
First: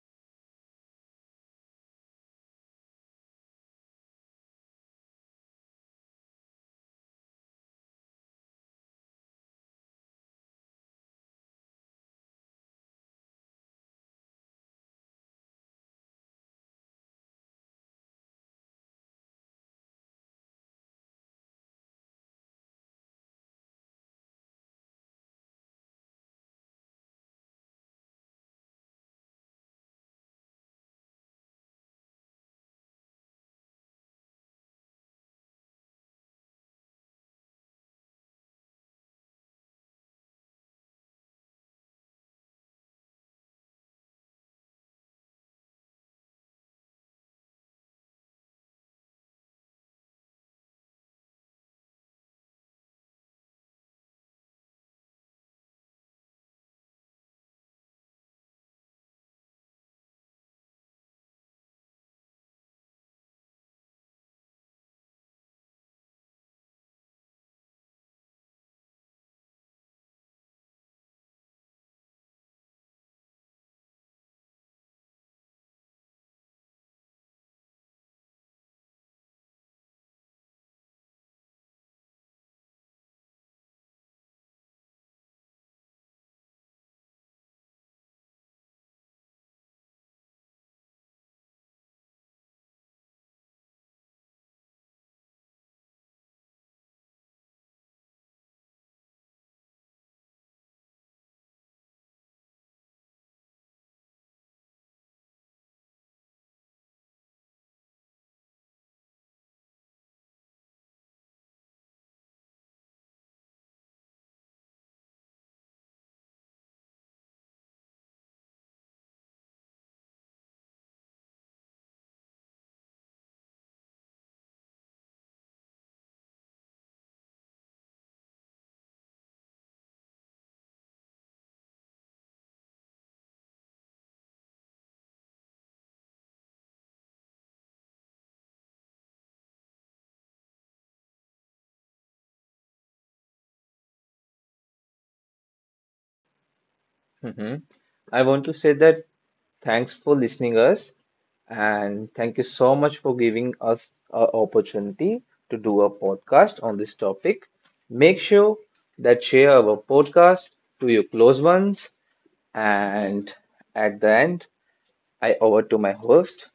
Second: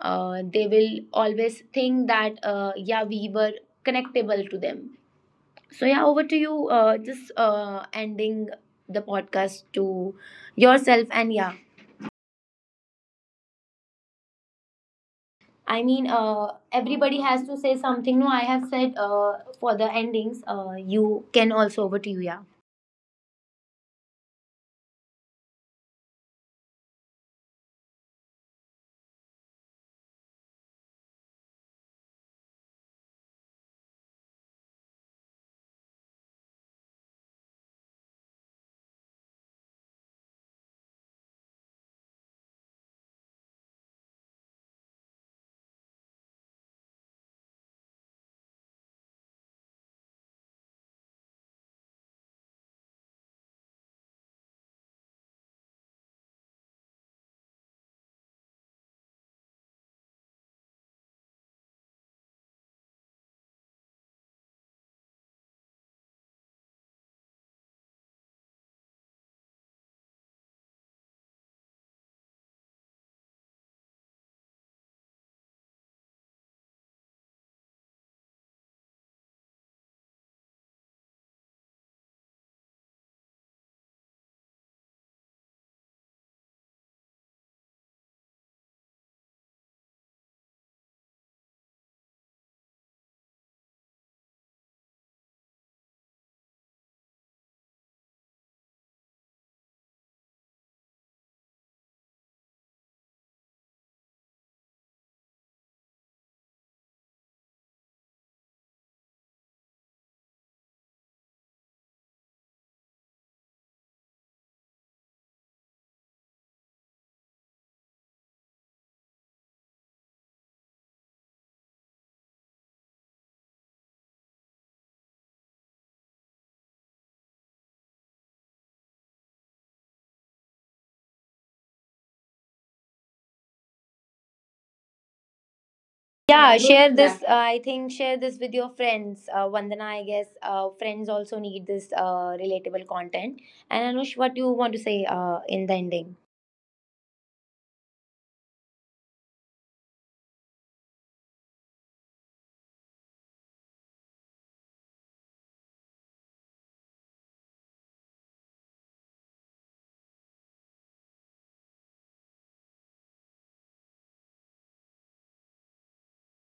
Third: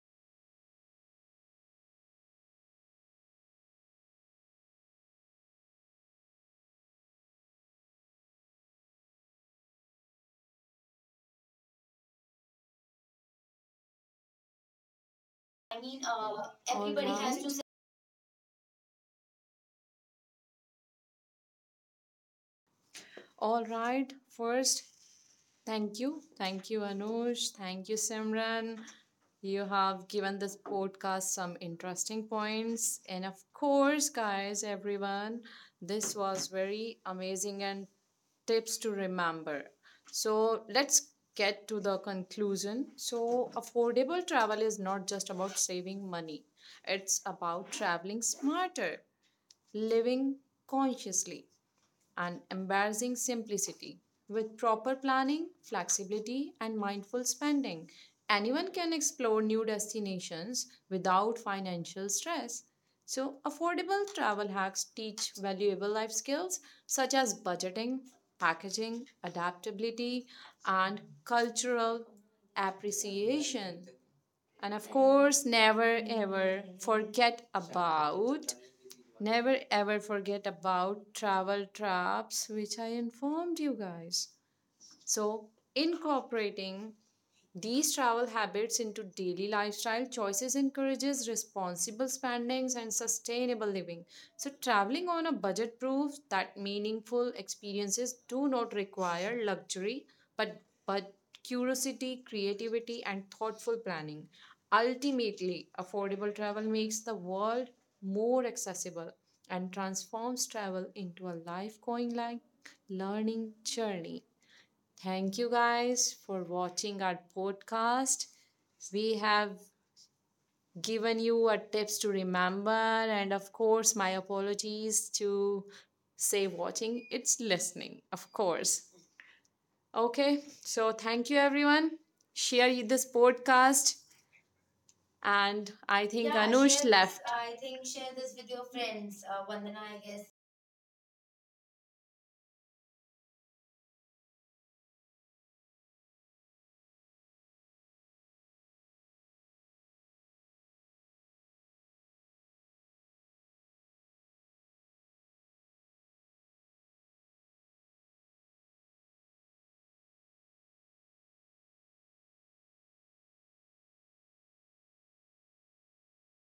[SPEAKER 2] they will always think that yeah, we were connectable to them. So yeah, over to you, just ending the podcast to yourself. And yeah, I
[SPEAKER 1] I mean,
[SPEAKER 2] mean,
[SPEAKER 1] everybody
[SPEAKER 2] everybody has
[SPEAKER 1] has to
[SPEAKER 2] to
[SPEAKER 1] say.
[SPEAKER 2] say something. No, I have said, for the endings, you can also over to you. Yeah,
[SPEAKER 1] All right, first, thank you. Thank you, Anush. Thank you, Simran. You have given this podcast some interesting points. And of course, guys, everyone, this was very amazing and tips to remember. So let's get to the conclusion. So, affordable travel is not just about saving money, it's about traveling smarter, living consciously, and embarrassing simplicity. With proper planning, flexibility, and mindful spending, anyone can explore new destinations without financial stress. So, affordable travel hacks teach valuable life skills such as budgeting, packaging, adaptability, and cultural appreciation. And of course, never ever forget about travel traps, which I informed you guys. So, incorporating these travel habits into daily lifestyle choices encourages responsible spendings and sustainable living. So traveling on a budget proves that meaningful experiences do not require luxury but but curiosity, creativity and thoughtful planning. Ultimately, affordable travel makes the world more accessible and transforms travel into a life going like learning journey. Thank you guys for watching our podcast. We have given you a tips to remember, and of course my apologies to say watching, it's listening of course. Okay, so thank you everyone, share this podcast. And I think
[SPEAKER 2] yeah,
[SPEAKER 1] Yeah, Anush
[SPEAKER 2] share
[SPEAKER 1] share this.
[SPEAKER 2] this,
[SPEAKER 1] Left this,
[SPEAKER 2] I
[SPEAKER 1] I
[SPEAKER 2] think
[SPEAKER 1] think
[SPEAKER 2] share
[SPEAKER 1] share
[SPEAKER 2] this
[SPEAKER 1] this
[SPEAKER 2] with your
[SPEAKER 1] with your
[SPEAKER 2] friends,
[SPEAKER 1] friends.
[SPEAKER 2] Vandana,
[SPEAKER 1] Vandana,
[SPEAKER 2] I
[SPEAKER 1] I
[SPEAKER 2] guess,
[SPEAKER 1] guess.
[SPEAKER 2] friends also need this relatable content. And Anush, what do you want to say in the ending?
[SPEAKER 3] Mhm. I want to say that thanks for listening us, and thank you so much for giving us an opportunity to do a podcast on this topic. Make sure that share our podcast to your close ones, and at the end I over to my host.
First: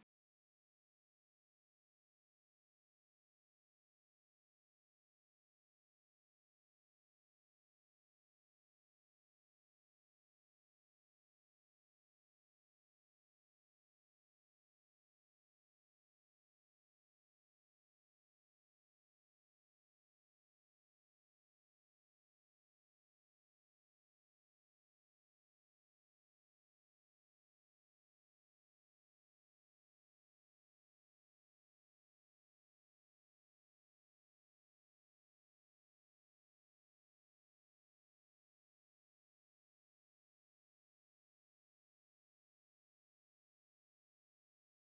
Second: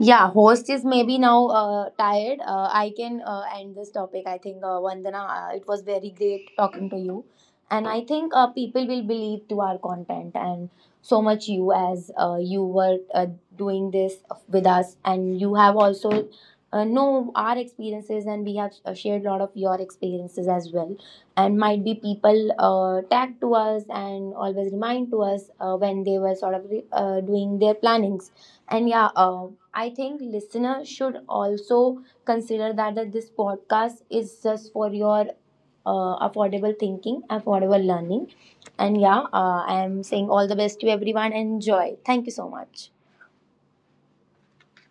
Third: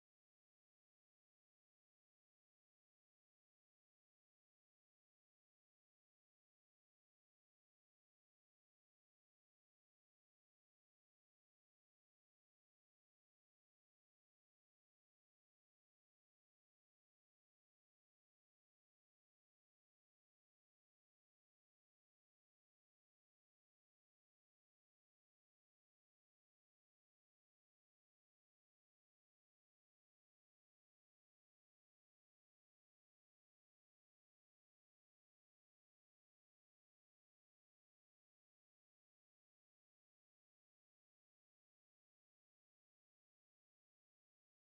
[SPEAKER 2] Yeah, host is maybe now tired. I can end this topic. I think Vandana, it was very great talking to you, and I think people will believe to our content, and so much you as you were doing this with us, and you have also know our experiences, and we have shared a lot of your experiences as well, and might be people tag to us and always remind to us when they were sort of doing their plannings. And yeah, I think listener should also consider that, that this podcast is just for your affordable thinking, affordable learning. And yeah, I am saying all the best to everyone. Enjoy. Thank you so much.